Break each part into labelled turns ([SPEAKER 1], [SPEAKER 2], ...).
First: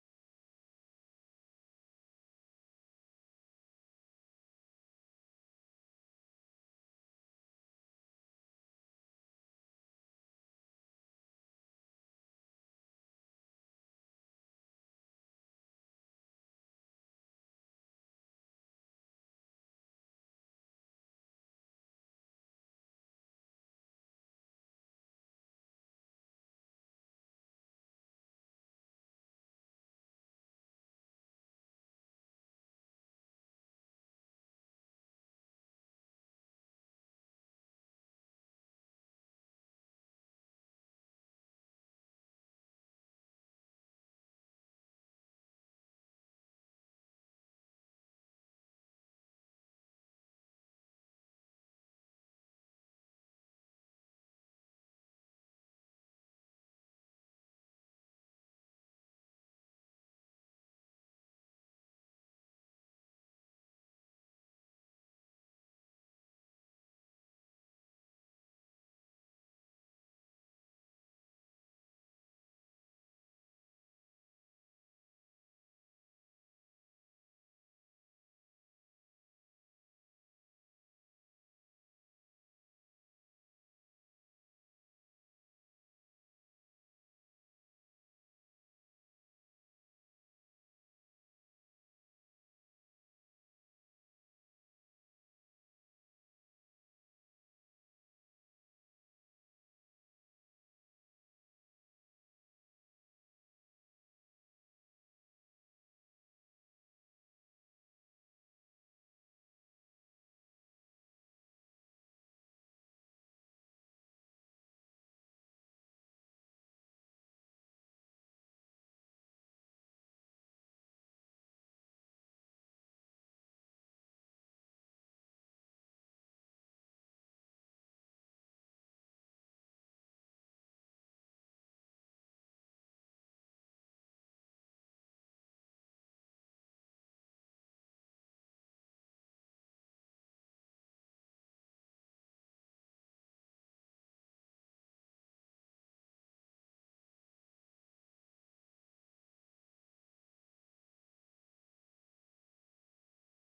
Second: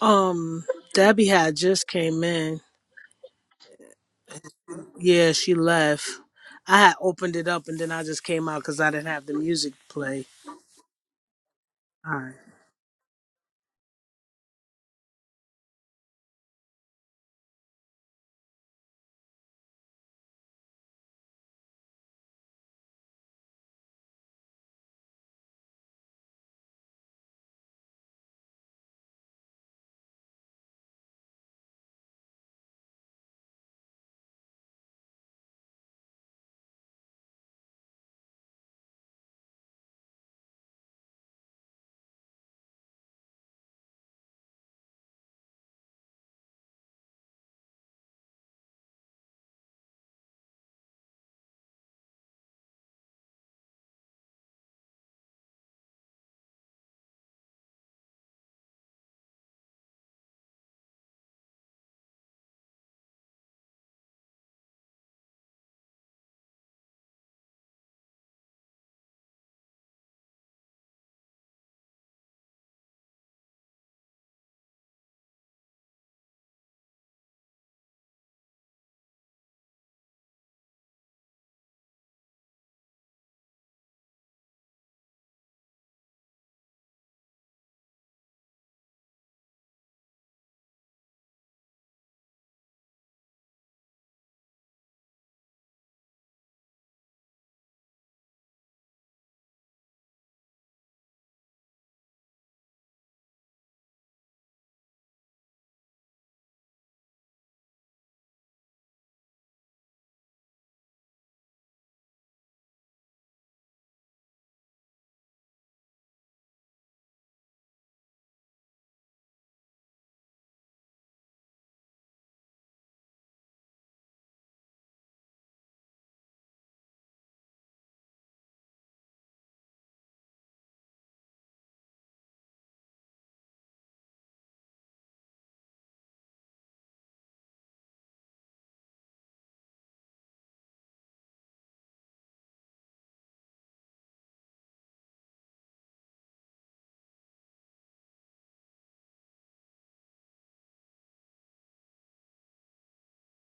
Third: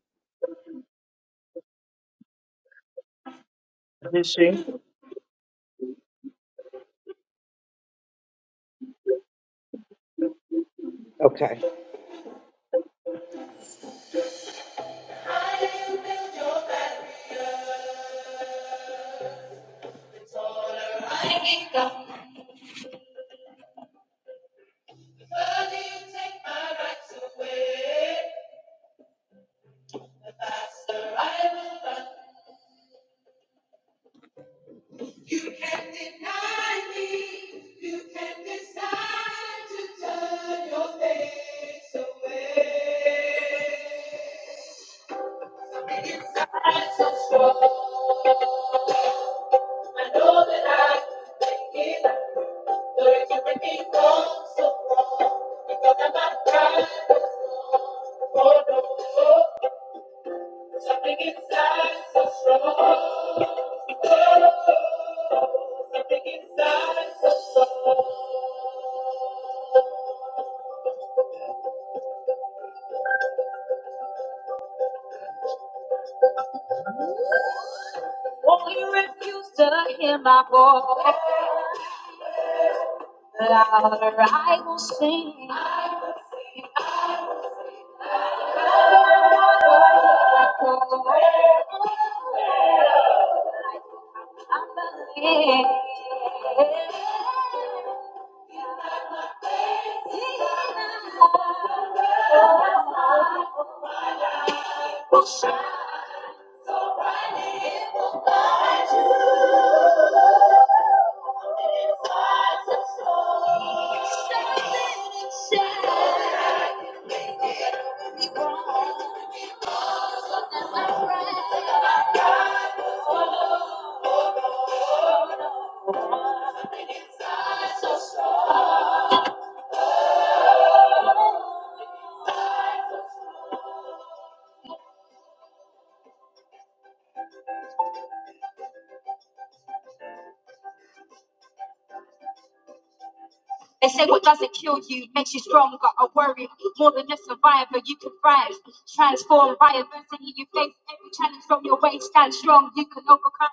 [SPEAKER 1] Um, Debbie had just came in.
[SPEAKER 2] Is she?
[SPEAKER 1] Yeah, she left. I had opened it up and then I just came out because I didn't have the music play. All right.
[SPEAKER 2] Okay. I know that I can make it out. Though you carried me wrong, so wrong. Because I'm not pride was for no. oh, Something inside so strong. Oh, something inside so strong. Won't you refuse to hear my voice? Louder, I will sing. I will sing. I will echo. i believe. They say what doesn't kill you makes you stronger. I worry more than a survivor, you can thrive. Transform by adversity, you face every challenge from you, you can overcome.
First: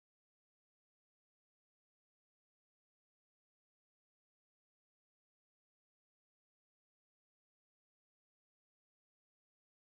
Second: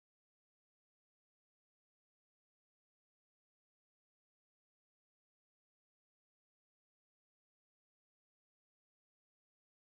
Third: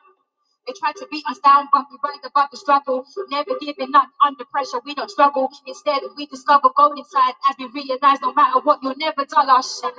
[SPEAKER 2] They try to beat above, we rise above the struggle. Never giving up under pressure, we don't struggle. Instead, we discover gold inside as we realize no matter what, you'll never shine.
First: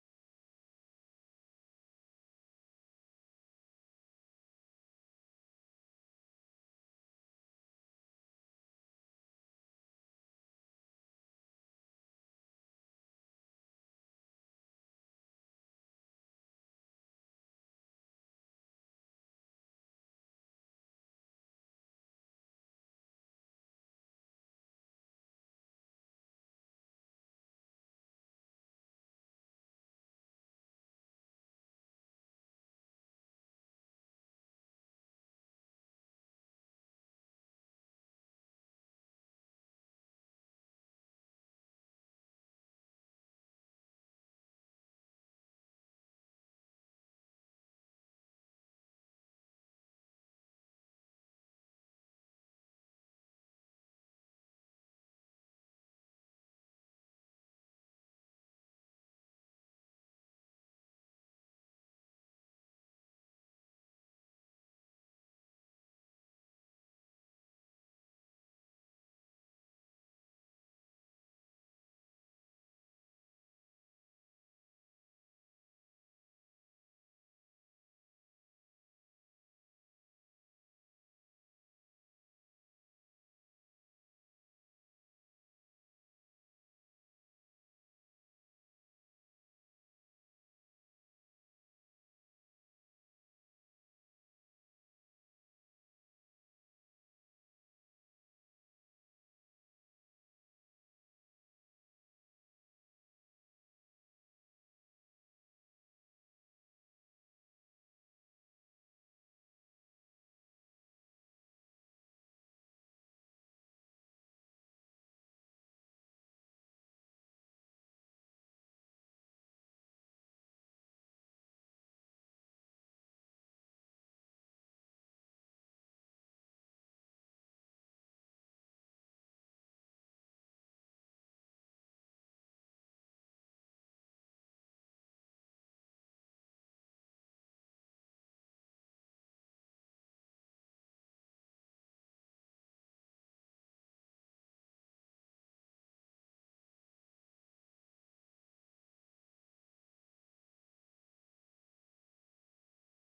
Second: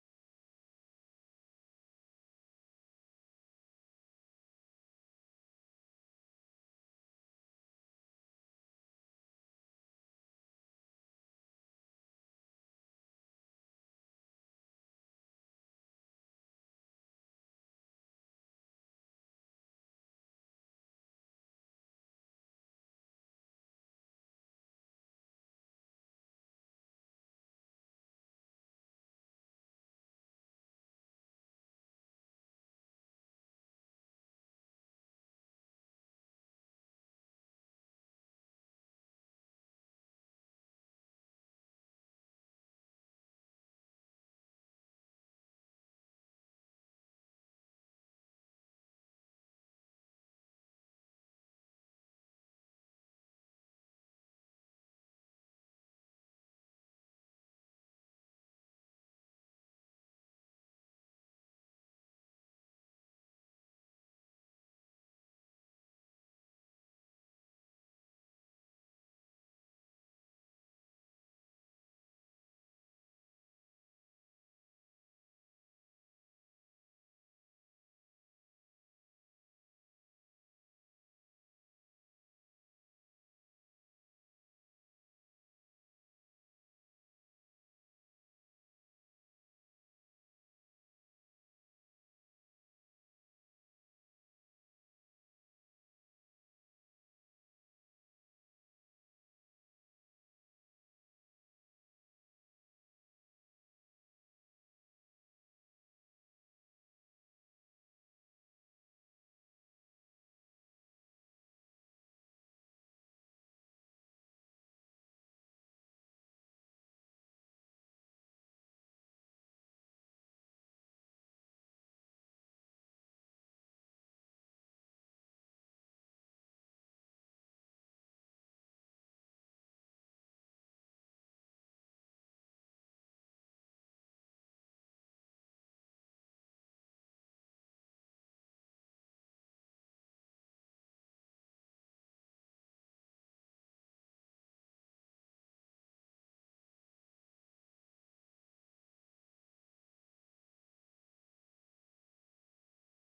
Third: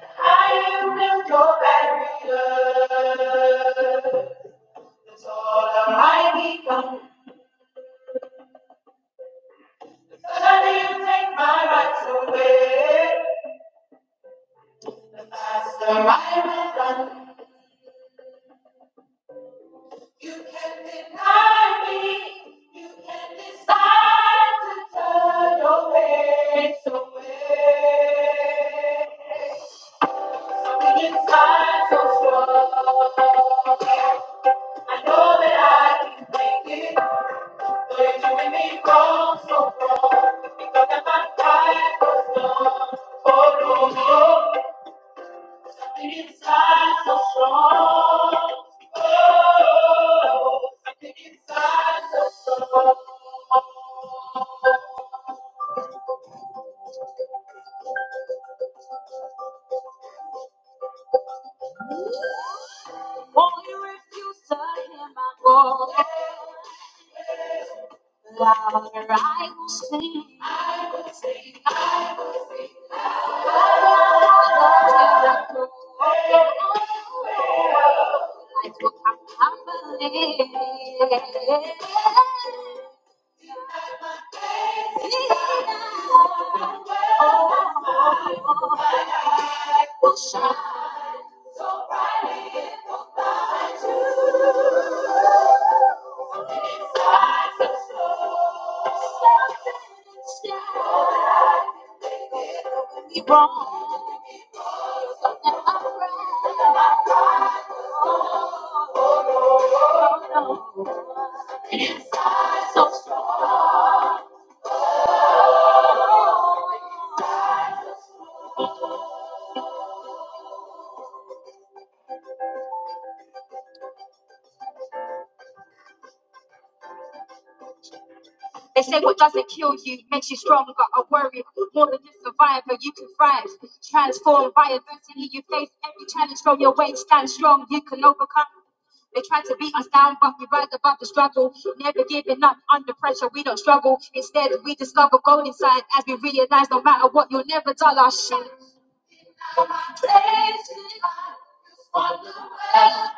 [SPEAKER 2] I am lift your barrier. That's all I become. Suddenly you take my rights away. The faster I will run. You can't deny me. You can't decide to turn your face away. Something inside so strong. I know that I can make it. Though you're doing me wrong so far. Because I'm not tired for long. Oh no, no. Inside so strong, oh, inside so strong. Only refuse to hear my voice. Louder I will sing. I will Life will come tumbling. See now. Oh, I Will shine. So bright in the southern sky, we rose on the uprising. So strong. They say what doesn't kill you makes you stronger. I worry more than just survivor, you can thrive. Transform by adversity, you face every challenge from your way. Stand strong, you can overcome. They try to beat us down, but we rise above the struggle. Never giving up under pressure, we don't struggle. Instead, we discover gold inside as we realize no matter what, you'll never dull our shine. It's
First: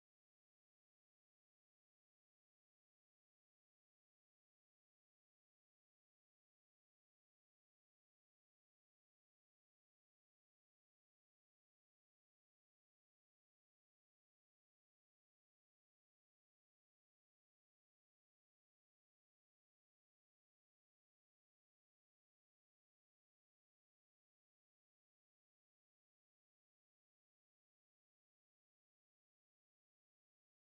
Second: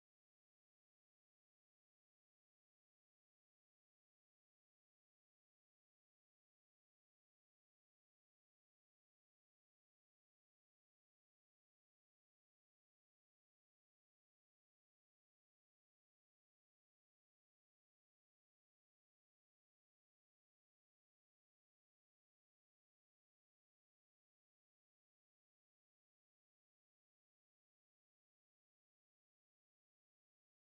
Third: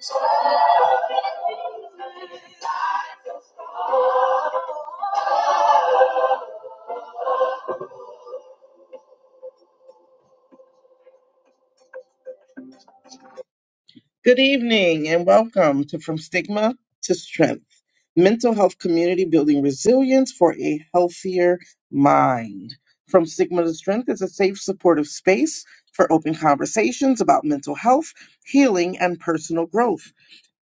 [SPEAKER 2] Something that's Good evening and welcome to From Stigma to Strength Mental Health Community Building Resilience for a Healthier Mind. From Stigma to Strength is a safe, supportive space for open conversations about mental health, healing, and personal growth.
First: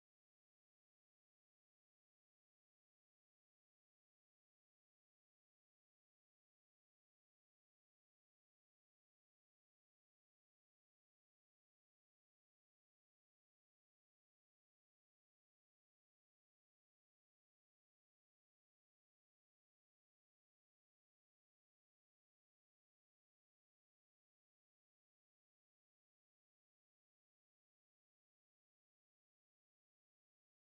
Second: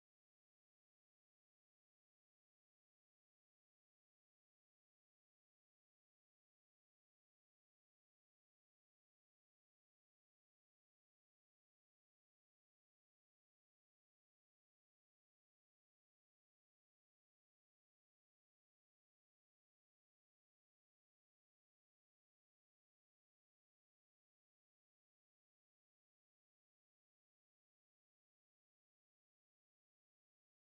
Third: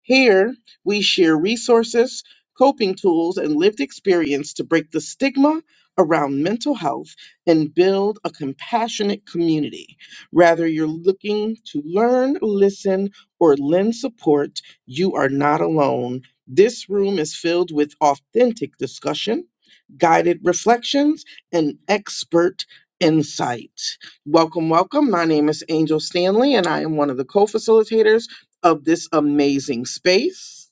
[SPEAKER 2] Here, we share resources, coping tools, and lived experience to break the stigma around mental health and build a compassionate community. Whether you're looking to learn, listen, or lend support, you are not alone. This room is filled with authentic discussion, guided reflections, and expert insight. Welcome, welcome. My name is Angel Stanley, and I am one of the co facilitators of this amazing space.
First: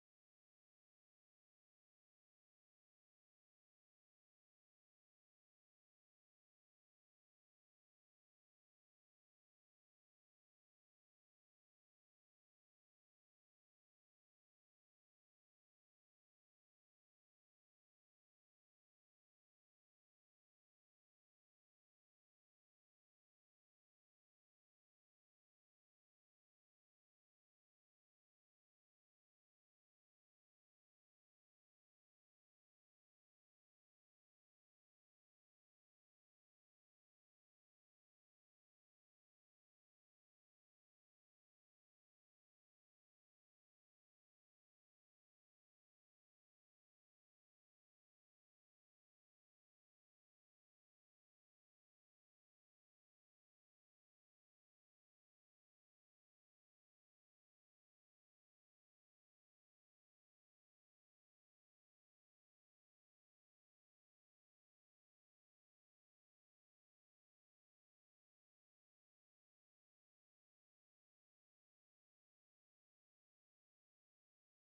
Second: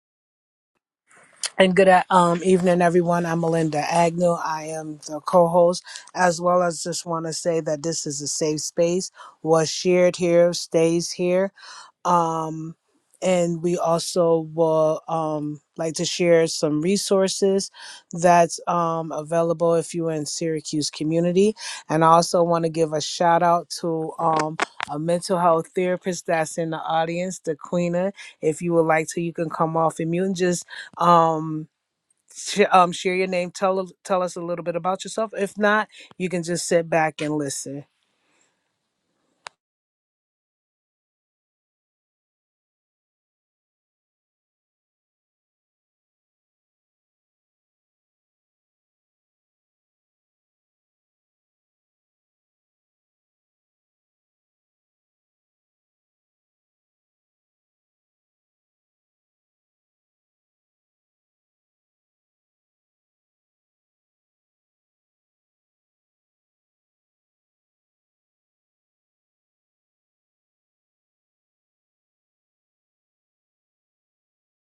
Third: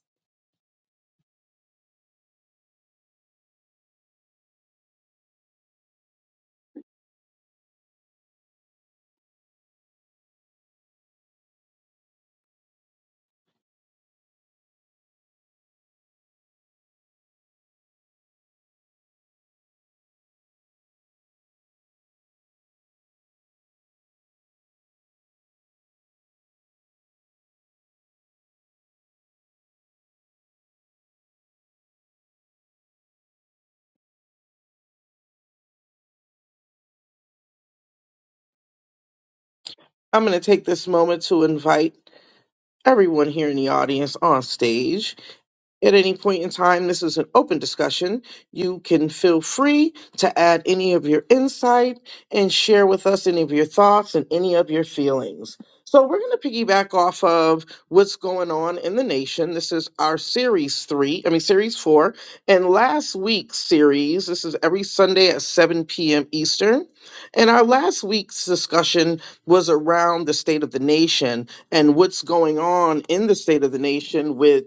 [SPEAKER 1] And good uh, um evening, everyone. I'm Melinda Agnew. I am the co-host, as well as just want to say that this is a safe space. What's shared here stays here. um, and we also will um, like to share some resources that's um, available if you're in syracuse community and i also want to give a shout out to um, a mental health therapist that's in the audience daquina if you would like to you can come off and mute and just um, sh- um, share your name tell, tell us a little bit about yourself if not you can just sit back and listen
[SPEAKER 2] I'm going to take this moment to invite everyone here in the audience on stage At any point in time, this is an open discussion. You can feel free to add any of your insight and share with us any of your thoughts and any of your feelings. So, we're going to piggyback off of what's going on in the nation. This is our series three, I mean, series four. And last week's series, this is every Sunday at 7 p.m. Eastern. And our last week's discussion was around the state of the nation and what's going on in the state of the nation with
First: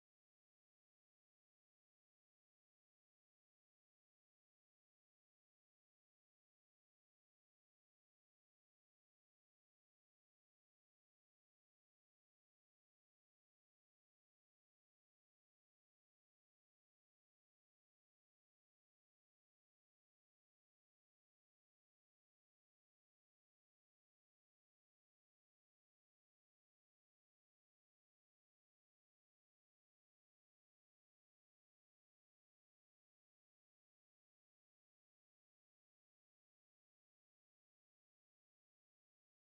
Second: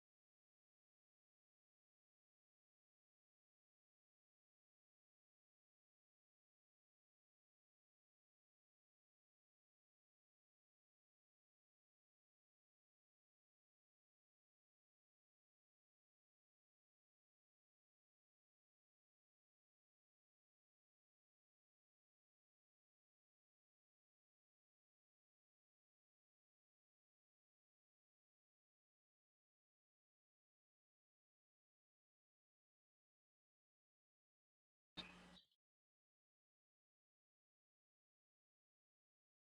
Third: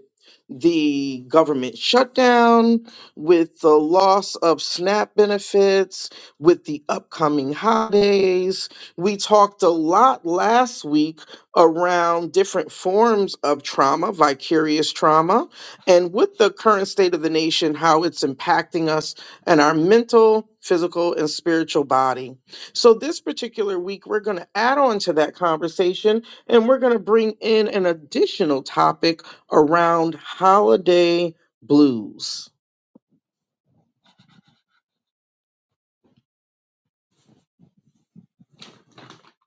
[SPEAKER 2] the government shutdown, with the loss of SNAP benefits, with the upcoming holidays. We talked a lot last week around different forms of trauma, vicarious trauma, and with the current state of the nation, how it's impacting us and our mental, physical, and spiritual body. So, this particular week, we're going to add on to that conversation and we're going to bring in an additional topic around holiday blues.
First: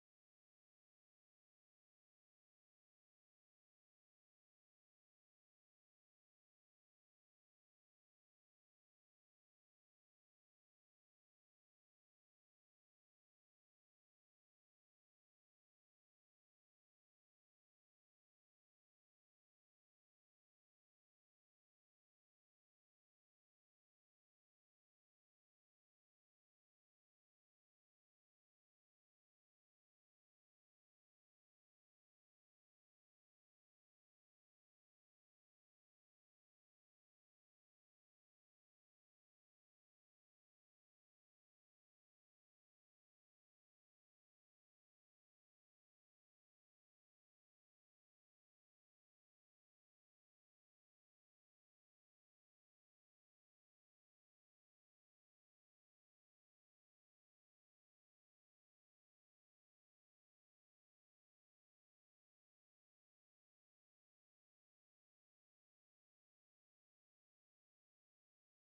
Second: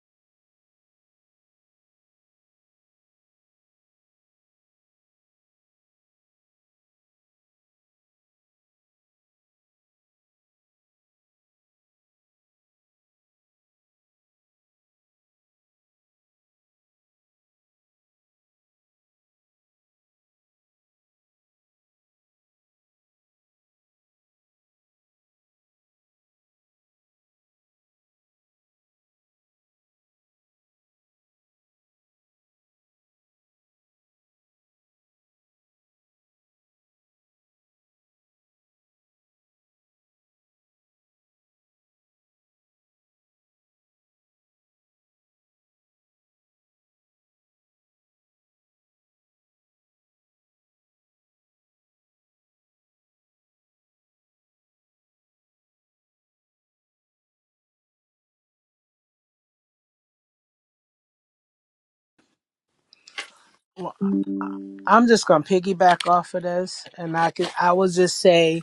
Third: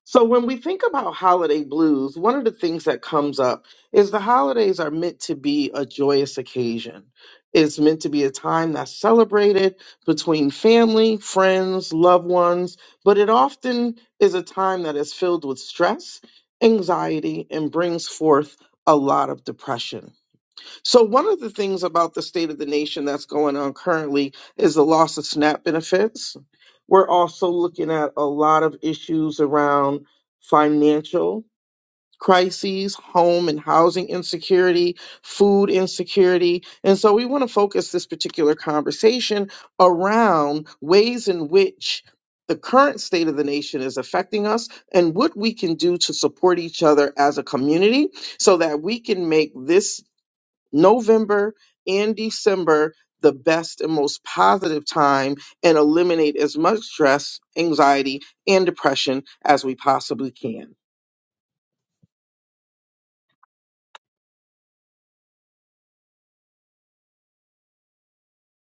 [SPEAKER 2] So, when we think about holiday blues, one of the things that comes up is the holidays are meant to be a joyous occasion. It's meant to be a time that's celebrated between family, friends, loved ones, but it often is a time that is filled with stress, anxiety, and brings forth a lot of depression. So, one of the things about the state of the nation that's going on currently is the loss of SNAP benefits. We're also looking at a lot of issues around financial crises, home and housing insecurity, food insecurity. And so, we want to focus this particular conversation around ways in which the current state of the nation is affecting us and what we can do to support each other as a community so that we can make this November and December the best and most positive time and eliminate as much stress, anxiety, and depression as we possibly can.
[SPEAKER 1] I'm just gonna piggyback off of this, and I can I will just say,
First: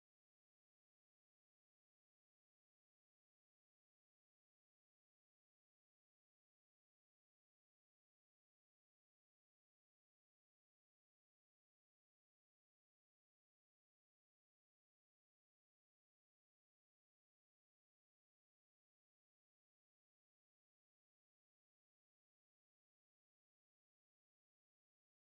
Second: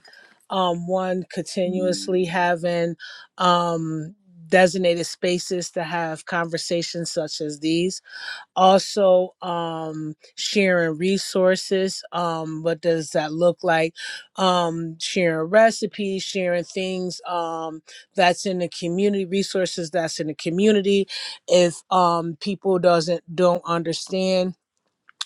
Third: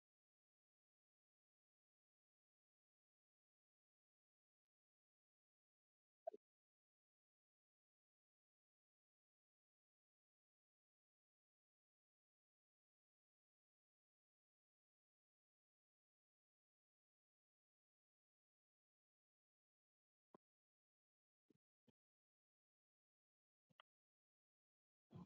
[SPEAKER 1] um, one continuously having um designated spaces to have conversations such as these. Also, um, sharing resources. Um, what does that look like? Um, sharing recipes, sharing things um that's in the community, resources that's in the community. If um people doesn't don't understand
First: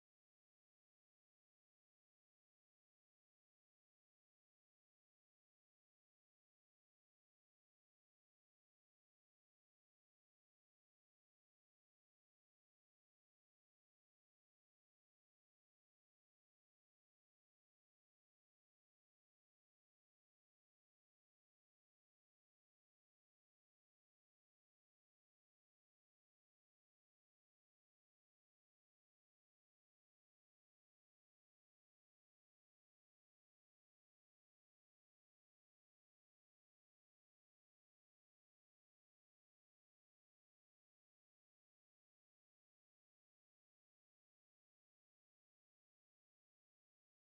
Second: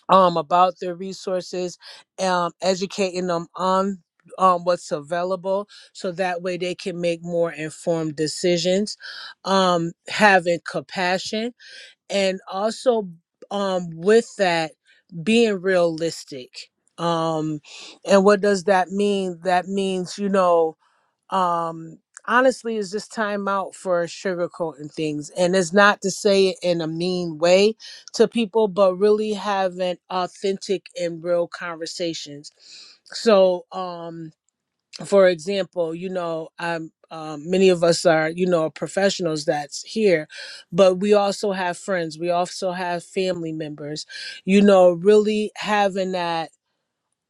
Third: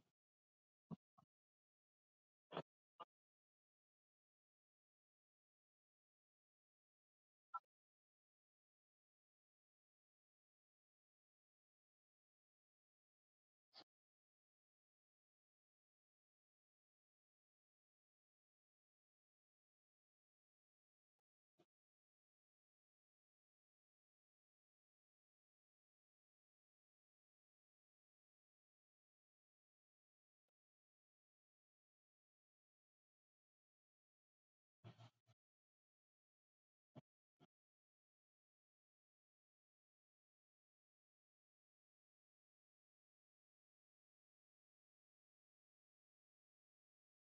[SPEAKER 1] um, about their resources, um, educating them on um, what's available so that way they can make more informed decisions, um, having compassion, and also um, with that, being realistic. Um, and what does that mean? That means, you know, um honestly is just time out for sugarcoating things and it's not to say it in a mean way to people but really having authentic and real conversations so um for example you know i'm um, many of us are you know professionals that's here but we also have friends we also have family members you know really having that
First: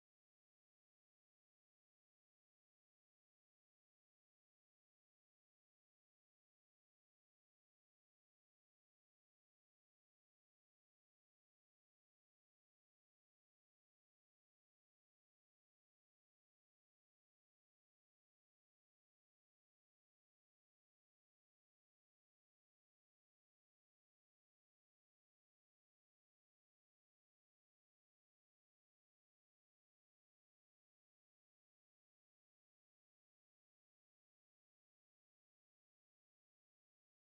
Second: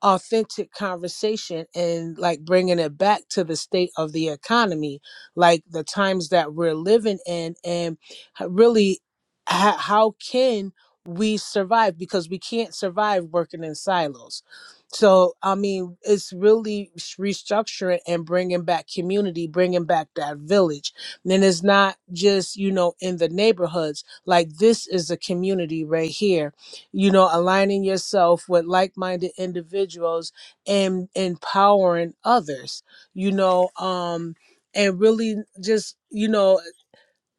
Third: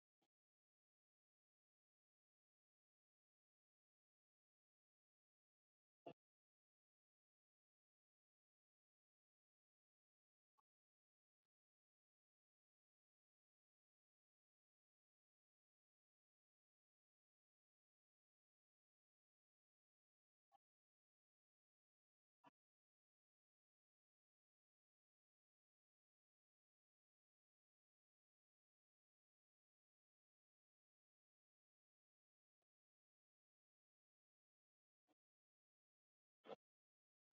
[SPEAKER 1] authentic conversation and like bringing it back to the state of the economy like the times that we're living in and h- really ha- how can we survive because we can't survive working in silos so i mean it's really s- restructuring and bringing back community bringing back that village And it's not just you know in the neighborhoods like this is a community right here you know aligning yourself with like-minded individuals and empowering others you know um and really just you know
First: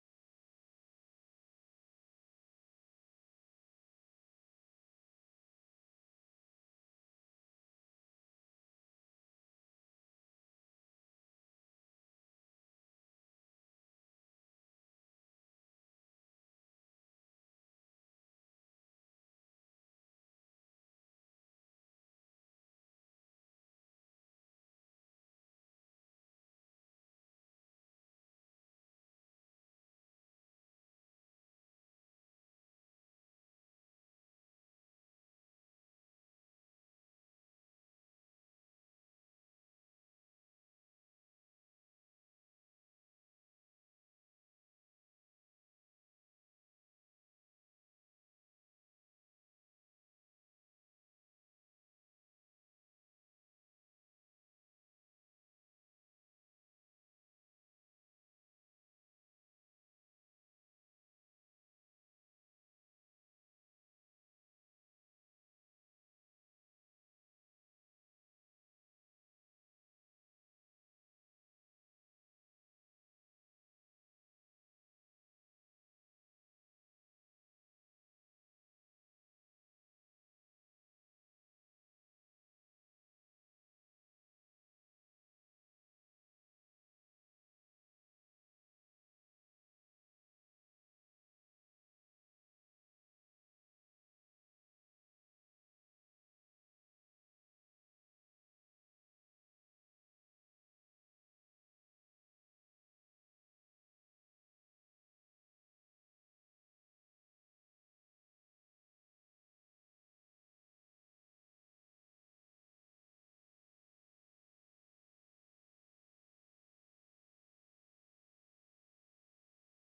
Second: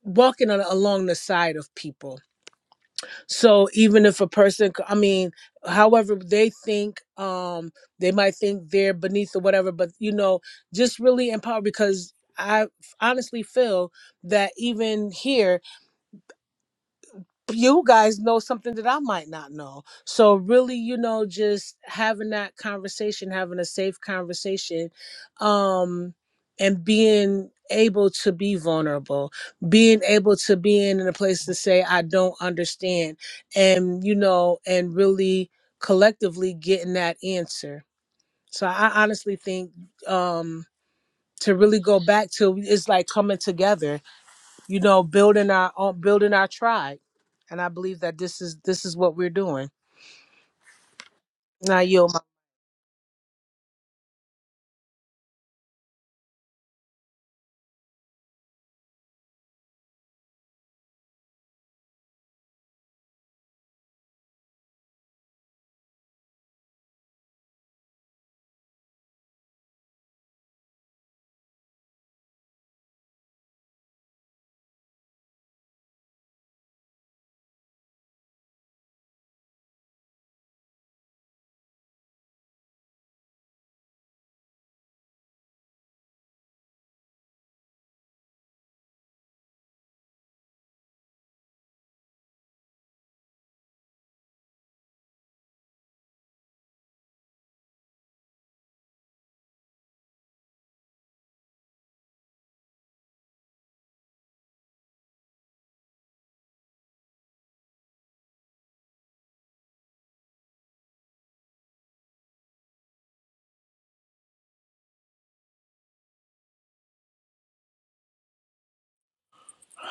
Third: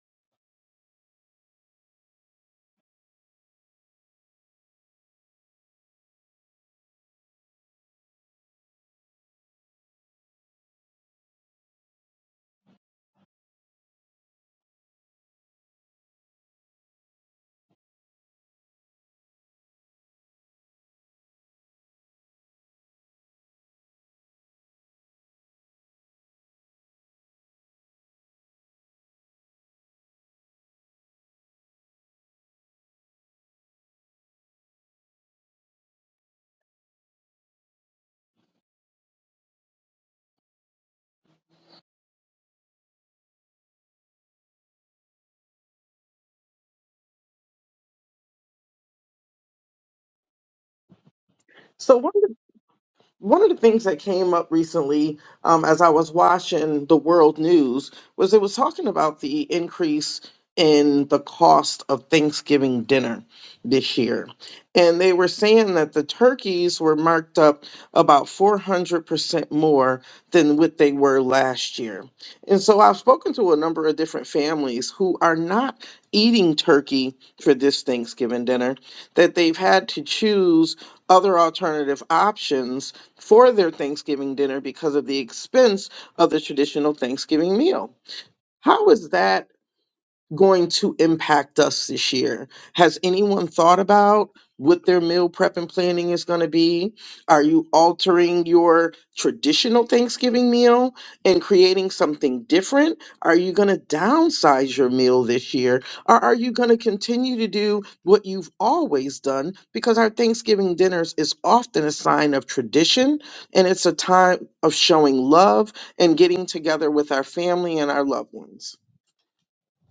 [SPEAKER 1] walking on, along the side of people so even if a person c- i mean however they think um they might think they're beneath or whatever but you know just really empower because i honestly feel that even here you guys know something that I might not know. So really, you know, just having that conversation, having a safe conversation, um, and being able to be vulnerable, being able to be in a place to say, I don't understand, and you know, and really collectively getting that answer. So I honestly think um to really go back to it's like coming together you know, building our own, building our tribe. And I believe that this is this is what we're doing. Now,
[SPEAKER 2] So,
[SPEAKER 1] yo,
[SPEAKER 2] one of one of the things that came up recently um, as I was watching the world news was it was talking about the increase in the cost of Thanksgiving dinner this year. And they were saying that the turkeys were marked up about 400% more than what they were last year. And so I've spoken to a number of different families who are not eating turkey for this Thanksgiving dinner, that they've had to choose other alternative options for their Thanksgiving dinner because of the expense of the traditional Thanksgiving meal. How is that? going to impact us this year? Has anyone thought about what their meal prep and planning is going to be? Are you altering your traditional Thanksgiving meal and creating something different? Are you going to downsize your meal this year? Or are you going to continue to do what you've always done? Because our Thanksgiving dinners is often a sign of tradition and it's a time of showing love and getting together with our family and our loved ones.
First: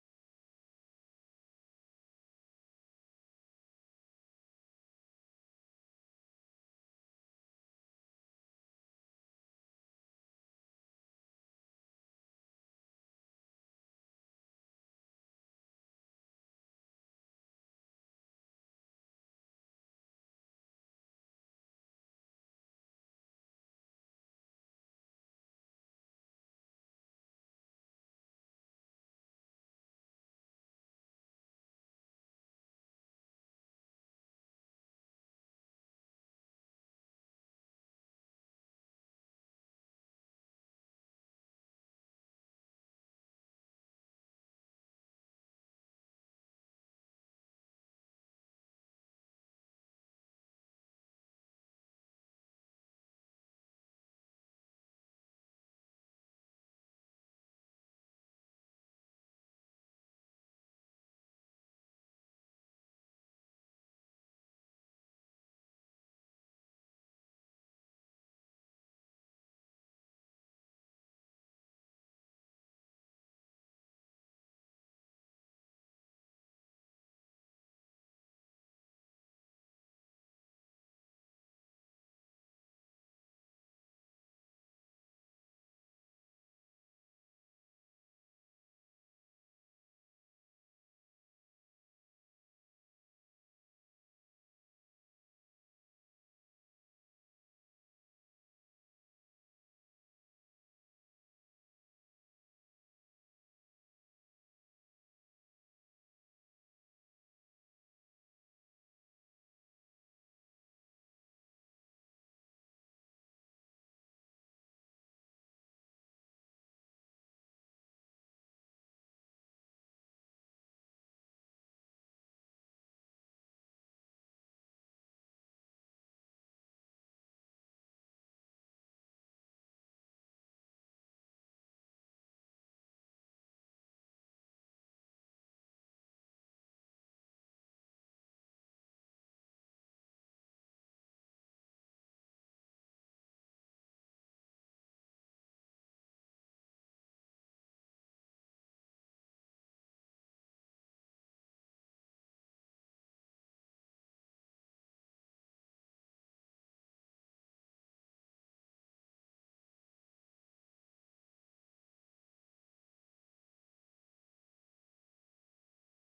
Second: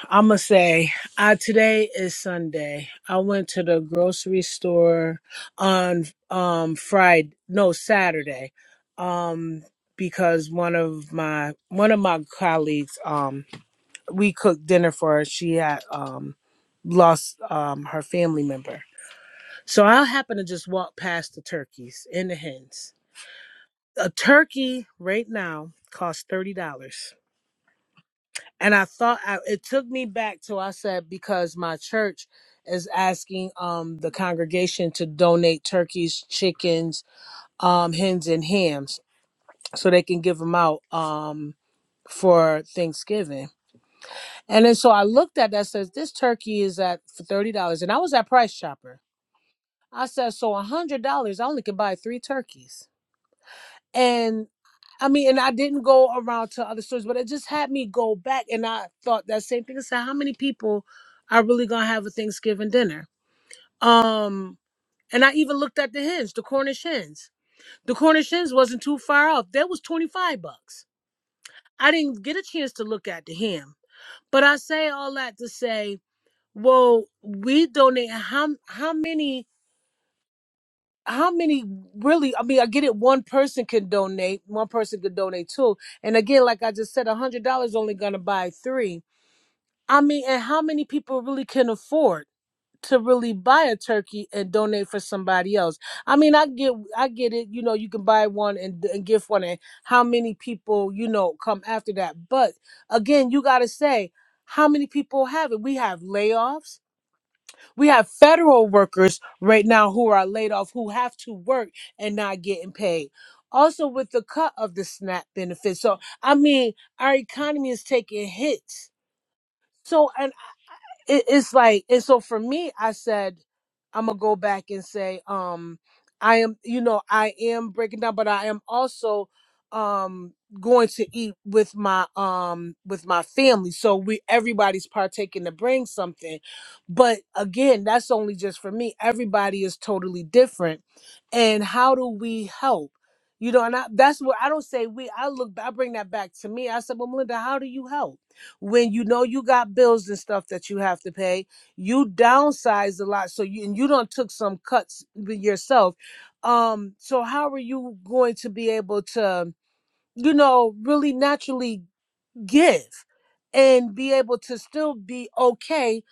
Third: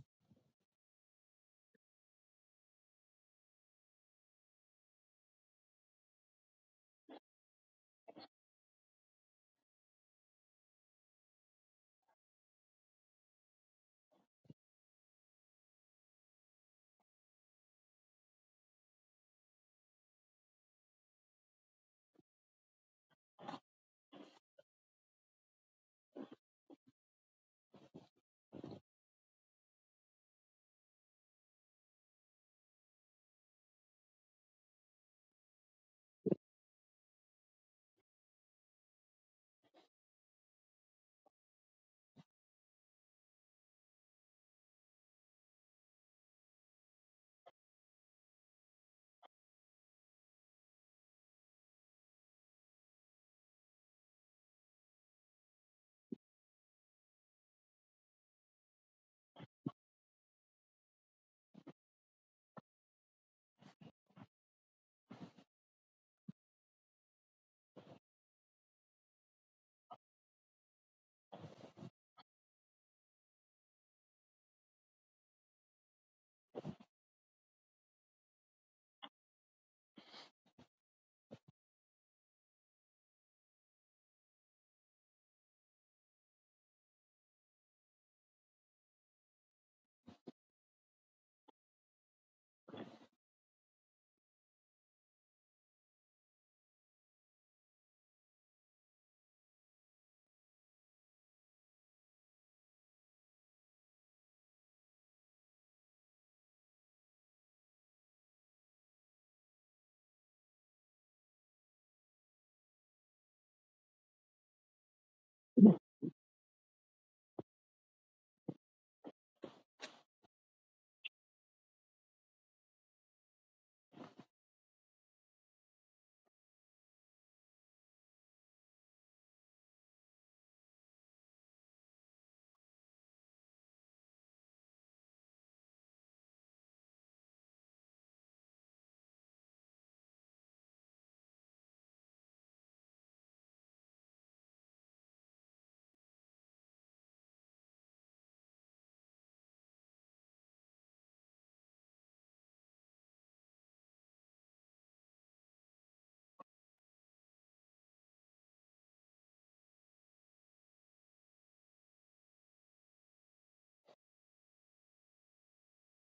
[SPEAKER 1] I'm gonna say, uh, today is Sunday. I went to the grocery store on um Friday, no Saturday, um because one of my one of my colleagues, um, we cooked dinner for her. She had um lost um her family member, so I happened to just walk past the turkeys and the hens a turkey right now costs thirty dollars, and I thought I, it took me back to I said because my church is asking um the congregation to donate turkeys, chickens, um hens and hams so they can give them out um for Thanksgiving. And then so I looked at that says this turkey is at for thirty dollars, and I was at Price Chopper. I said so a hundred dollars I only could buy three turkeys. and I mean, and I didn't go around to other stores, but it just had me go back, and I thought that same thing. I said, "How many people are really gonna have a Thanksgiving dinner?" Um, and I even looked at the hens, the Cornish hens. The Cornish hens wasn't too far off. That was twenty five bucks. I didn't get a chance to look at the ham, but I say all that to say, well, we donate how how many? how many really i mean i get it one person can donate one person could donate two and again like i just said a hundred dollars only gonna buy three i mean and how many people really can afford to really buy a turkey and donate for somebody else i mean i get i get it you know you can buy one and, and give one and how many people you know come after that but again you gotta say how many people have it we have layoffs we have federal workers right now who are laid off who have to work and not getting paid. Also, with the cut of the SNAP benefits. So, I mean, our economy is taking hits. So, and it, it's like and so for me i said i'm gonna go back and say um i am you know i am breaking down but i am also um going to eat with my um with my family so we everybody's partaking to bring something but again that's only just for me everybody is totally different and how do we help you know and I, that's what i don't say we i look i bring that back to me i said well melinda how do you help when you know you got bills and stuff that you have to pay you downsized a lot so you and you don't took some cuts with yourself um so how are you going to be able to you know really naturally give and be able to still be okay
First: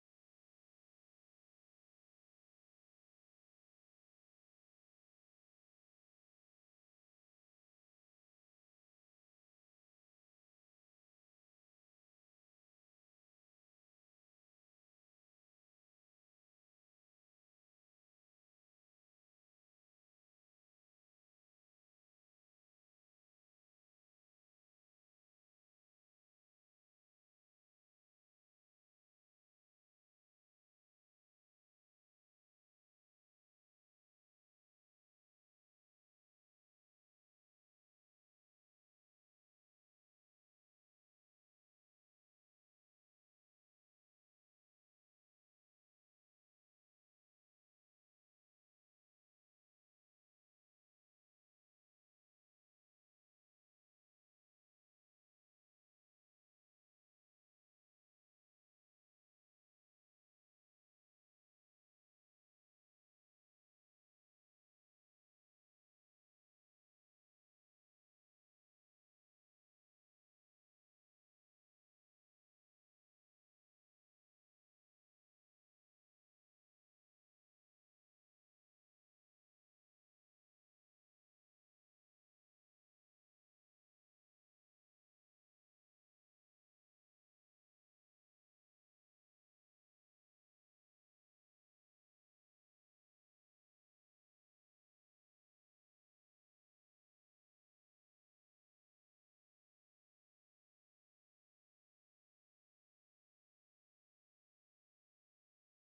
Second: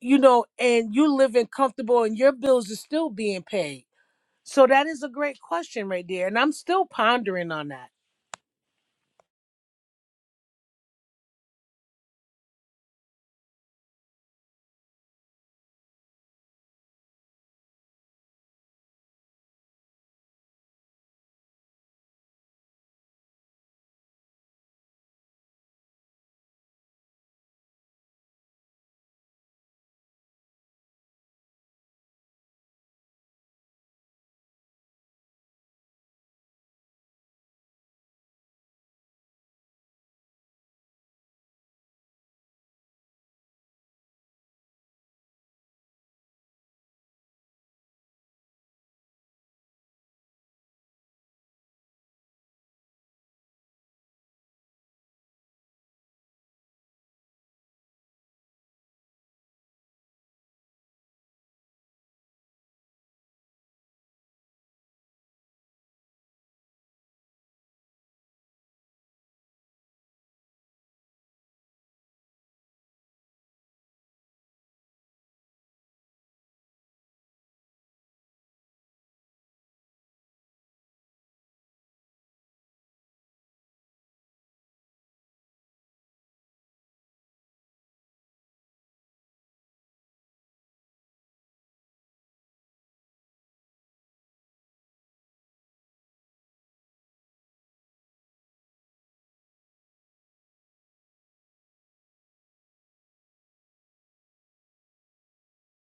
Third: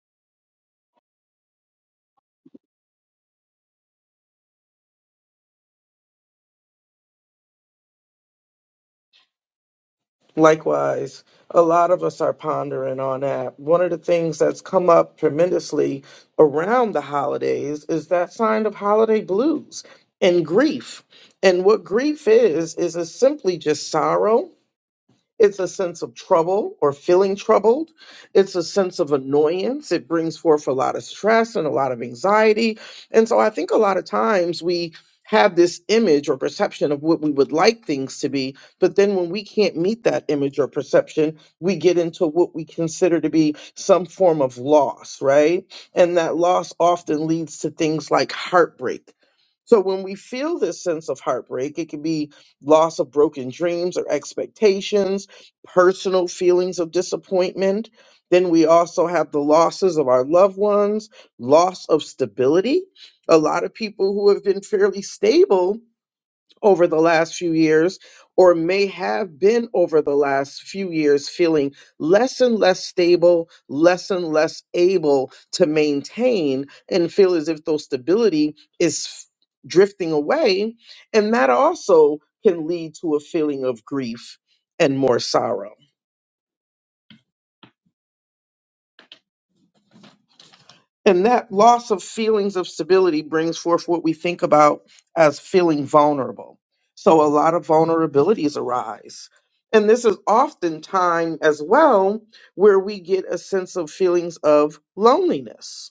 [SPEAKER 1] you know and you living comfortable and your bills are still being paid so that is a great question right there and i'm still pondering on that
[SPEAKER 2] Likewise, a lot of us are pondering on that. One of the things that's come up tremendously around the holidays is that sign of holiday blues and grief. And what grief is, is it's simply just sorrow it's a sense of trouble or feeling troubled. It's a sense of annoyance. It brings forth a lot of stress and a lot of anxiety. And so I think a lot of times we have this image or perception of what we would like things to be. But then when we can't meet that image or perception, we get into what we consider to be some form of loss, right? And that loss often leads to things like heartbreak. So when we feel this sense of heartbreak, it can be loss of broken dreams or expectations, personal feelings of disappointment. Then we also have the losses of our loved ones, loss of stability. A lot of people who have been fairly stable over the last few years or may have been over the last few years feeling less and less stable, less and less able to maintain and feel as if those stability is f- drifting away and that also can lead to a feeling of grief and more sorrow. And that loss of feelings of stability brings forth what we think about as feeling vulnerable. So a lot of vulnerabilities arise. And this is often time as well where we get a sense of feelings of loneliness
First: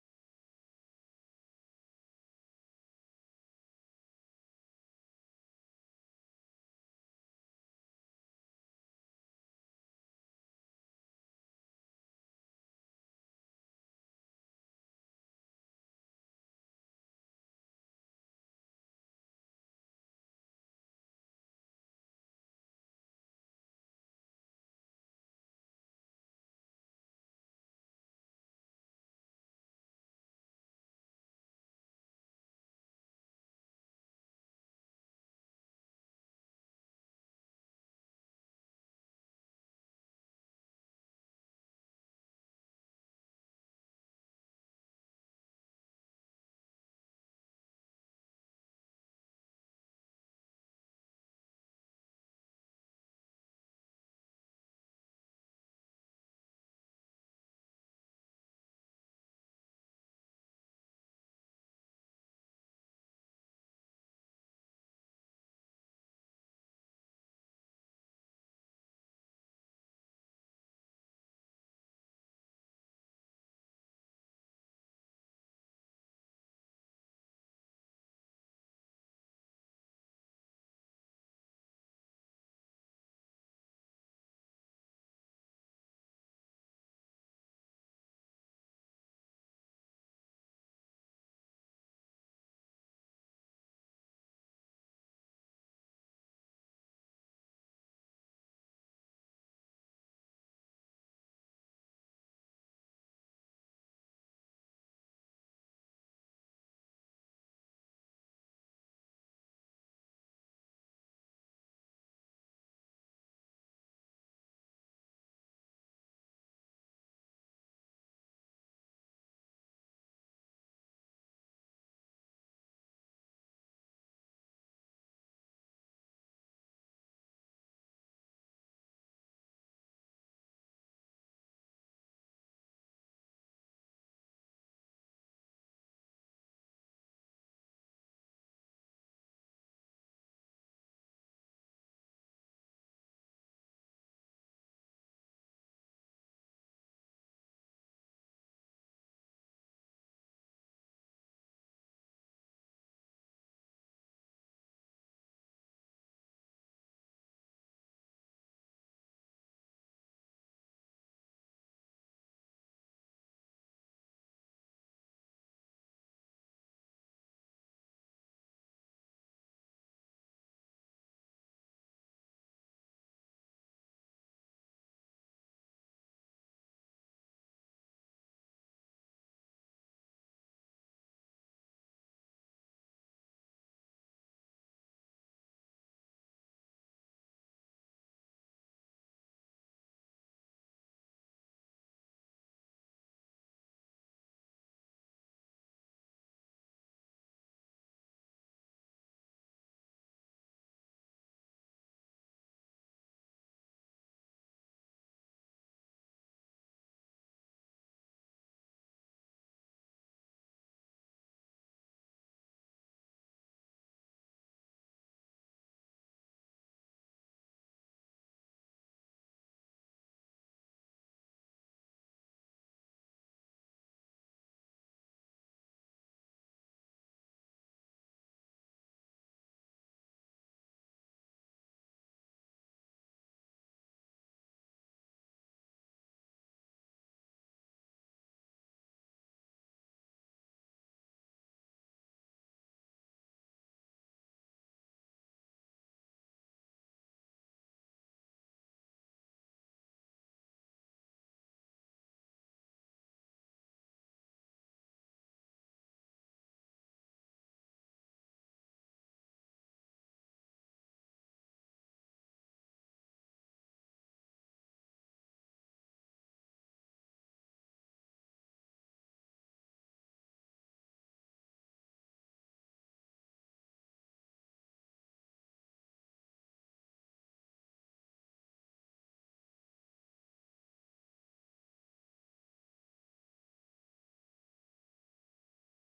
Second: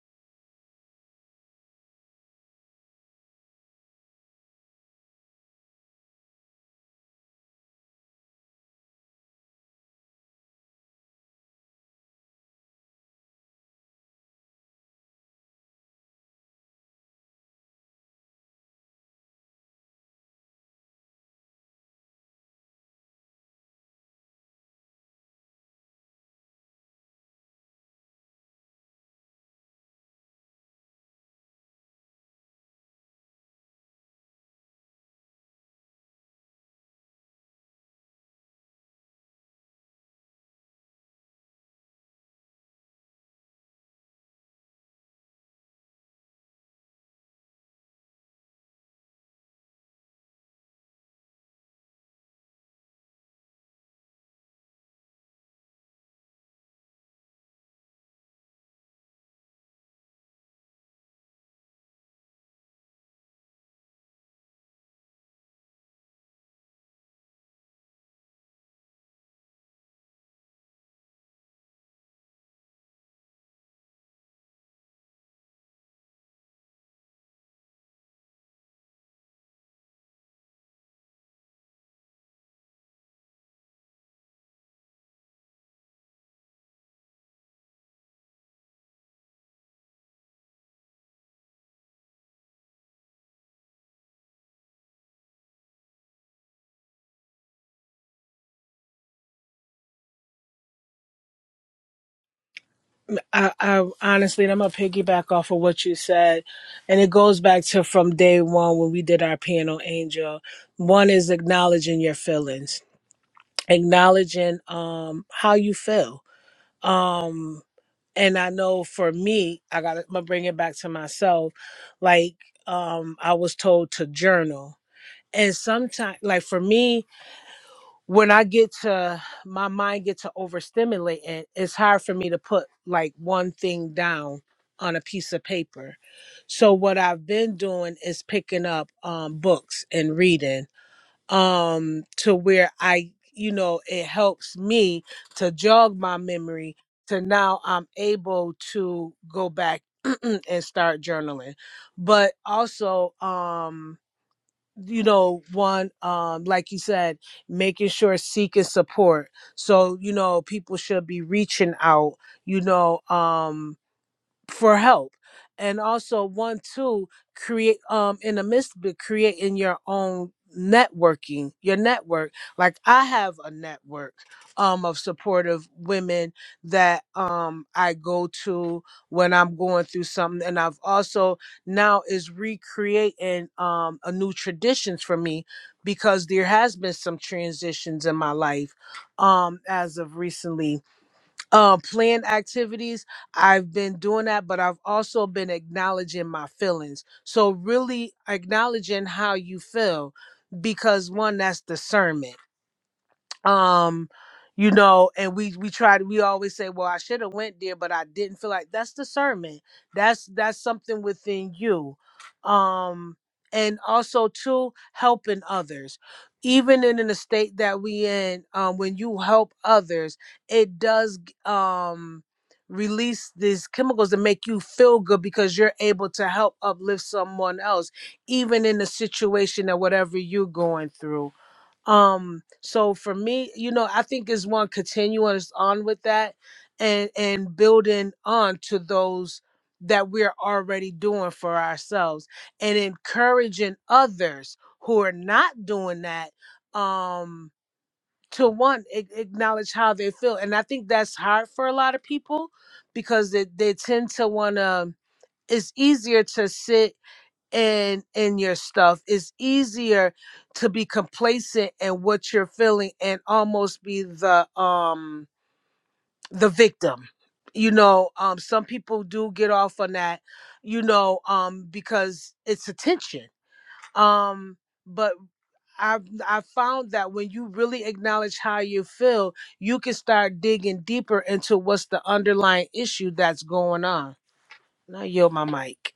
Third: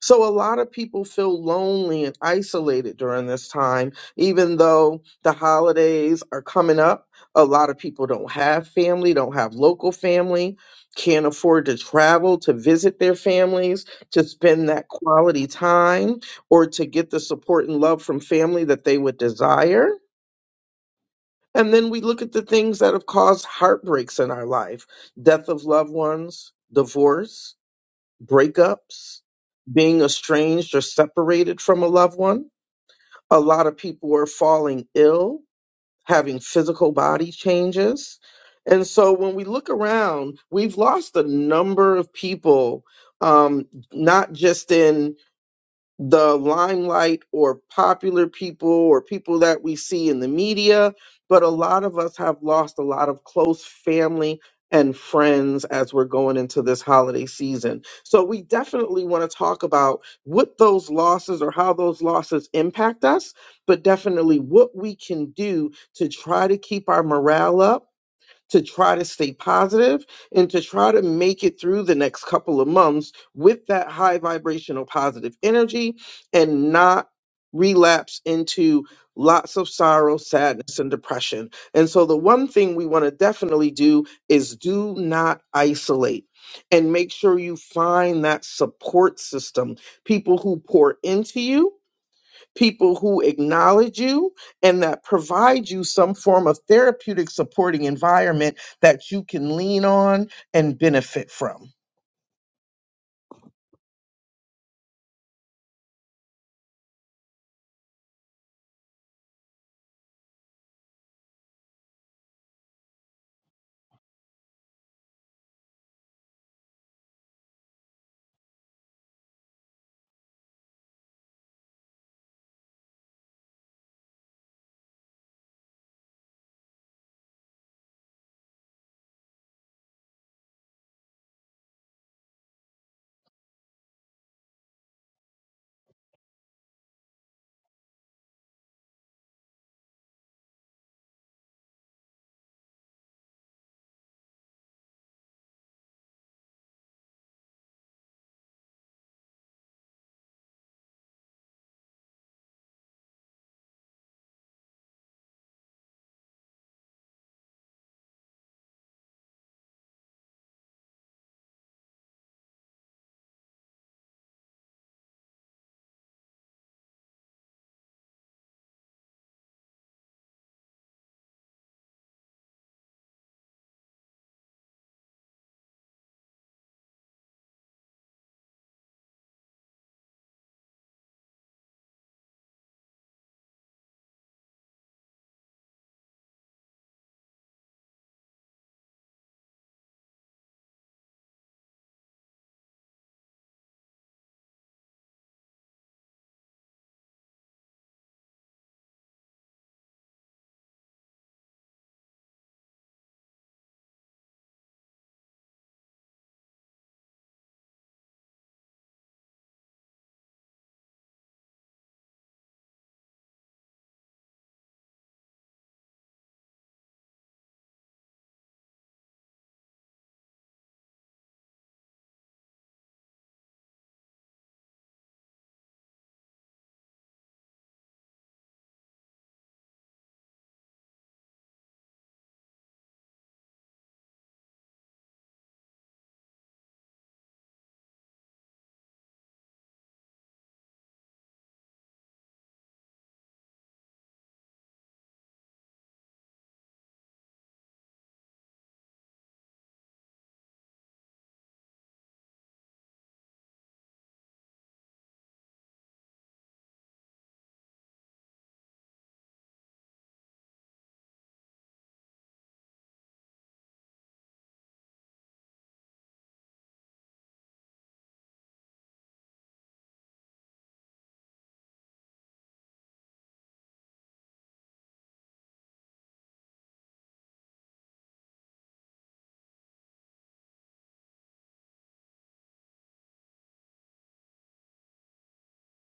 [SPEAKER 2] so a lot of people feel lonely and isolated during this time, even though the holidays are coming up. A lot of people don't have family, don't have local family, can't afford to travel to visit their families, to spend that quality time, or to get the support and love from family that they would desire. And then we look at the things that have caused heartbreaks in our life death of loved ones, divorce, breakups, being estranged or separated from a loved one. A lot of people are falling ill, having physical body changes. And so when we look around, we've lost a number of people, um, not just in the limelight or popular people or people that we see in the media, but a lot of us have lost a lot of close family and friends as we're going into this holiday season. So we definitely want to talk about what those losses or how those losses impact us, but definitely what we can do to try to keep our morale up to try to stay positive and to try to make it through the next couple of months with that high vibrational positive energy and not relapse into lots of sorrow, sadness, and depression. And so, the one thing we want to definitely do is do not isolate. And make sure you find that support system, people who pour into you, people who acknowledge you and that provide you some form of therapeutic supporting environment that you can lean on and benefit from.
[SPEAKER 1] I, I honestly, and I'm gonna piggyback off of what you said, and it goes back to from day one when we did our piano angel. One is acknowledging your feelings, acknowledging um how you feel. Um, and I know for me, I got to bring it back to myself. Like um, I was told to journal, and sometimes, like for me, when I get to my mind get to overstimulate and it's hard for me to put like one thing down on a piece of paper. So what I've been doing is picking up um books and reading um to where I you know it helps me to jog my memory to now I'm able to go back and start journaling. But also um you know one um like you said making sure seeking support so you know people should be reaching out you know um for help and also one too create um in the midst of it, creating your own networking your network like i have a network um of supportive women that um i go to when i'm going through something and i've also now is recreating um a new traditions for me because there has been some transitions in my life um as of recently um planned activities i've been doing that but i've also been acknowledging my feelings so really acknowledging how you feel because one that's discernment um you know and we we try to we always say well i should have went there but i didn't feel like that's discernment that's that's something within you um and also too helping others even in the state that we in um when you help others it does g- um release these chemicals that make you feel good because you're able to help uplift someone else even in the situation or whatever you're going through um so for me you know i think is one continuous on with that and and building on to those that we're already doing for ourselves and encouraging others who are not doing that um to one a- acknowledge how they feel and i think that's hard for a lot of people because they, they tend to want to it's easier to sit in in your stuff it's easier to be complacent in what you're feeling and almost be the um the victim you know um some people do get off on that you know um because it's attention um but I I found that when you really acknowledge how you feel, you can start digging deeper into what's the underlying issue that's going on. Now yield my mic.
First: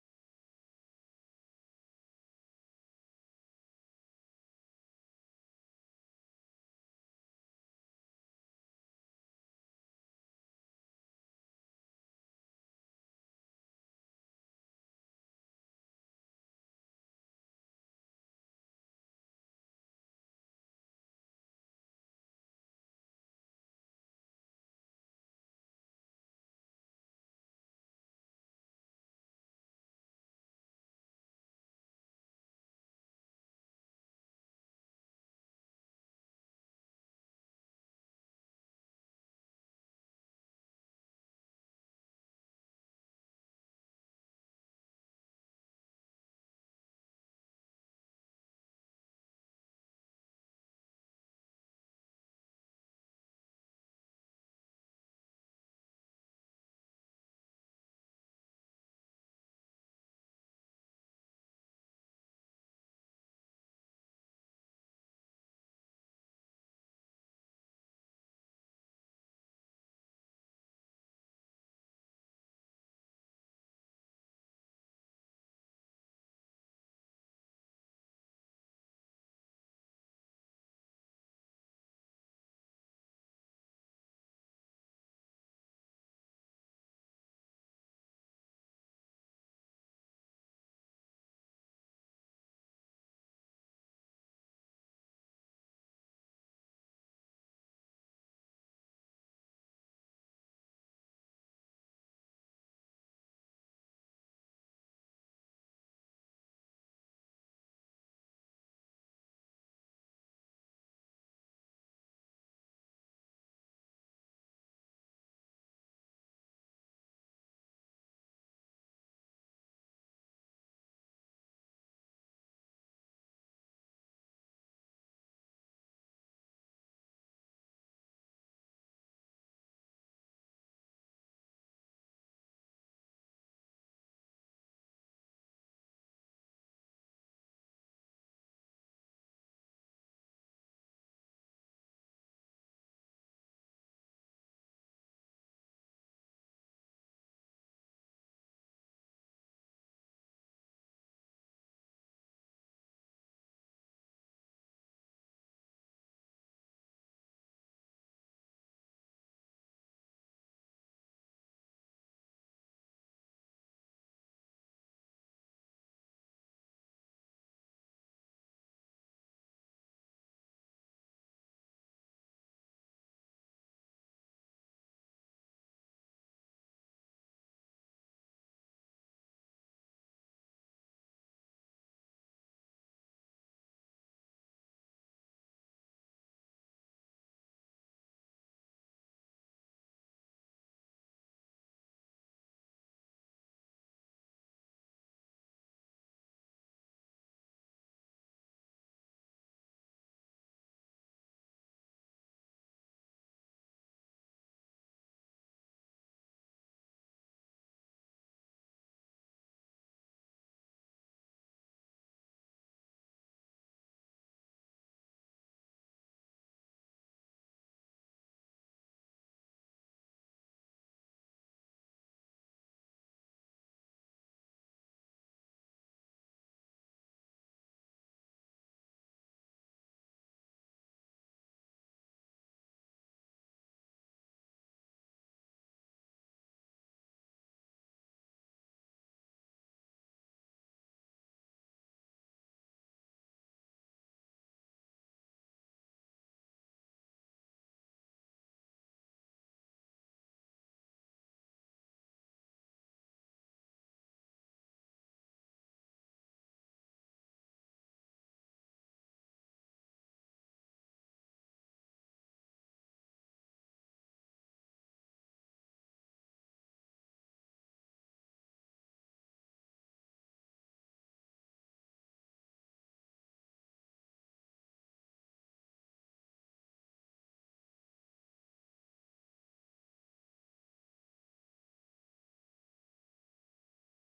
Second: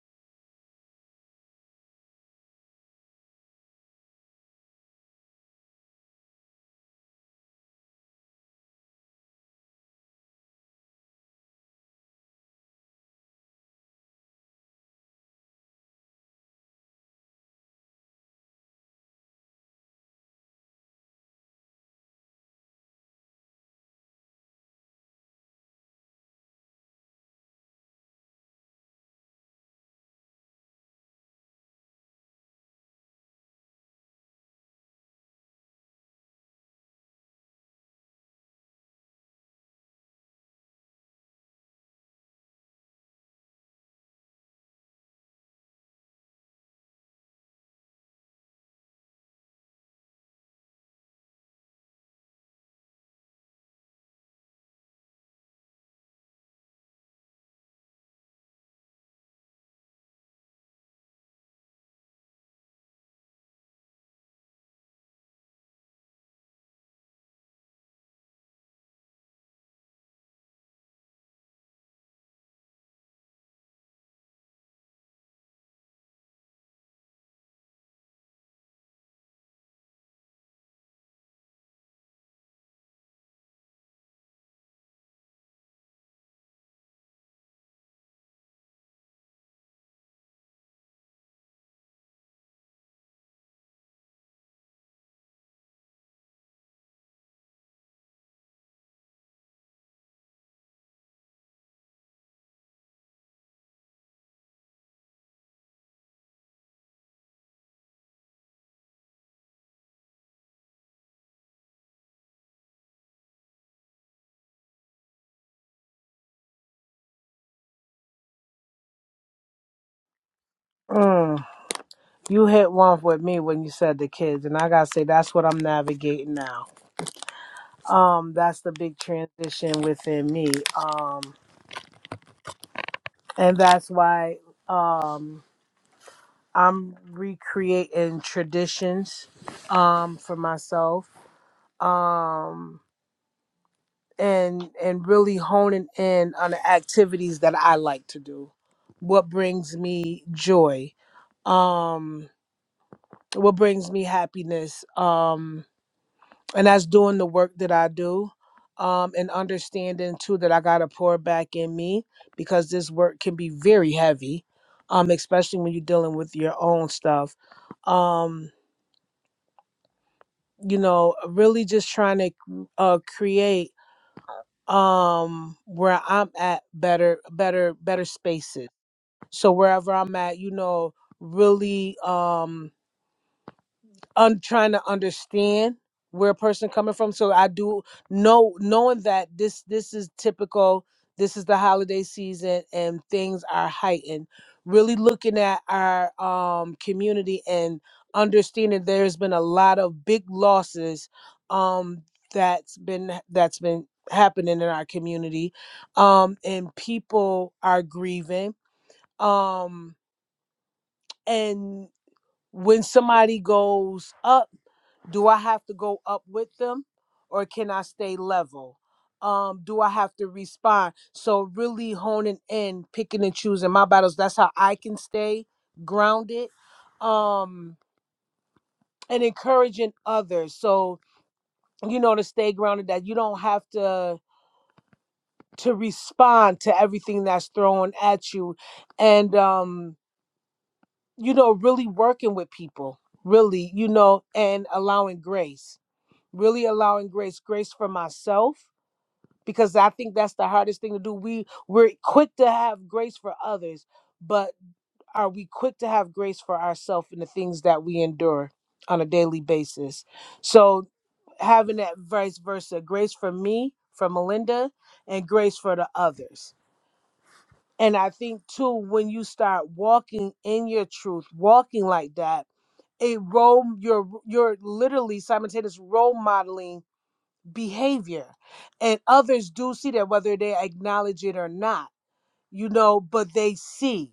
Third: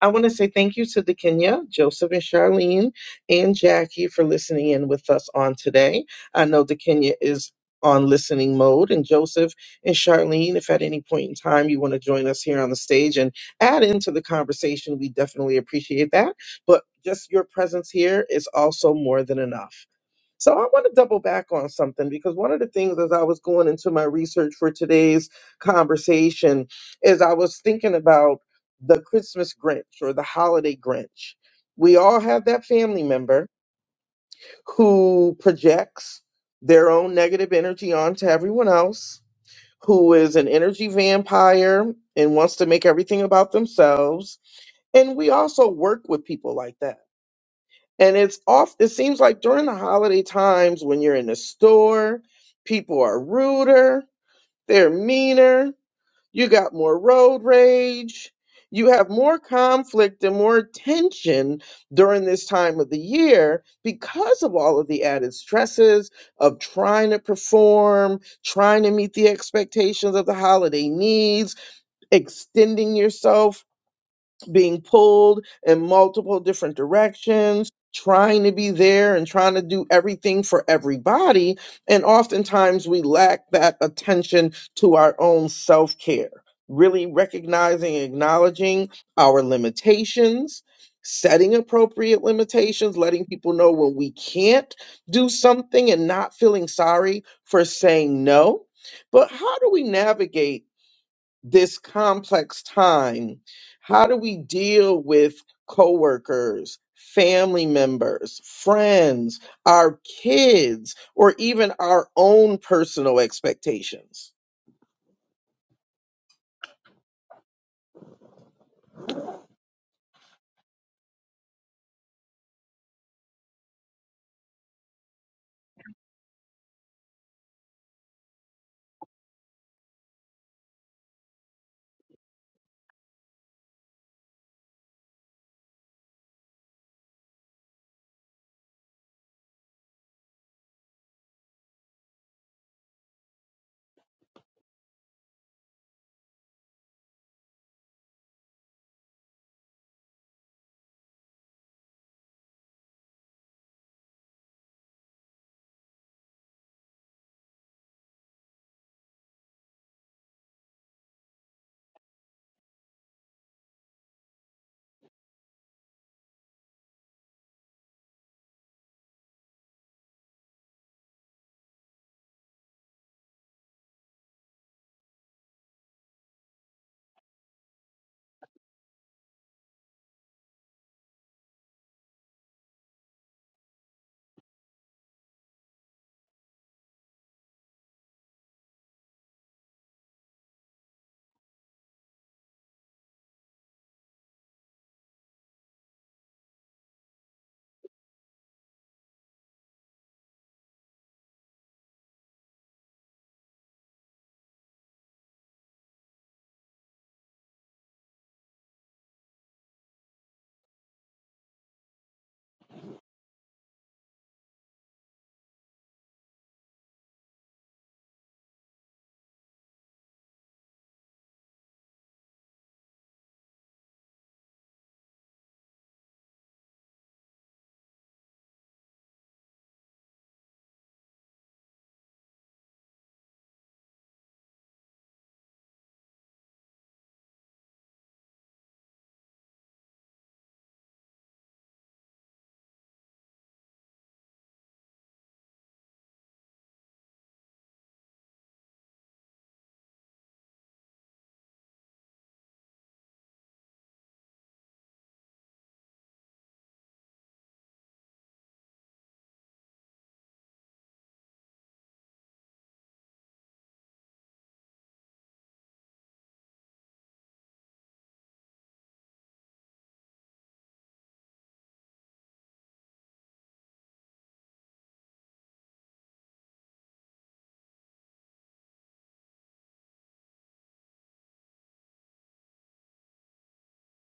[SPEAKER 2] I want to say thank you to the Kenya, Joseph and Charlene, and Jackie for listening in with us on today. I know the Kenya is on listening mode, and Joseph and Charlene, if at any point in time you want to join us here on the stage and add into the conversation, we definitely appreciate that. But just your presence here is also more than enough. So I want to double back on something because one of the things as I was going into my research for today's conversation is I was thinking about the Christmas Grinch or the holiday Grinch. We all have that family member who projects their own negative energy onto everyone else, who is an energy vampire and wants to make everything about themselves. And we also work with people like that and it's off, it seems like during the holiday times when you're in the store, people are ruder, they're meaner, you got more road rage, you have more conflict and more tension during this time of the year because of all of the added stresses of trying to perform, trying to meet the expectations of the holiday needs, extending yourself being pulled in multiple different directions, trying to be there and trying to do everything for everybody. And oftentimes we lack that attention to our own self care, really recognizing and acknowledging our limitations. Setting appropriate limitations, letting people know when we can't do something and not feeling sorry for saying no. But how do we navigate? this complex time, how do we deal with coworkers, family members, friends, our kids, or even our own personal expectations?
[SPEAKER 1] Mm. You hit one with me when you said the kids, and I gotta say that's what I'm navigating now. Um, that's the big transition within me. Um, and that's why um I'm recreating traditions um for myself. Um and and really honing in on the activities that I like to do. What brings me joy. Um what brings me happiness. Um and that's doing the work that I do, um, and understanding too that I gotta pour back in me because this work can be very heavy, um, especially when you're dealing with your own stuff. Um, you know, really just trying to uh, create um where I'm at better, better, better spaces. So wherever I'm at, you know, really um un- trying to understand where a person coming from. So I do know knowing that this this is typical. This is the holiday season and things are heightened. Really looking at our um, community and understanding there's been a lot of big losses um, that's been that's been happening in our community, um, and people are grieving. Um, and when somebody goes up do I have to go up with them or can I stay level? Um, do I have to respond? So really honing in, picking and choosing my battles. That's how I can stay grounded. Um, and encouraging others. So, you know, to stay grounded that you don't have to to respond to everything that's thrown at you. And um, you know, really working with people, really, you know, and allowing grace. Really allowing grace, grace for myself because I think that's the hardest thing to do. We we're quick to have grace for others, but are we quick to have grace for ourselves in the things that we endure on a daily basis? So having that vice versa, grace for me, for Melinda, and grace for the others. And I think too, when you start walking in your truth, walking like that, a role you're you're literally simultaneous role modeling behavior and others do see that whether they acknowledge it or not you know but they see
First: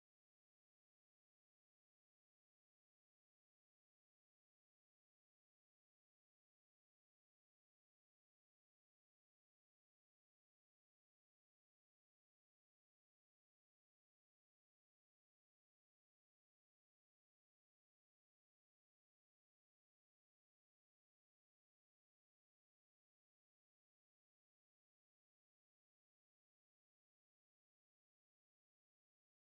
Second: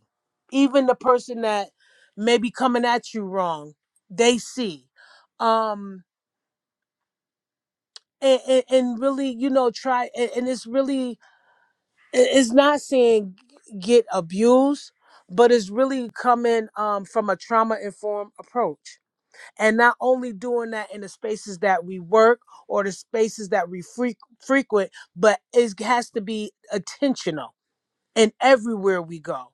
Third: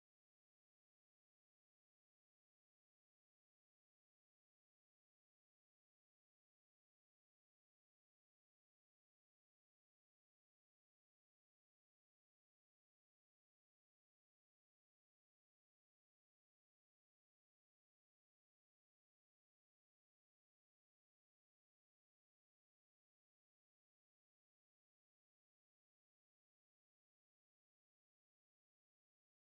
[SPEAKER 1] even the person that may be coming at you wrong they see um and, and, and really you know try and, and it's really i- it's not saying get abused but it's really coming um from a trauma informed approach and not only doing that in the spaces that we work or the spaces that we freq frequent, but it has to be intentional in everywhere we go.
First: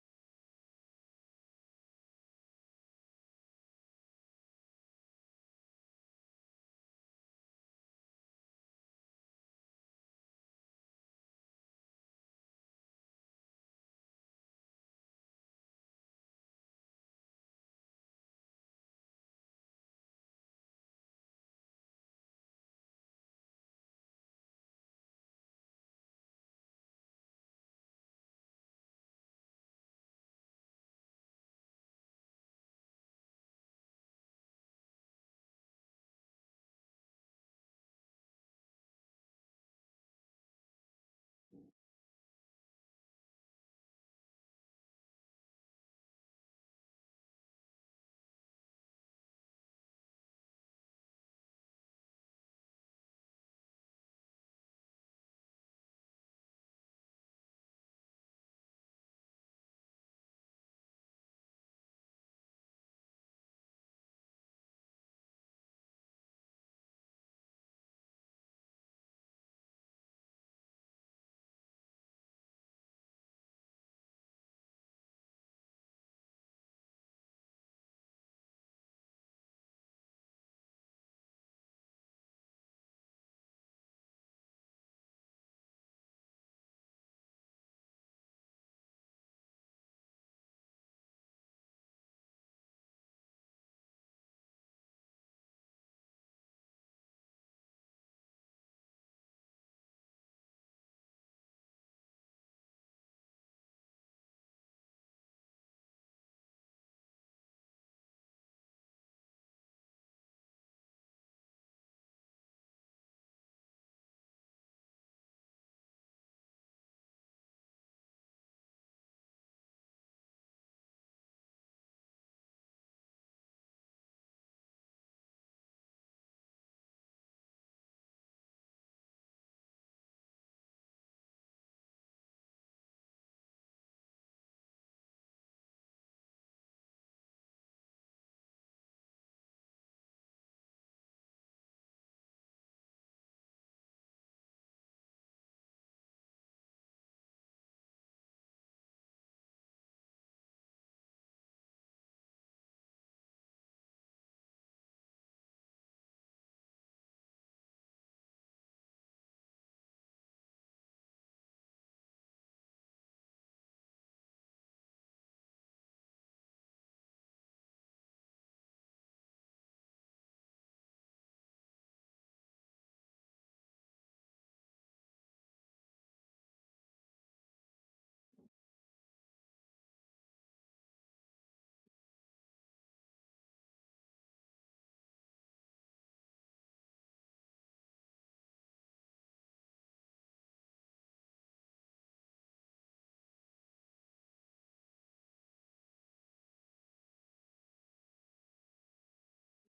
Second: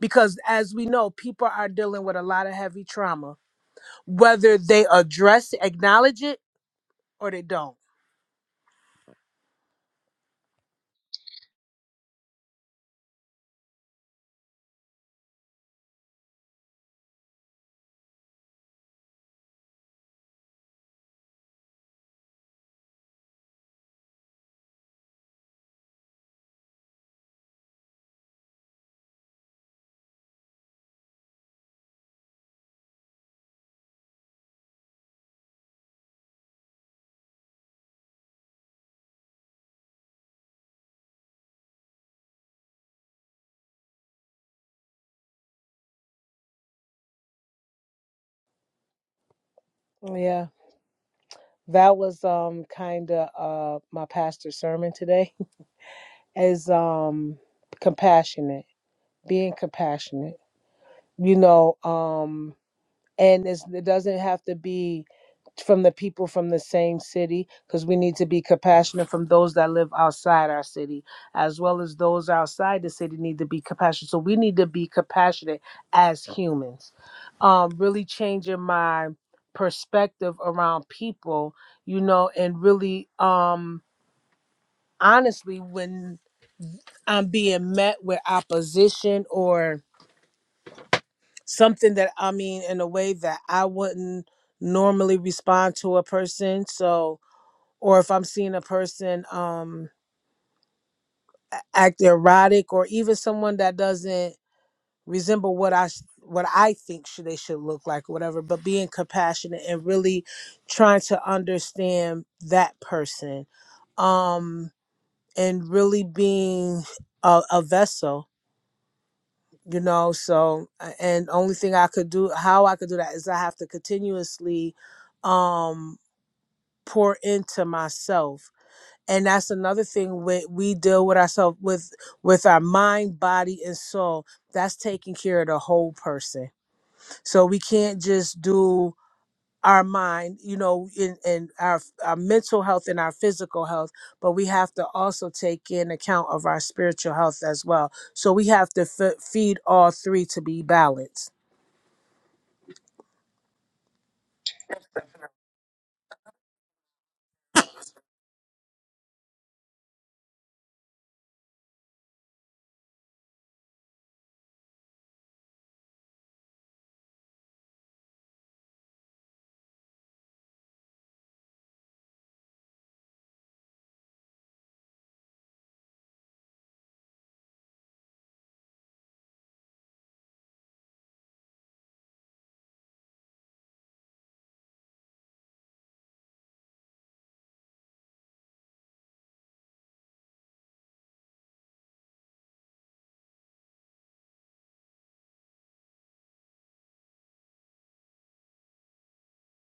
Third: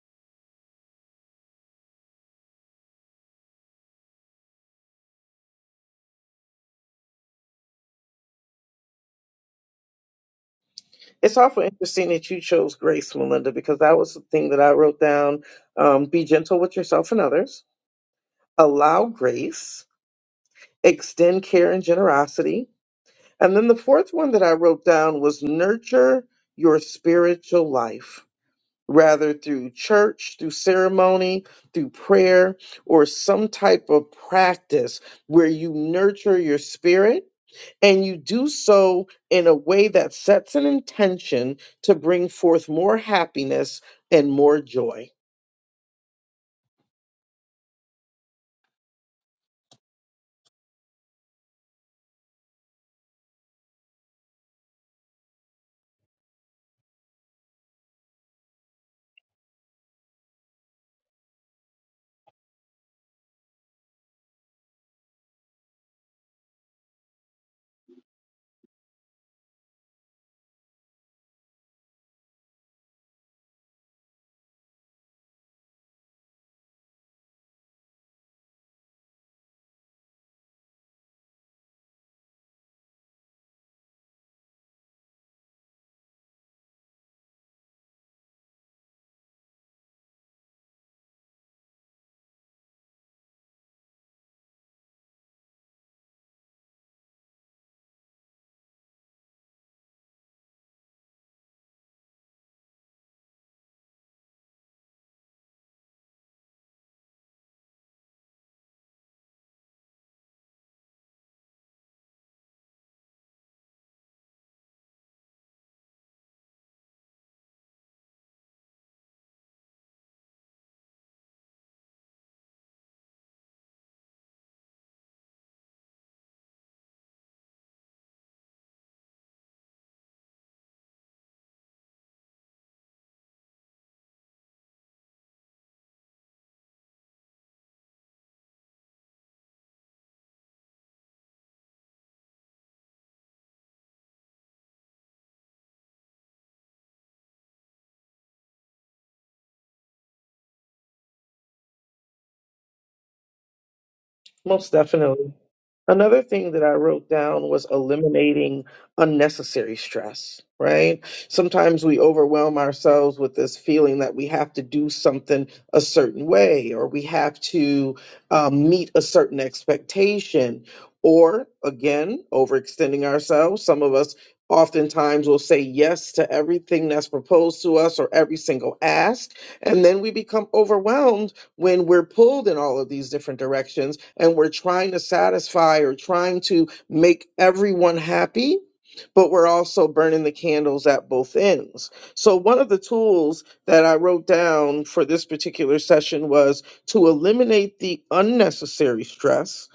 [SPEAKER 1] Because as we know, people are dealing with a lot of heavy trauma, whether they address, acknowledge it, or they don't.
[SPEAKER 2] It's awful interesting that you chose grace, Melinda, because that was the thing that I wrote down. Um, be gentle with yourself and others, allow grace, extend care and generosity. And then the fourth one that I wrote down was nurture your spiritual life rather through church, through ceremony, through prayer, or some type of practice where you nurture your spirit and you do so in a way that sets an intention to bring forth more happiness and more joy.
[SPEAKER 1] Yeah, that was um kind of uh my pastor's sermon today is um compassionate, being compassionate. You know, um and it's, it doesn't have to be from the people from the same city because we need to be compassionate from those that live outside our city as well as those outside the city need to be compassionate so we need to be compassionate as humans um really changing my perspective around people you know and really um honestly when i'm being met with opposition or something that I mean in a way that I wouldn't normally respond to a person. So, or if I'm seeing a person um a- act erotic, or even someone that doesn't resemble what I s- what I think should, they should look like, whatever. But being compassionate and really trying to understand that person, um, and really being a, a vessel you know so a- and only thing i could do how i could do that is i have to continuously um pour into myself and that's another thing we, we deal with ourselves with with our mind body and soul that's taking care of the whole person so we can't just do our mind you know in, in our our mental health and our physical health but we have to also take in account of our spiritual health as well so we have to f- feed all three to be balanced
[SPEAKER 2] Most definitely. Another thing that I wrote down was eliminating unnecessary stress, right? Sometimes we overwhelm ourselves with this feeling that we have to do something a certain way, or we have to um, meet a certain expectation, or again, overextending ourselves. Some of us oftentimes will say yes to everything that's proposed to us or every single ask, and then we become overwhelmed when we're pulled in all of these different directions and we're trying to satisfy or trying to make everyone happy, but we're also burning the candles at both ends. So, one of the tools that I wrote down for this particular session was to eliminate the unnecessary stress,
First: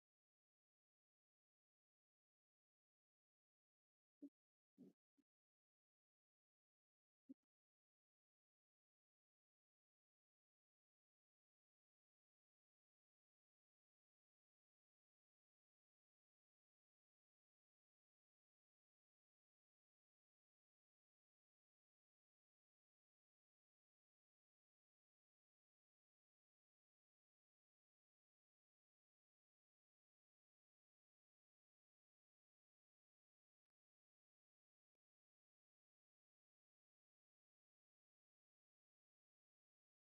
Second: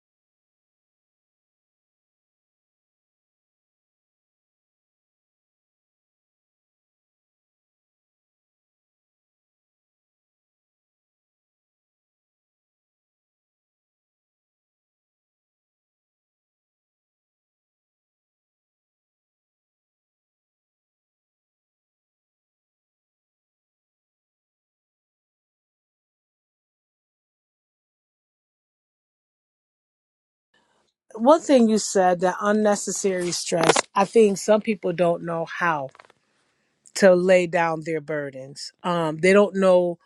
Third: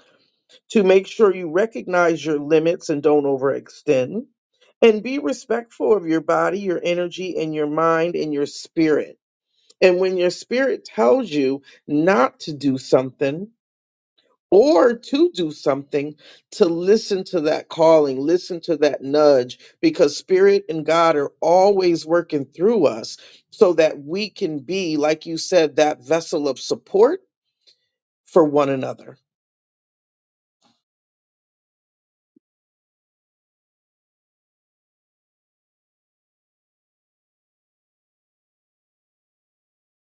[SPEAKER 2] to make sure you recognize your limits and don't overextend. And be respectful of your body, your energy, and your mind and your spirit and when your spirit tells you not to do something or to do something, to listen to that calling, listen to that nudge, because spirit and God are always working through us so that we can be, like you said, that vessel of support for one another.
[SPEAKER 1] one thing you said that unnecessary stress i think some people don't know how to lay down their burdens um they don't know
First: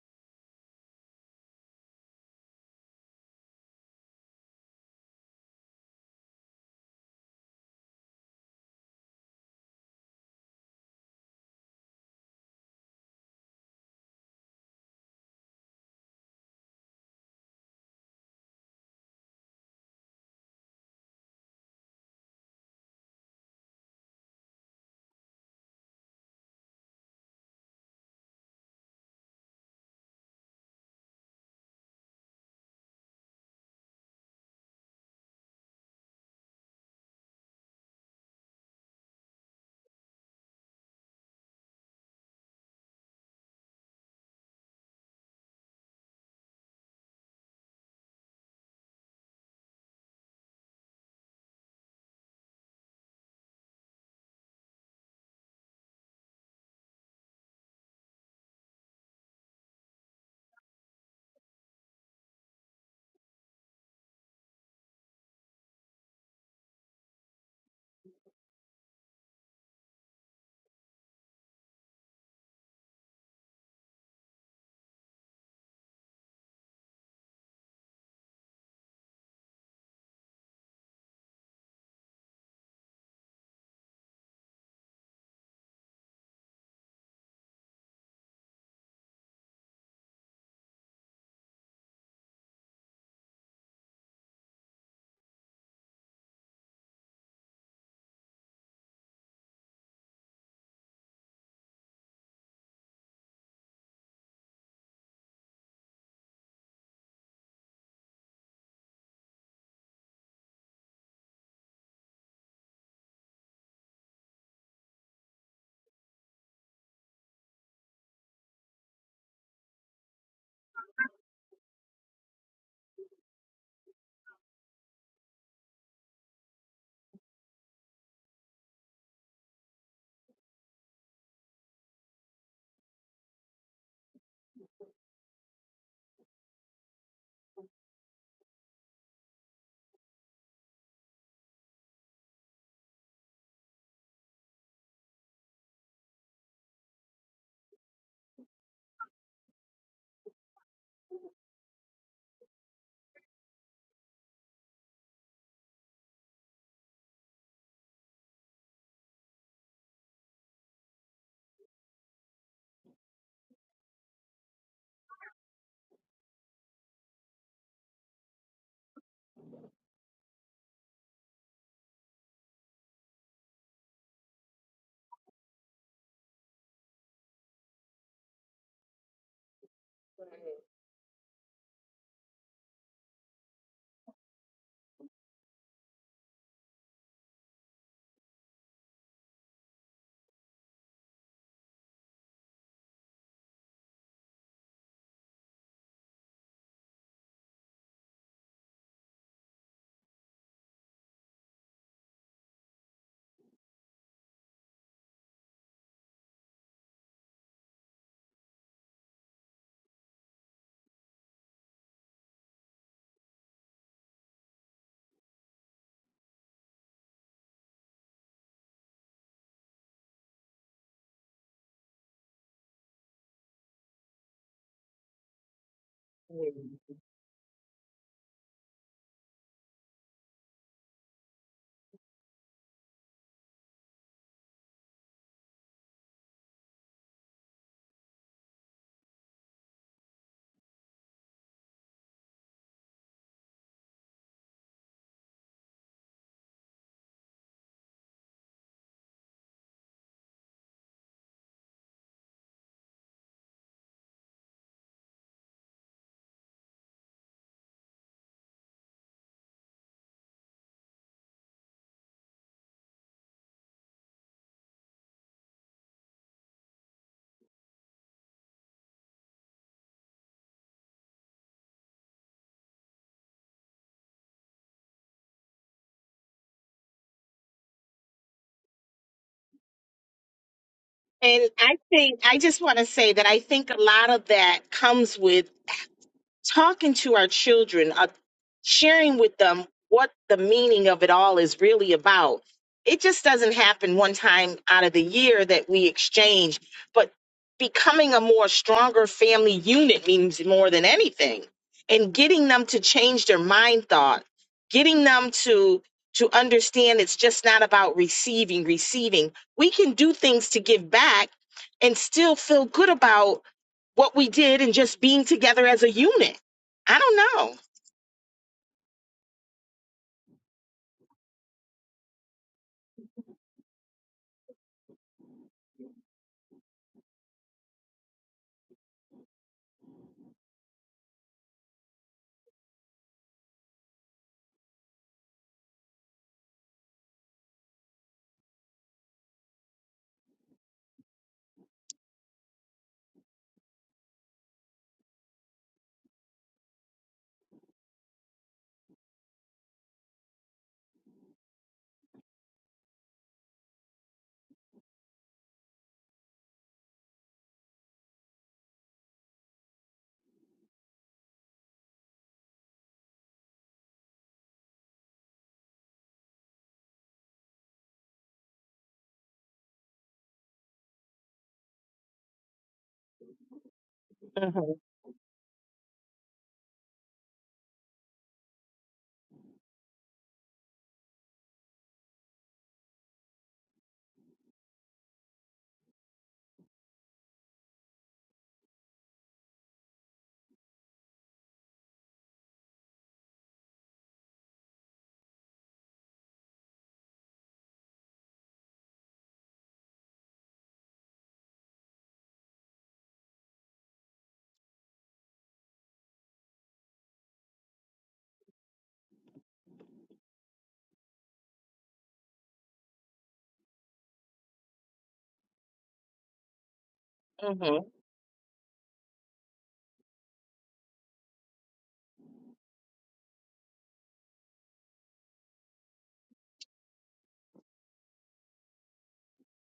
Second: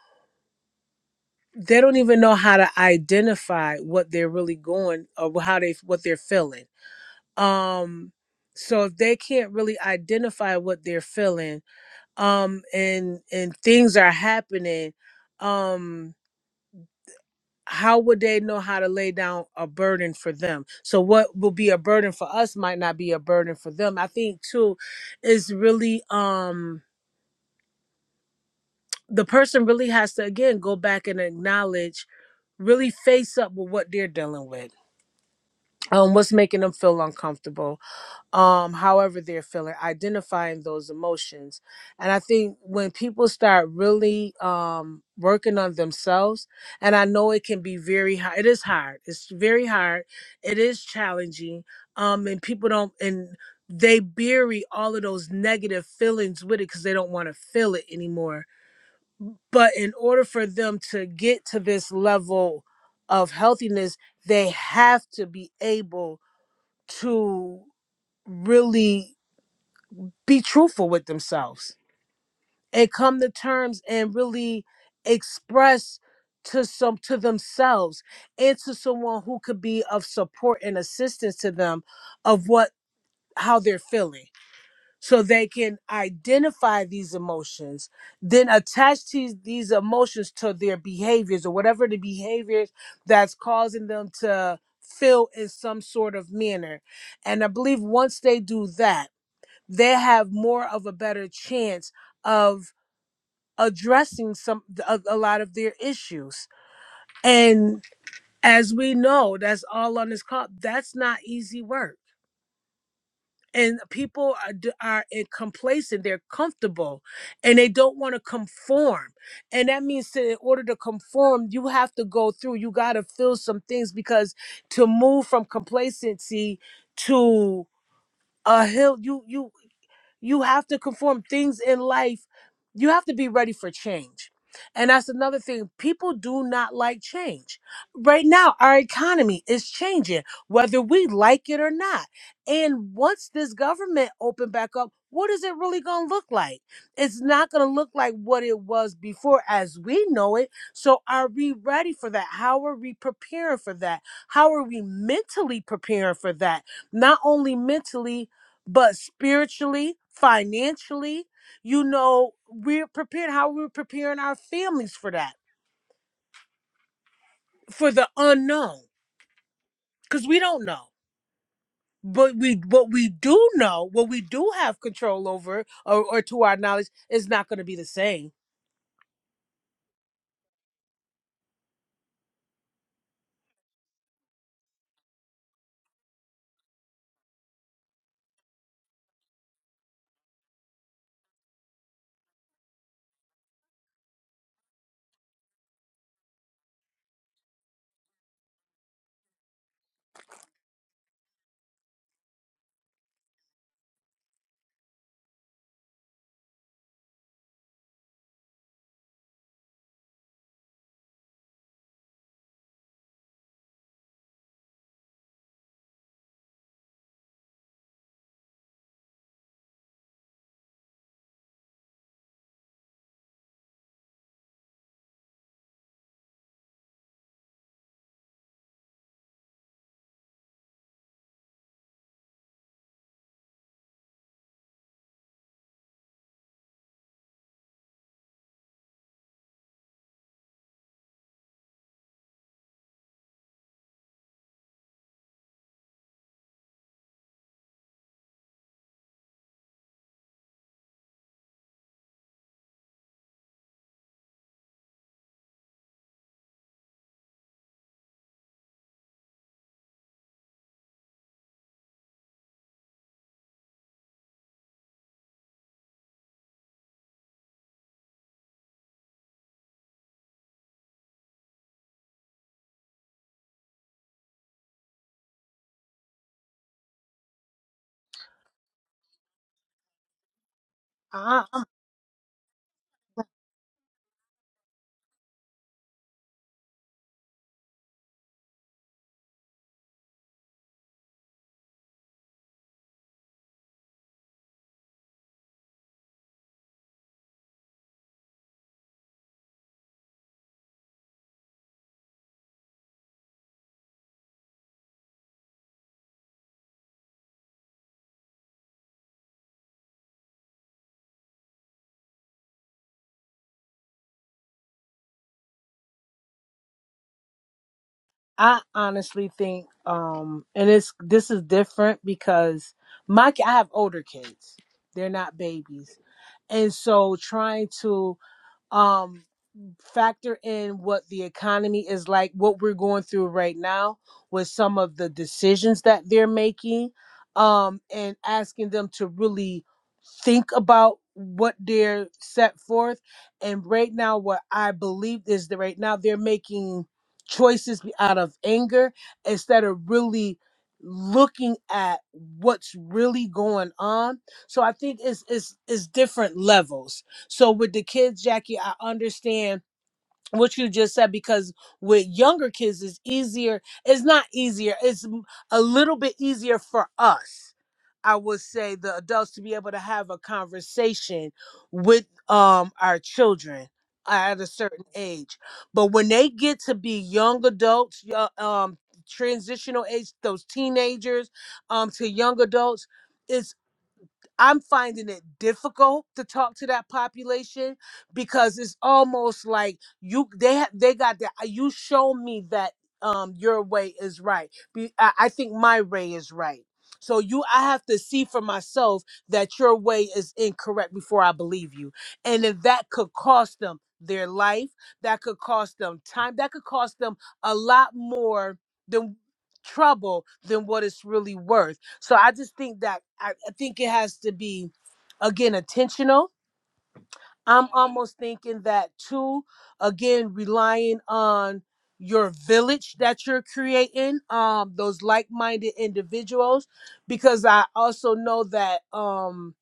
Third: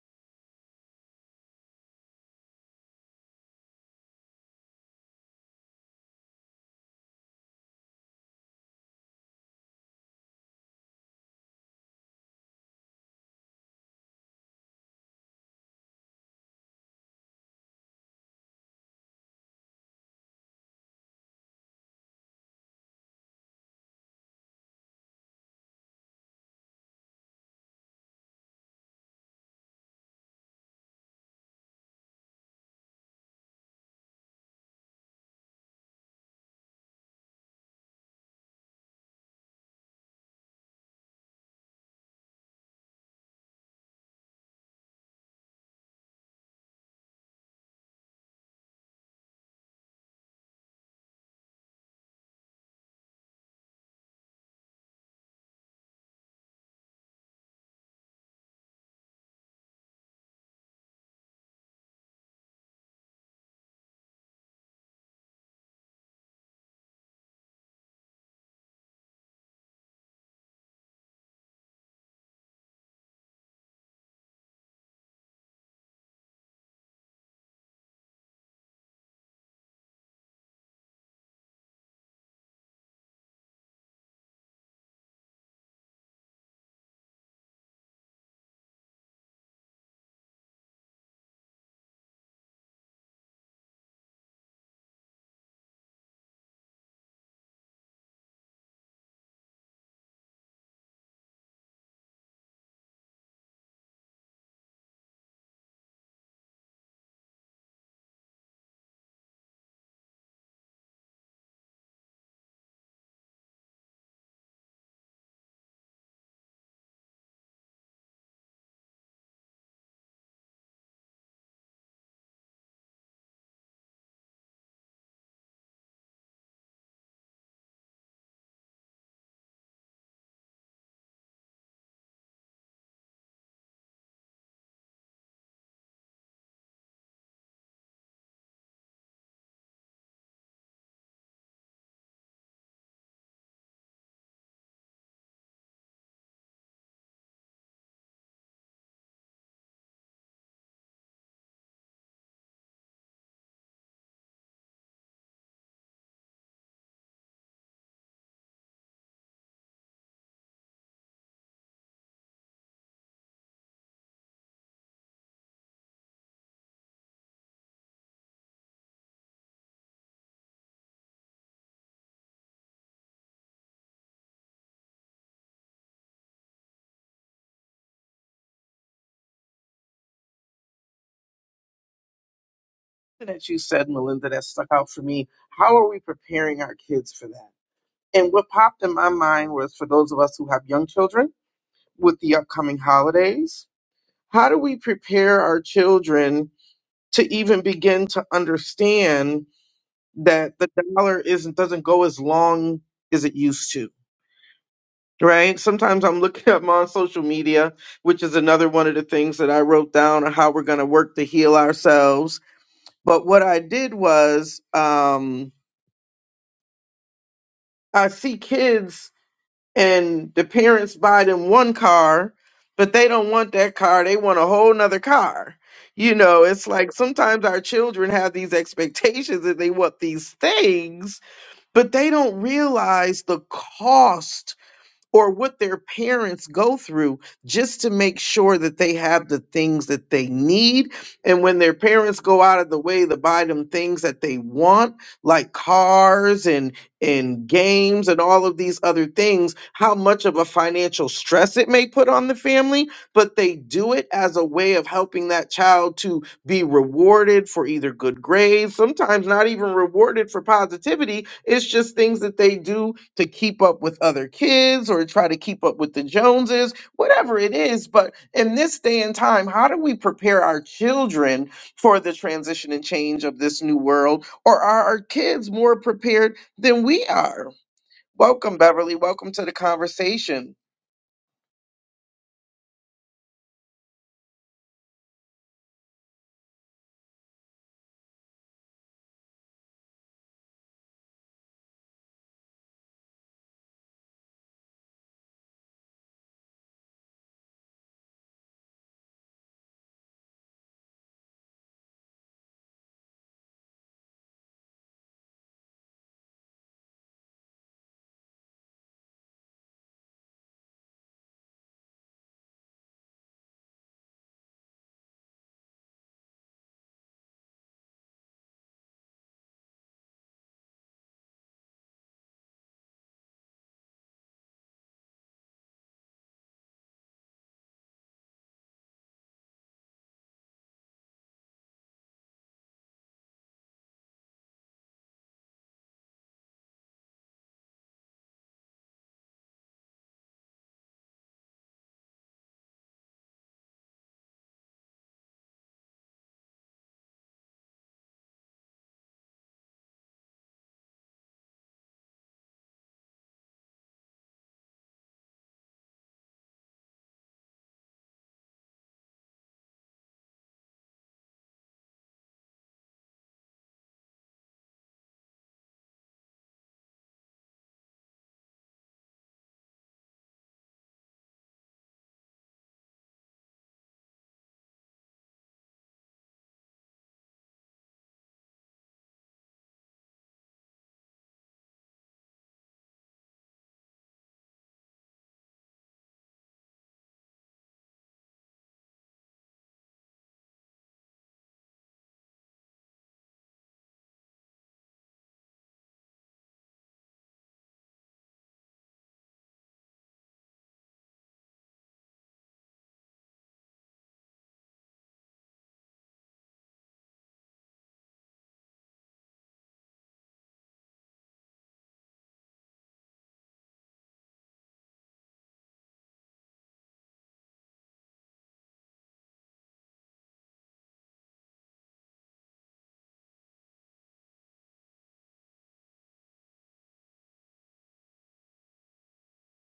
[SPEAKER 1] they don't even know how to identify what they're really going or how they what they're feeling um so if they can't really identify what they're feeling um and and things are happening um how would they know how to lay down a burden for them? So what will be a burden for us might not be a burden for them. I think too is really um the person really has to again go back and acknowledge really face up with what they're dealing with um what's making them feel uncomfortable um however they're feeling identifying those emotions and i think when people start really um working on themselves and i know it can be very hard it is hard it's very hard it is challenging um and people don't and they bury all of those negative feelings with it because they don't want to feel it anymore but in order for them to get to this level of healthiness they have to be able to really be truthful with themselves and come to terms and really express to some to themselves and to someone who could be of support and assistance to them of what how they're feeling so they can identify these emotions then attach these these emotions to their behaviors or whatever the behaviors that's causing them to feel in some sort of manner and i believe once they do that they have more of a better chance of addressing some a, a lot of their issues and as we know that's all on this call that's not easy work and people are, d- are in- complacent they're comfortable and they don't want to conform and that means that in order to conform you have to go through you got to feel some things because to move from complacency to a hill you you You have to conform things in life. You have to be ready for change. And that's another thing. People do not like change. Right now, our economy is changing, whether we like it or not. And once this government open back up, what is it really going to look like? It's not going to look like what it was before as we know it. So, are we ready for that? How are we preparing for that? How are we mentally preparing for that? Not only mentally, but spiritually, financially, you know, we're prepared how we're preparing our families for that, for the unknown, because we don't know. But we, what we do know, what we do have control over, or, or to our knowledge, is not going to be the same.
[SPEAKER 2] That you said, Melinda, that stuck out for me. How are we preparing our kids for that? And what popped in my mind was for those of us who have young children with the upcoming holidays, how do we prepare our children to even begin to understand? that the dollar isn't doesn't go as long as it used to right sometimes i'm looking up on social media which is another one of the things that i wrote down on how we're going to work to heal ourselves but what i did was um i see kids and the parents buy them one car but they don't want that car they want a whole nother car you know it's like sometimes our children have these expectations that they want these things but they don't realize the cost or what their parents go through just to make sure that they have the things that they need. And when their parents go out of the way to buy them things that they want, like cars and and games and all of these other things, how much of a financial stress it may put on the family, but they do it as a way of helping that child to be rewarded for either good grades, sometimes not even rewarded for positivity. It's just things that they do to keep up with other kids or try to keep up with the Joneses, whatever it is. But in this day and time, how do we prepare our children for the transition and change of this new world? Or are our kids more prepared than we are? Welcome, Beverly. Welcome to the conversation.
[SPEAKER 3] And
[SPEAKER 1] Ah,
[SPEAKER 3] I think I just want to say that I think a lot of that comes with talking to our children, uh, sharing with them what the meaning of it all is really about. It just doesn't happen one time out of the year that we exchange, but becoming a more stronger family unit means more than anything. And getting them to change their mind thought, getting them to to understand it's just not about receiving, receiving. We can do things to give back and still feel good about what we did and just being together as a unit. I don't know.
[SPEAKER 1] I honestly think, um, and it's this is different because my ki- I have older kids; they're not babies, and so trying to, um, factor in what the economy is like, what we're going through right now with some of the decisions that they're making, um, and asking them to really think about what they're set forth. And right now, what I believe is that right now they're making choices out of anger instead of really looking at what's really going on. So I think it's it's it's different levels. So with the kids, Jackie, I understand what you just said because with younger kids it's easier it's not easier it's m- a little bit easier for us i would say the adults to be able to have a conversation with um our children at a certain age but when they get to be young adults yo- um transitional age those teenagers um to young adults I'm finding it difficult to talk to that population because it's almost like you they ha- they got that you show me that um your way is right. Be, I, I think my way is right. So you I have to see for myself that your way is incorrect before I believe you. And if that could cost them their life, that could cost them time, that could cost them a lot more than trouble than what it's really worth so I just think that I, I think it has to be again intentional. I'm almost thinking that too, again, relying on your village that you're creating, um, those like-minded individuals, because I also know that um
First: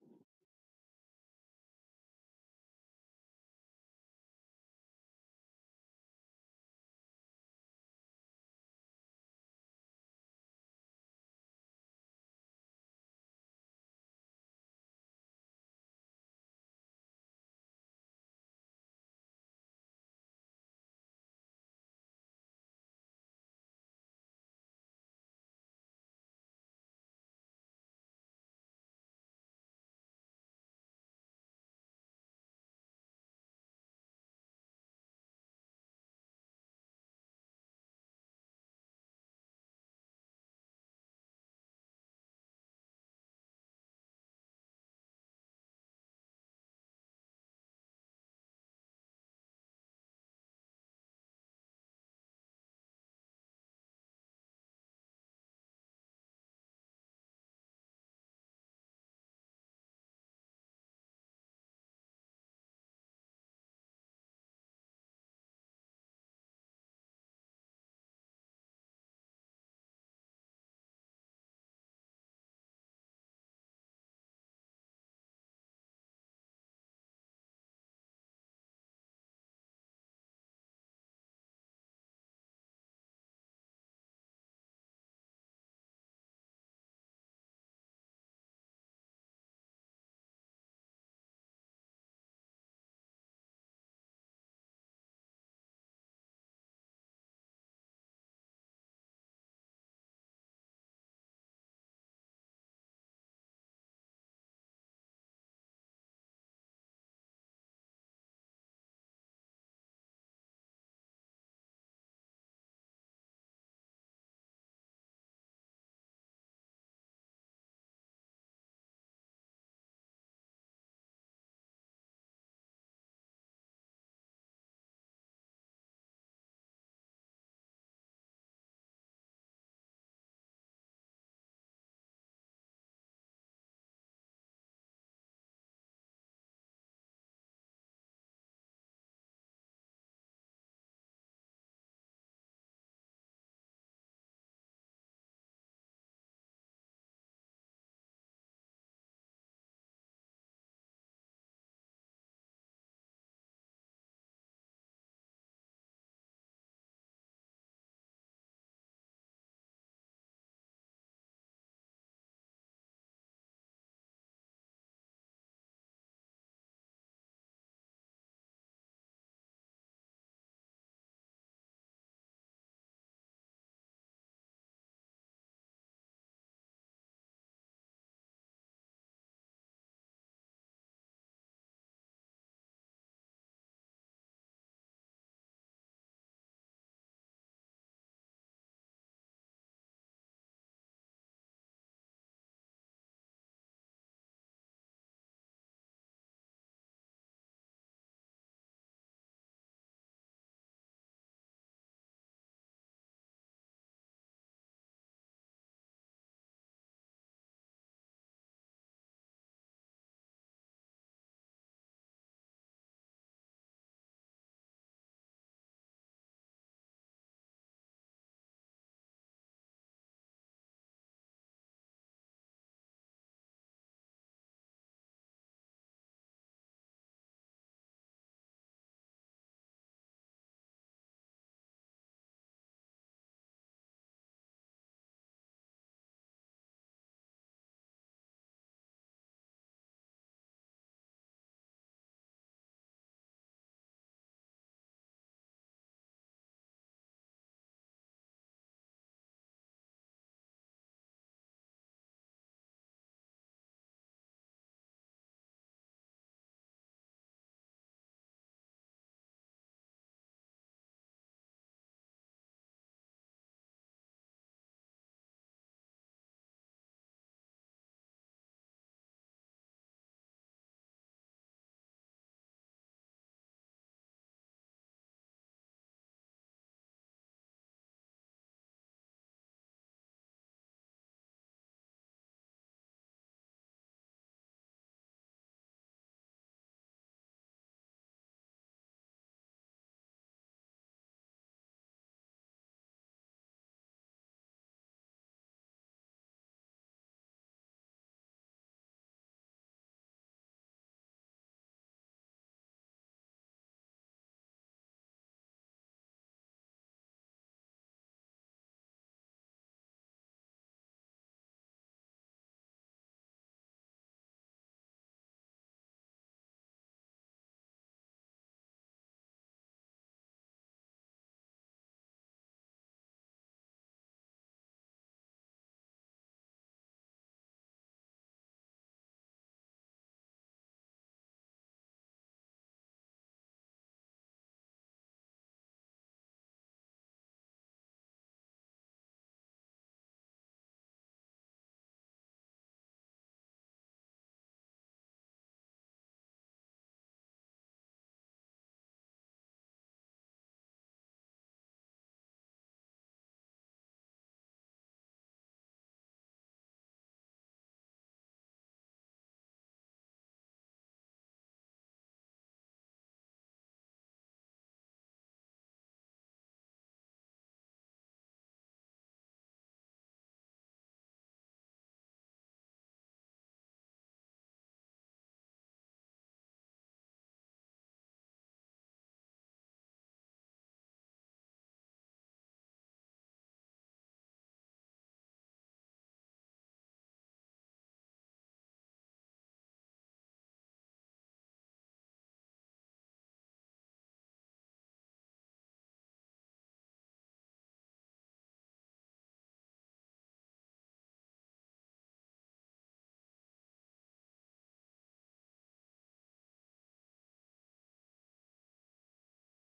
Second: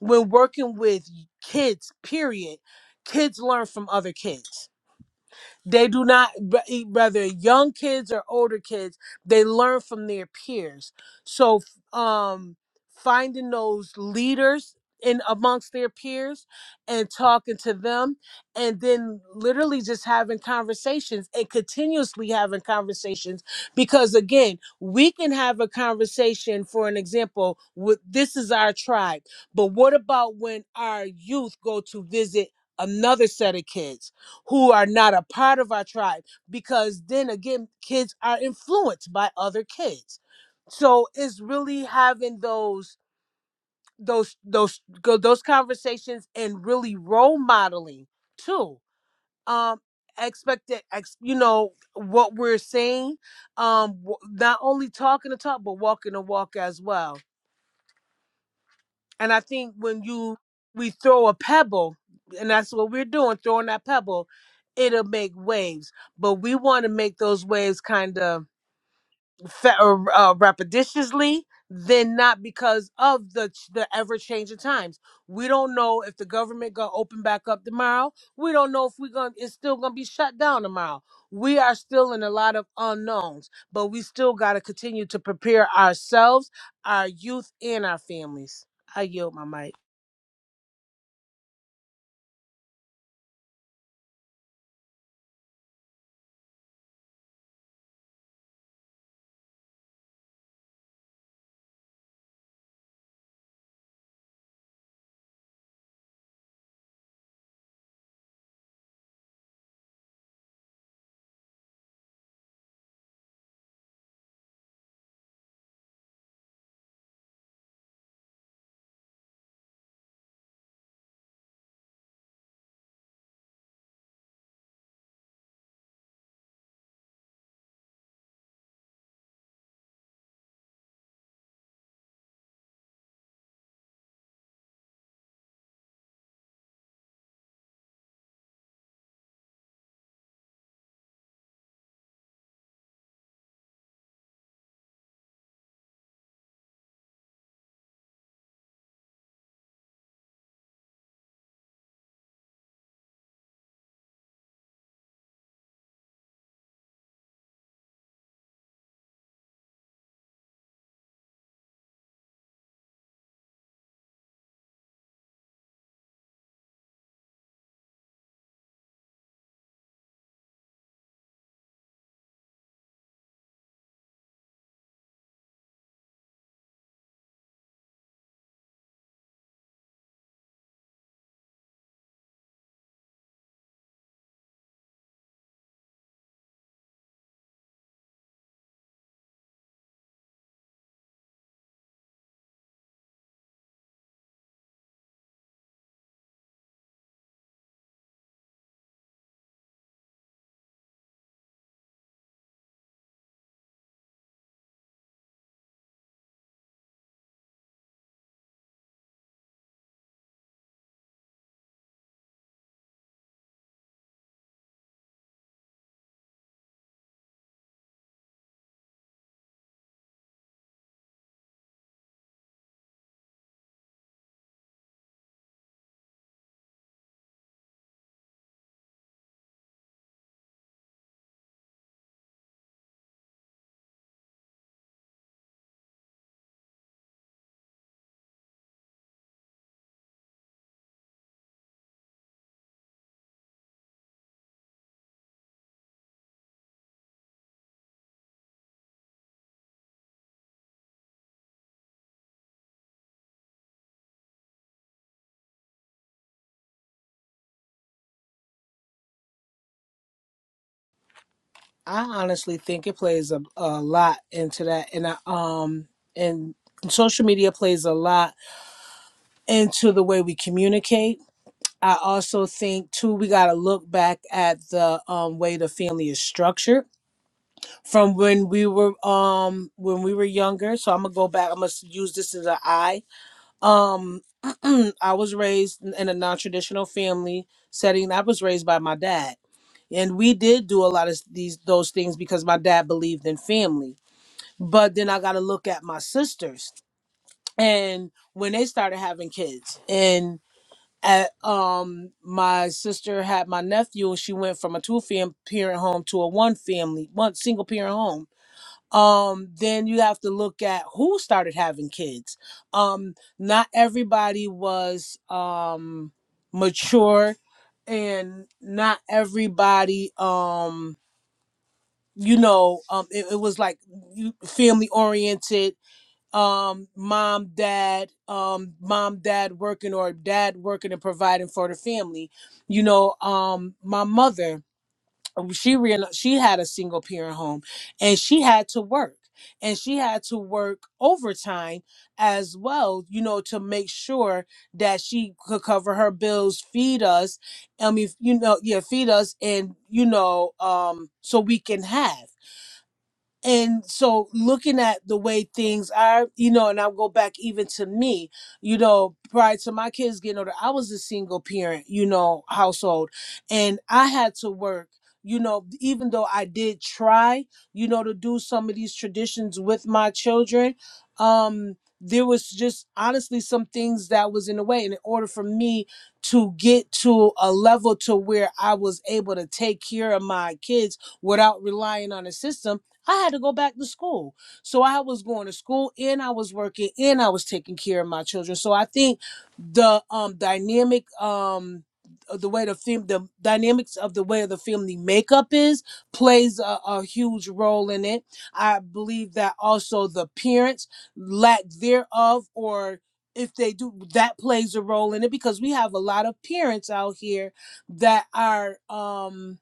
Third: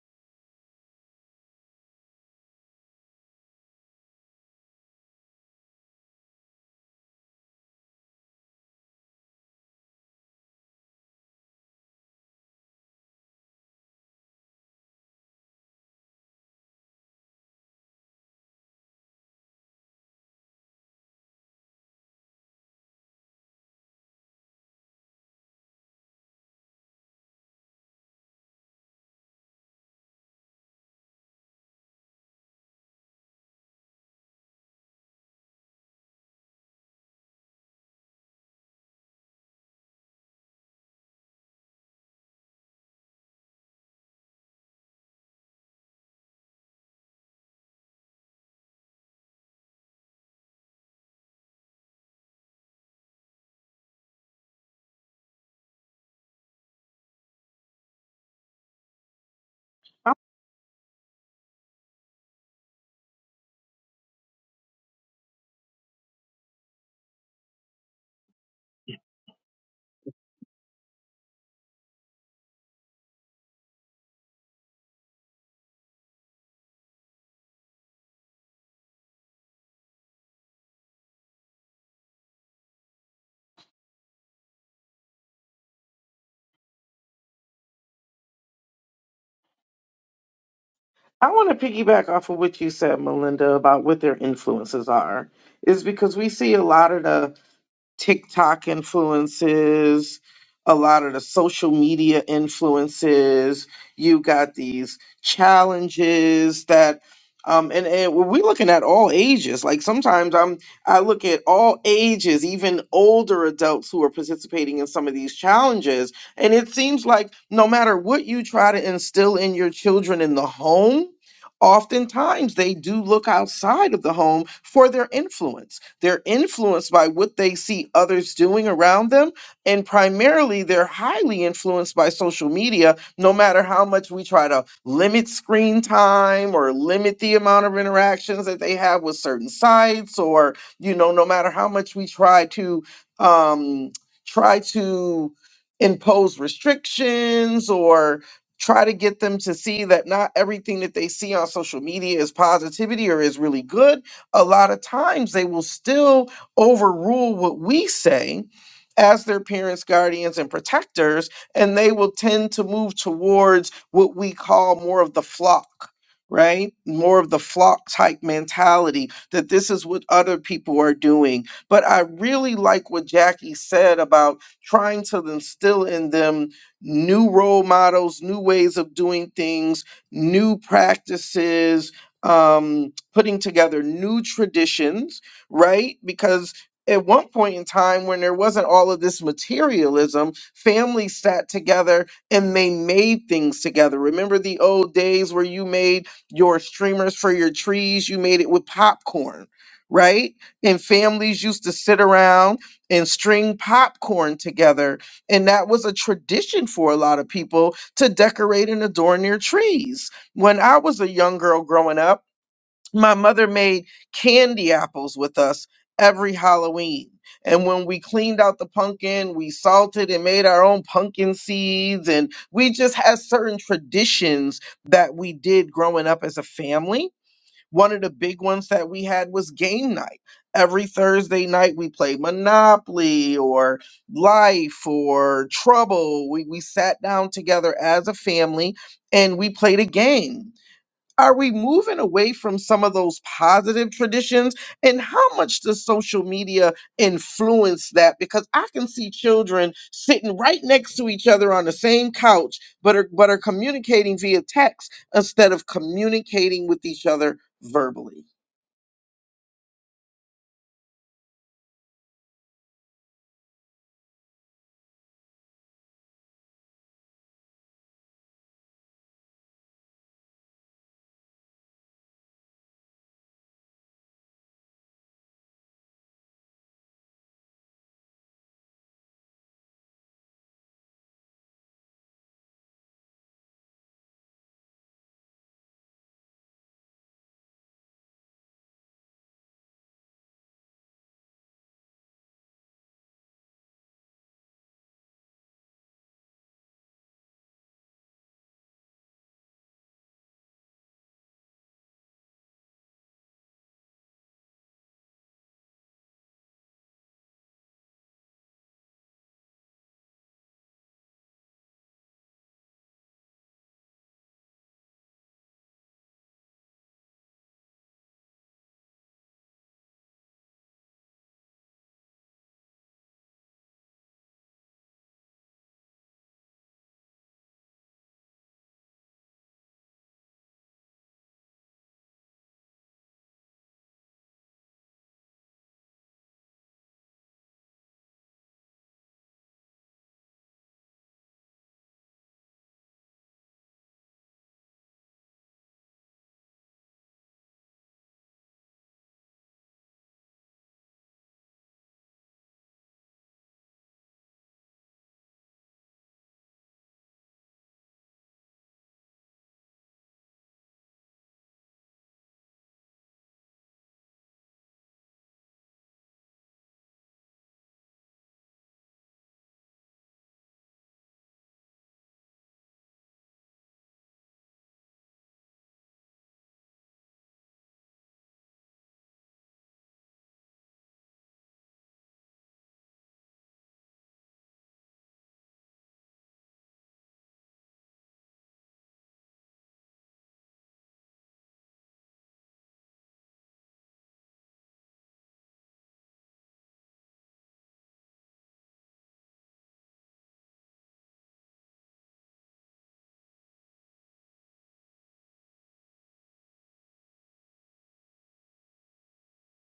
[SPEAKER 1] when working with kids, period, kids learn from other kids they do not, b- e- whether young kids or older kids, they learn from their peers. So, f- um, finding those leaders in amongst their peers and talking to them, and then literally just having conversations and continuously having conversations. Because again, we can have a conversation, for an example, with this is our tribe, but what about when our youth go to visit? Another set of kids who are not a part of our tribe because then again kids are influenced by other kids so it's really having those those those go- those conversations and really role modeling too um expect that ex, you know what we're saying um w- not only talking the talk but walking the walk as well And I think when you we throw a pebble, and that's what we're doing, throwing that pebble, it'll make waves. But we want to make those waves kind of fa- or, uh, repetitiously, then not because of the ch- the ever changing times. We don't know if the government gonna open back up tomorrow. We don't know if we're gonna it's still gonna be shut down tomorrow. We are still in a lot of unknowns, but we still gotta continue to prepare ourselves, our youth, and our families. I yield my mic.
[SPEAKER 2] I want to piggyback off of what you said, Melinda, about what their influences are. Is because we see a lot of the TikTok influences, a lot of the social media influences. You got these challenges that, um, and, and we're looking at all ages. Like sometimes I'm, I look at all ages, even older adults who are participating in some of these challenges. And it seems like no matter what you try to instill in your children in the home, oftentimes they do look outside of the home for their influence they're influenced by what they see others doing around them. And primarily, they're highly influenced by social media, no matter how much we try to limit screen time or limit the amount of interactions that they have with certain sites, or, you know, no matter how much we try to, um, try to impose restrictions or try to get them to see that not everything that they see on social media is positivity or is really good a lot of times they will still overrule what we say as their parents, guardians, and protectors, and they will tend to move towards what we call more of the flock. Right? More of the flock type mentality that this is what other people are doing. But I really like what Jackie said about trying to instill in them new role models, new ways of doing things, new practices. Um, putting together new traditions, right? Because at one point in time when there wasn't all of this materialism, families sat together and they made things together. Remember the old days where you made your streamers for your trees, you made it with popcorn, right? And families used to sit around and string popcorn together. And that was a tradition for a lot of people to decorate and adorn their trees. When I was a young girl growing up, my mother made candy apples with us every Halloween. And when we cleaned out the pumpkin, we salted and made our own pumpkin seeds. And we just had certain traditions that we did growing up as a family. One of the big ones that we had was game night. Every Thursday night, we played Monopoly or Life or Trouble. We, we sat down together as a family and we played a game are we moving away from some of those positive traditions? And how much does social media influence that? Because I can see children sitting right next to each other on the same couch, but are, but are communicating via text instead of communicating with each other verbally.
[SPEAKER 1] I honestly think it plays a, a lot into that, and I, um, and social media plays a lot into the way we communicate. I also think too we got to look back at the um, way the family is structured from when we were um when we were younger. So I'm gonna go back. I must use this as a I. Um, I was raised in a non-traditional family setting. I was raised by my dad, and we did do a lot of these those things because my dad believed in family but then I got to look at my sisters and when they started having kids and at, um my sister had my nephew and she went from a two fam- parent home to a one family one single parent home um then you have to look at who started having kids um not everybody was um mature and not everybody um you know um it, it was like family oriented um mom dad um mom dad working or dad working and providing for the family you know um my mother um, she real she had a single parent home and she had to work and she had to work overtime as well you know to make sure that she could cover her bills feed us i mean you know yeah feed us and you know um so we can have and so looking at the way things are you know and i'll go back even to me you know prior to my kids getting older i was a single parent you know household and i had to work you know even though i did try you know to do some of these traditions with my children um there was just honestly some things that was in the way and in order for me to get to a level to where i was able to take care of my kids without relying on a system I had to go back to school. So I was going to school and I was working and I was taking care of my children. So I think the um dynamic um the way the film the dynamics of the way the family makeup is plays a, a huge role in it. I believe that also the parents lack thereof or if they do that plays a role in it because we have a lot of parents out here that are um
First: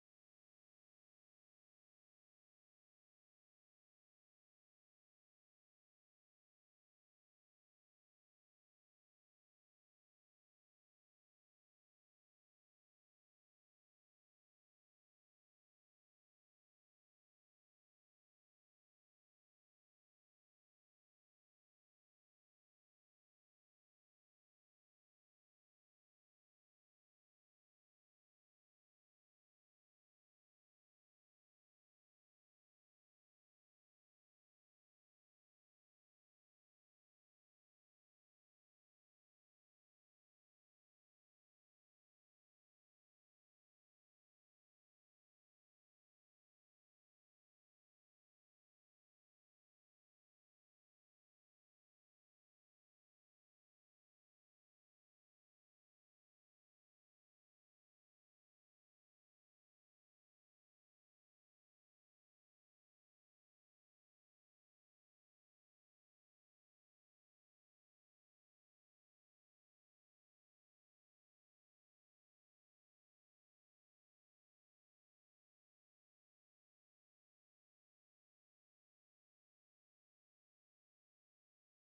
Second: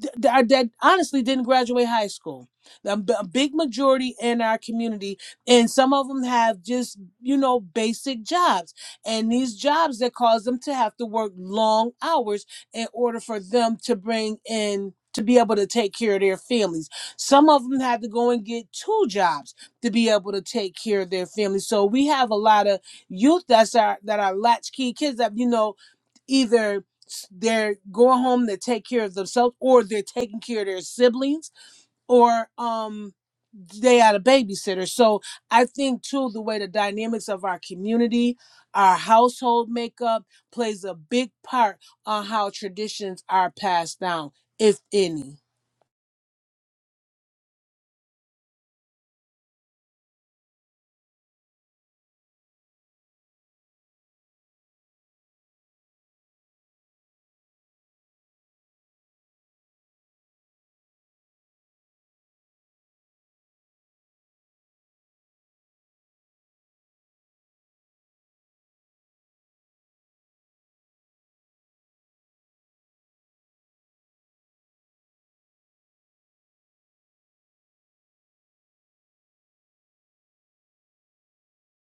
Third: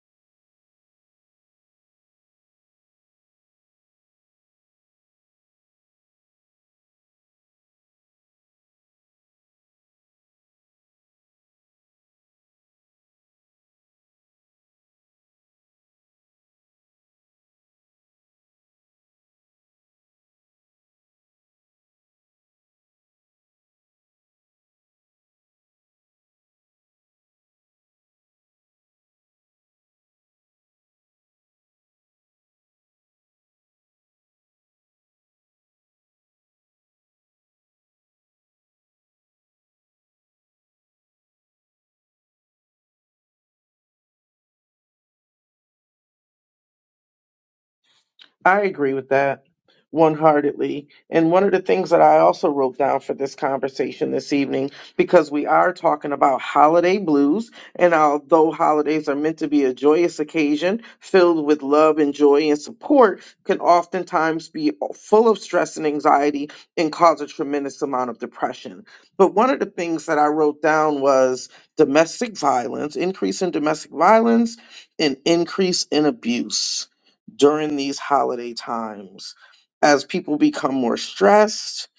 [SPEAKER 1] th- that, that honestly didn't graduate high school. A, b- a big majority in our community, and some of them have just you know basic jobs, and these jobs that cause them to have to work long hours in order for them to bring in to be able to take care of their families. Some of them had to go and get two jobs to be able to take care of their families. So we have a lot of youth that's our that are latchkey kids that you know either they're going home to take care of themselves or they're taking care of their siblings or um they had a babysitter so i think too the way the dynamics of our community our household makeup plays a big part on how traditions are passed down if any
[SPEAKER 2] I agree with that one heartedly. And one of the things that I also wrote down for this conversation this evening, because we are talking about holiday blues, and although holidays are meant to be a joyous occasion filled with love and joy and support, can oftentimes be full of stress and anxiety and cause a tremendous amount of depression. But one of the things that I wrote down was domestic violence, increase in domestic violence, and increase in abuse during these holiday times as people become more stressed,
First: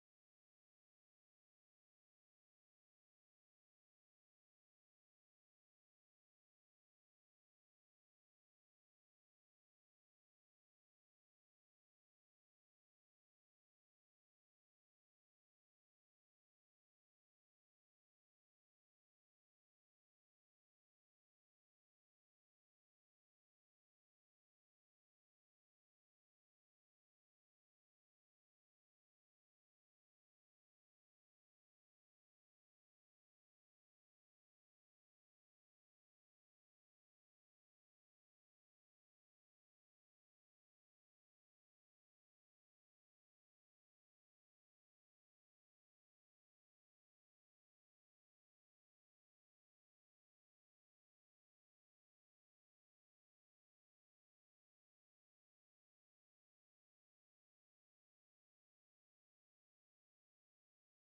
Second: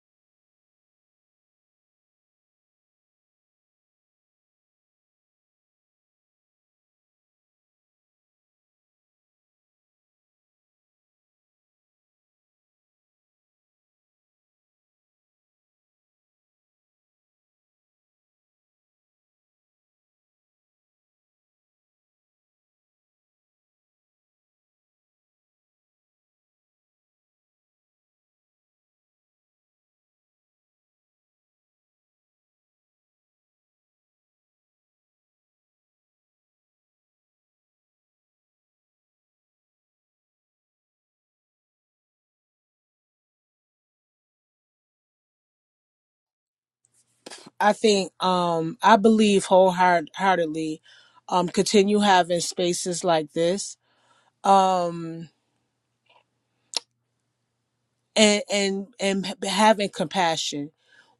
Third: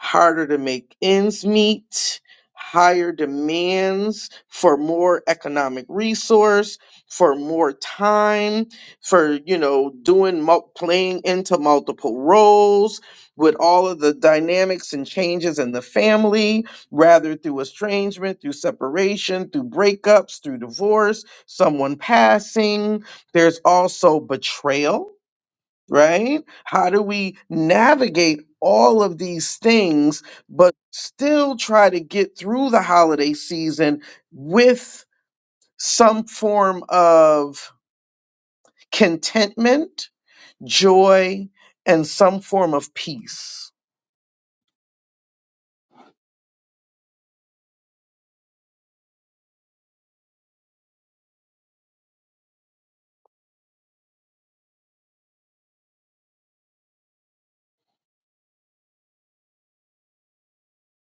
[SPEAKER 2] harder to make ends meet, higher demands for more economic resource, for more time, for, you know, doing mul- playing into multiple roles with all of the dynamics and changes in the family, rather through estrangement, through separation, through breakups, through divorce, someone passing, there's also betrayal right? How do we navigate all of these things, but still try to get through the holiday season with some form of contentment, joy, and some form of peace?
[SPEAKER 1] i think um i believe wholeheartedly um continue having spaces like this um. and and and having compassion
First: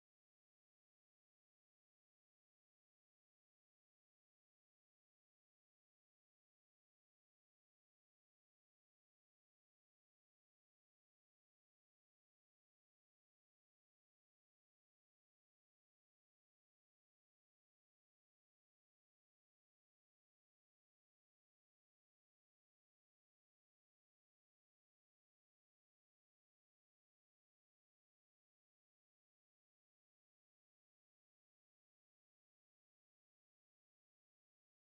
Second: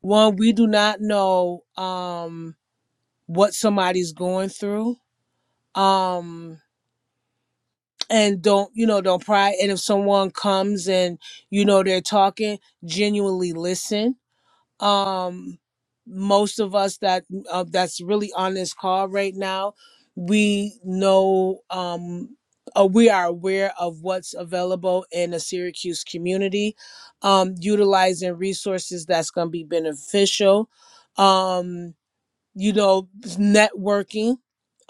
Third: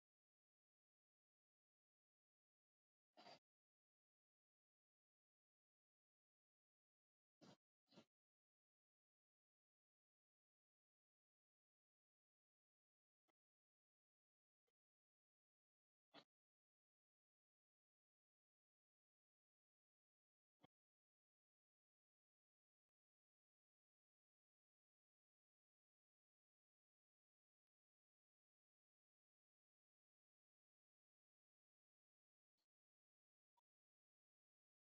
[SPEAKER 1] one we do not know um what somebody's going through um and don't you know don't pry and if someone comes and you know they're talking genuinely listen um most of us that uh, that's really on this call right now we know um uh, we are aware of what's available in the Syracuse community, um, utilizing resources that's going to be beneficial. Um, you know networking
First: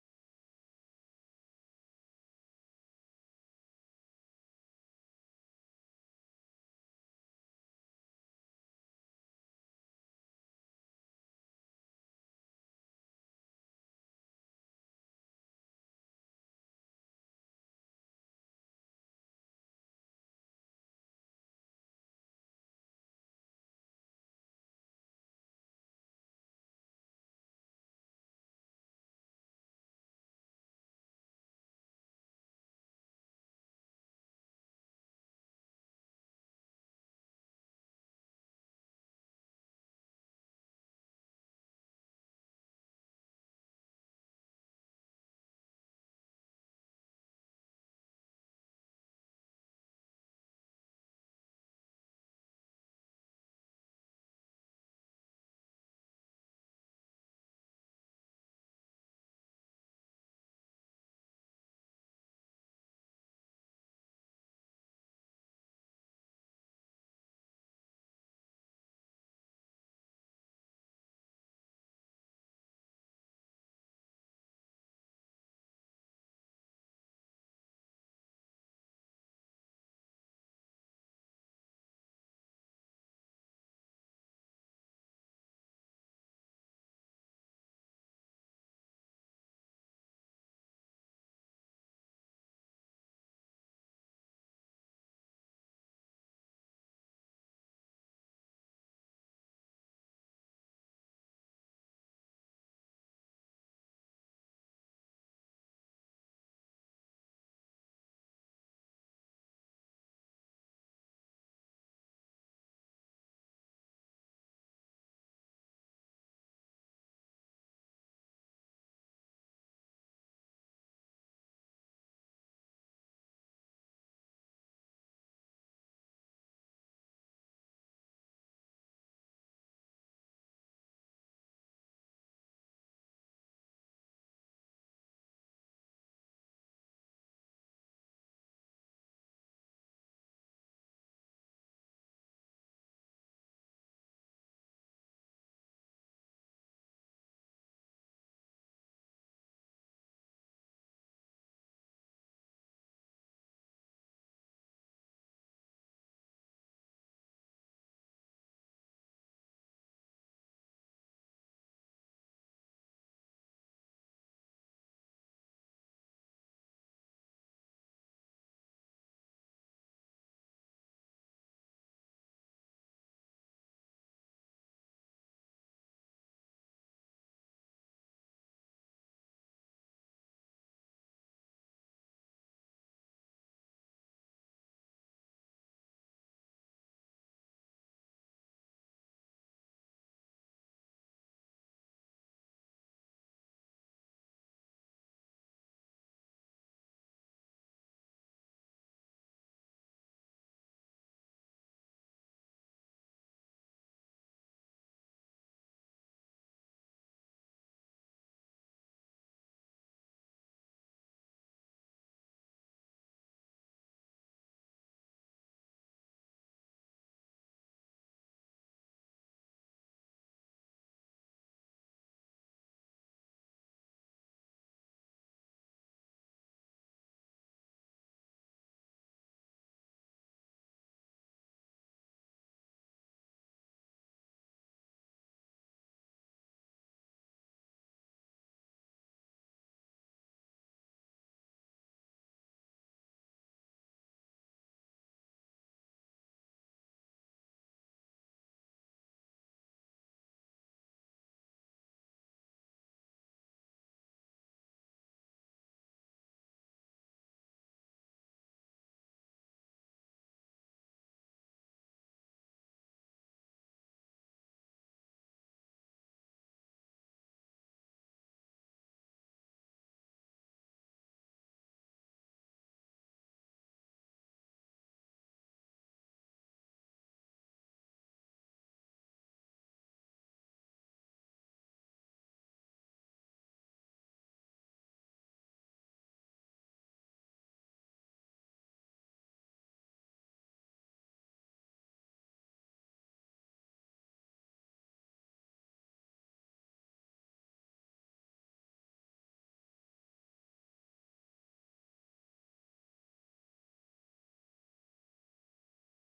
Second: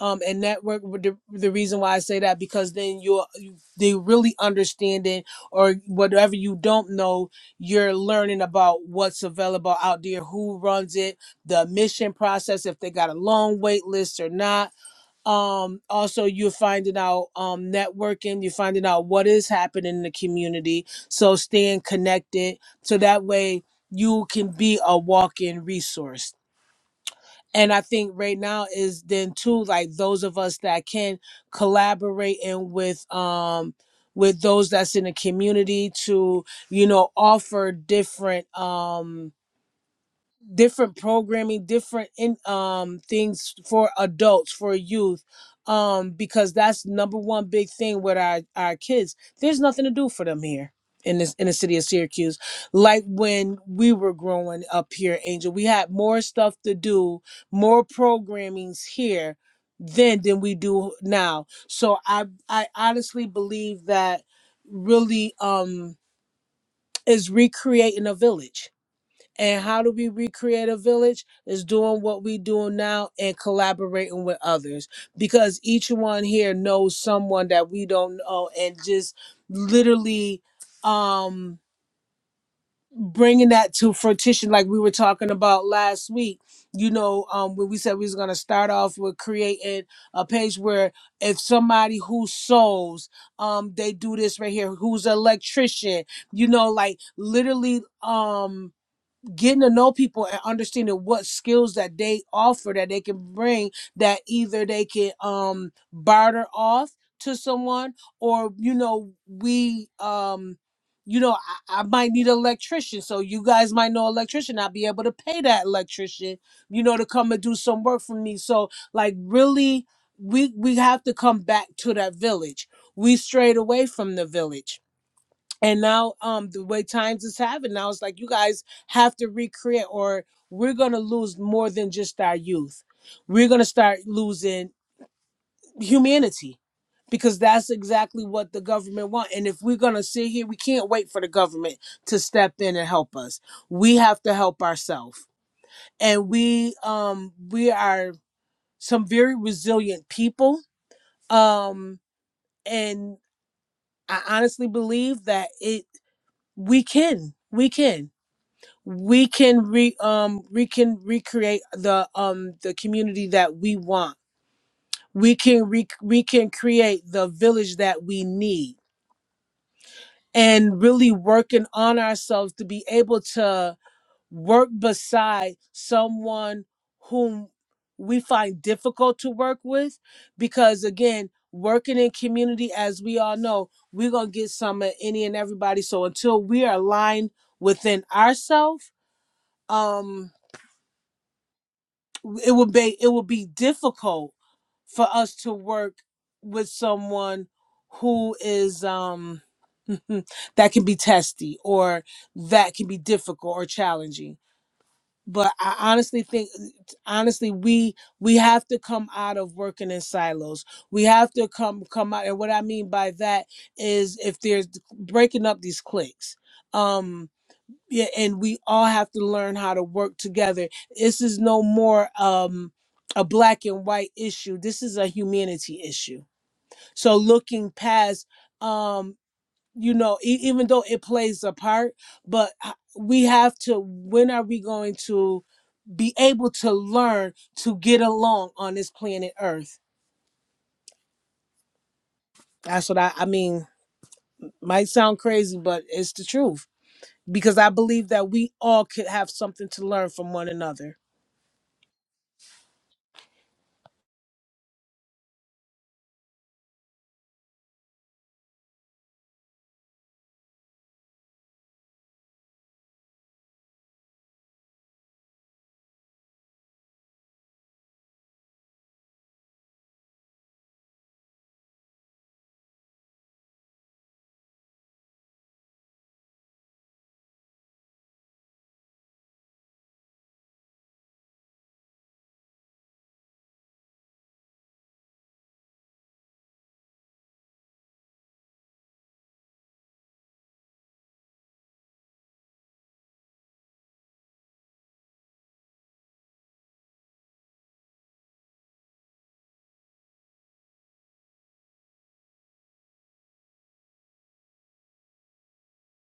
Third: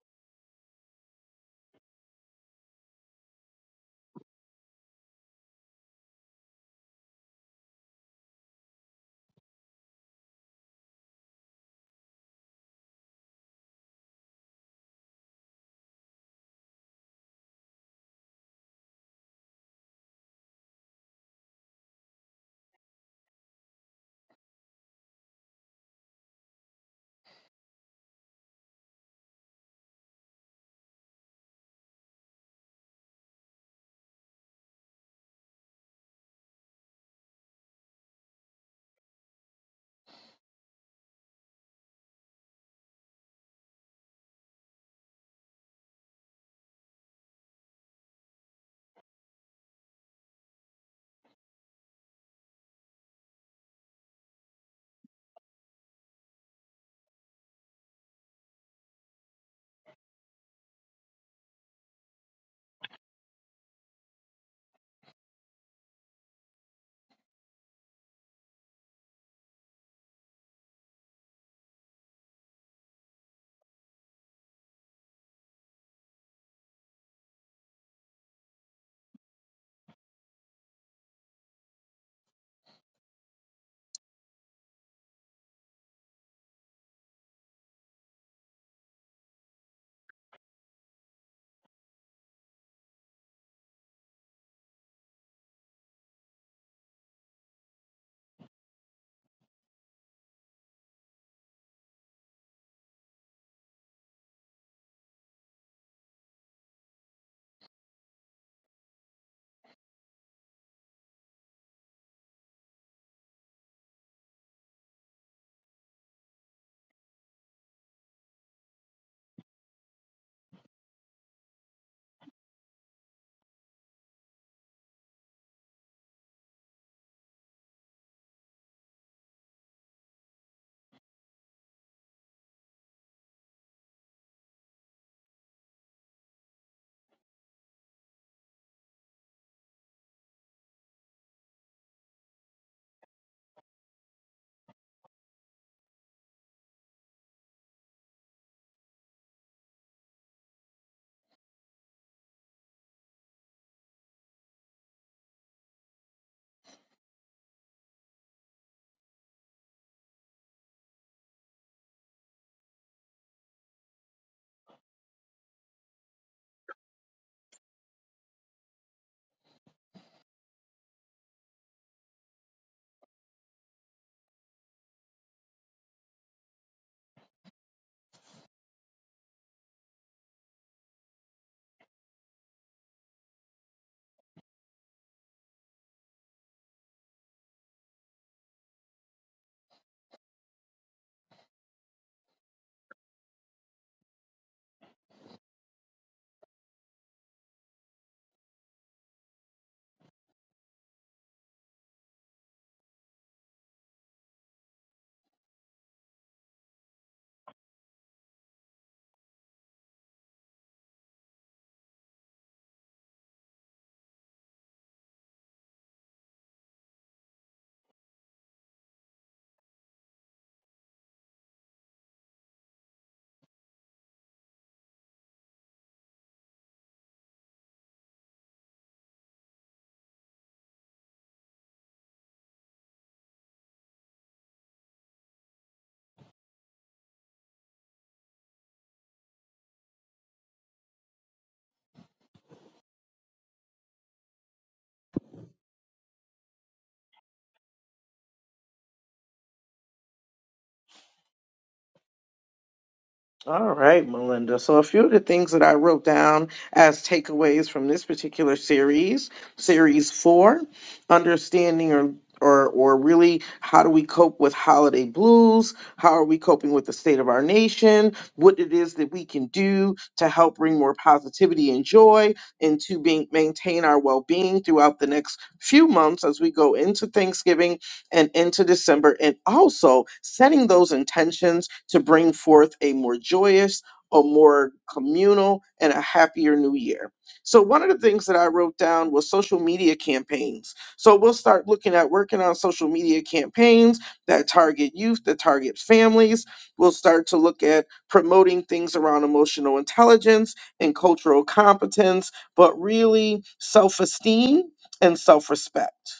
[SPEAKER 1] um and network the, the reason why i say that because then you're you, they really understand it or whatever you don't know you're learning about what's available out there who runs it the admission process if they got a long wait list or not um also you're finding out um networking you're finding out what is happening in the community so staying connected so that way you can be a walk-in resource and i think right now is then too like those of us that can collaborate and with um with those that's in the community to you know offer different um different programming different in um things for adults for youth um because that's number one big thing with our our kids there's nothing to do for them here in this in the city of syracuse like when we were growing up here angel we had more stuff to do more programmings here then than we do now so i i honestly believe that really um is recreating a village and how do we recreate a village? Is doing what we doing now and collaborating with others because each one here knows someone that we don't know and just literally um bringing that to fruition like we were talking about last week you know um when we said we was going to start off with creating a page where if somebody who sews um they do this right here who's an electrician you know like literally um getting to know people and understanding what skills that they offer that they can bring that either they can um barter off to someone or you know we um you know I, I might need an electrician so you guys might know an electrician i'll be able to pay that electrician you know to come and do some work for me so like really we we have to come back to that village we strayed away from the village and now um the way times is having now it's like you guys have to recreate or we're gonna lose more than just our youth we're gonna start losing humanity because that's exactly what the government want and if we're gonna sit here we can't wait for the government to step in and help us we have to help ourselves and we um we are some very resilient people um and i honestly believe that it we can we can we can re um we can recreate the um the community that we want we can re- we can create the village that we need and really working on ourselves to be able to work beside someone whom we find difficult to work with because again working in community as we all know we're gonna get some of any and everybody so until we are aligned within ourselves um. it would be it would be difficult for us to work with someone who is um that can be testy or that can be difficult or challenging but i honestly think honestly we we have to come out of working in silos we have to come come out and what i mean by that is if there's breaking up these cliques um yeah, and we all have to learn how to work together. This is no more um, a black and white issue. This is a humanity issue. So looking past, um, you know, e- even though it plays a part, but h- we have to. When are we going to be able to learn to get along on this planet Earth? That's what I, I mean. Might sound crazy, but it's the truth because I believe that we all could have something to learn from one another.
[SPEAKER 2] All right, Melinda. So, a few of the things that I wrote down as takeaways from this particular series, series four, understanding or or, or really, how do we cope with holiday blues? How are we coping with the state of our nation? What it is that we can do to help bring more positivity and joy into being maintain our well being throughout the next few months as we go into Thanksgiving and into December, and also setting those intentions to bring forth a more joyous, a more communal, and a happier new year. So, one of the things that I wrote down was social media campaigns. So, we'll start looking at working on social media campaigns that target youth, that target families. We'll start to look at promoting things around emotional intelligence and cultural competence, but really self esteem and self respect.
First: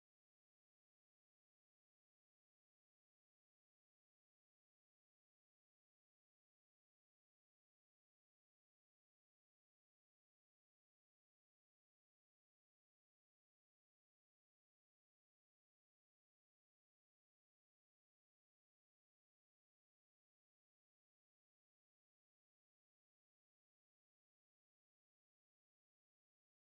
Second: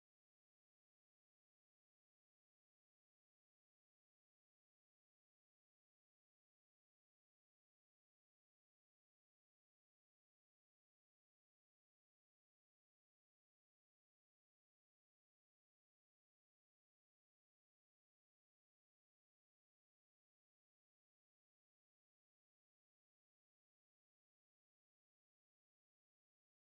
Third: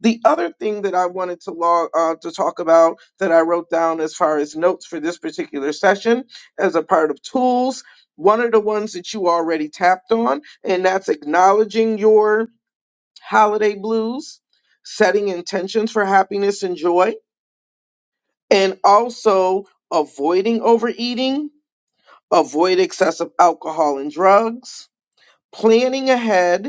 [SPEAKER 2] The other thing that I wanted to log uh, to talk about that I wrote down as far as notes for this particular session as a part of tools, one of the ones that you already tapped on, and that's acknowledging your holiday blues, setting intentions for happiness and joy, and also avoiding overeating, avoid excessive alcohol and drugs, planning ahead,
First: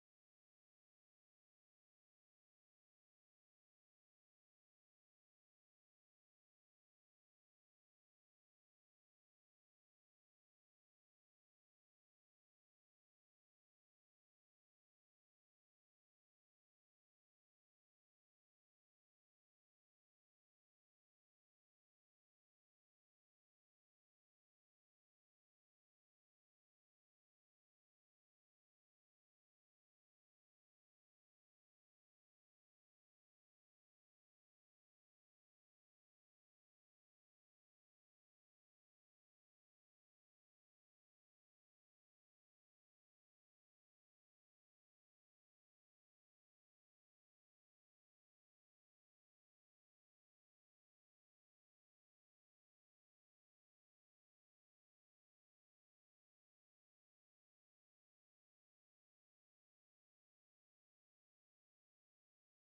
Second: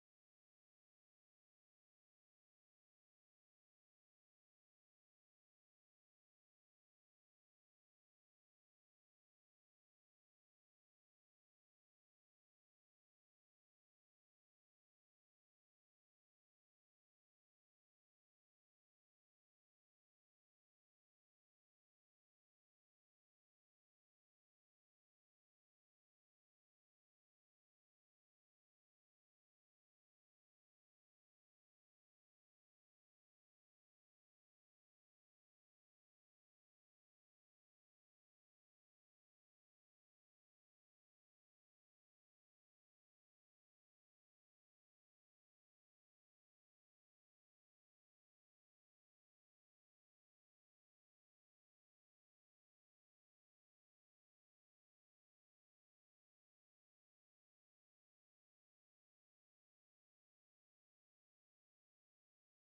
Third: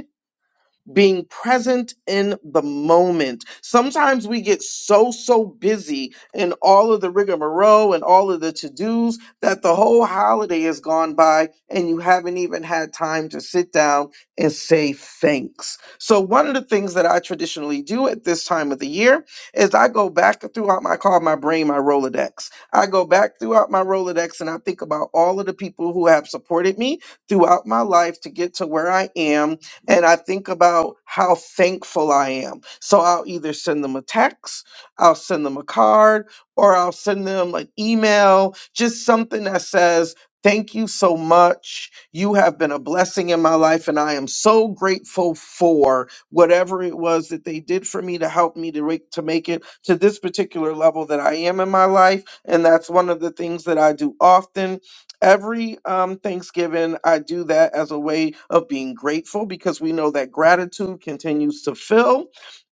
[SPEAKER 2] being present in the moment. Sometimes we get so, so busy in all of the rigmarole and all of the to dos that the whole holiday has gone by and you haven't even had time to sit down and say thanks. So, one of the things that I traditionally do at this time of the year is I go back throughout my call, my brain, my Rolodex. I go back throughout my Rolodex and I think about all of the people who have supported me throughout my life to get to where I am and I think about how thankful I am. So I'll either send them a text, I'll send them a card, or I'll send them an email, just something that says, Thank you so much. You have been a blessing in my life, and I am so grateful for whatever it was that they did for me to help me to, re- to make it to this particular level that I am in my life. And that's one of the things that I do often Every um, Thanksgiving, I do that as a way of being grateful because we know that gratitude continues to fill.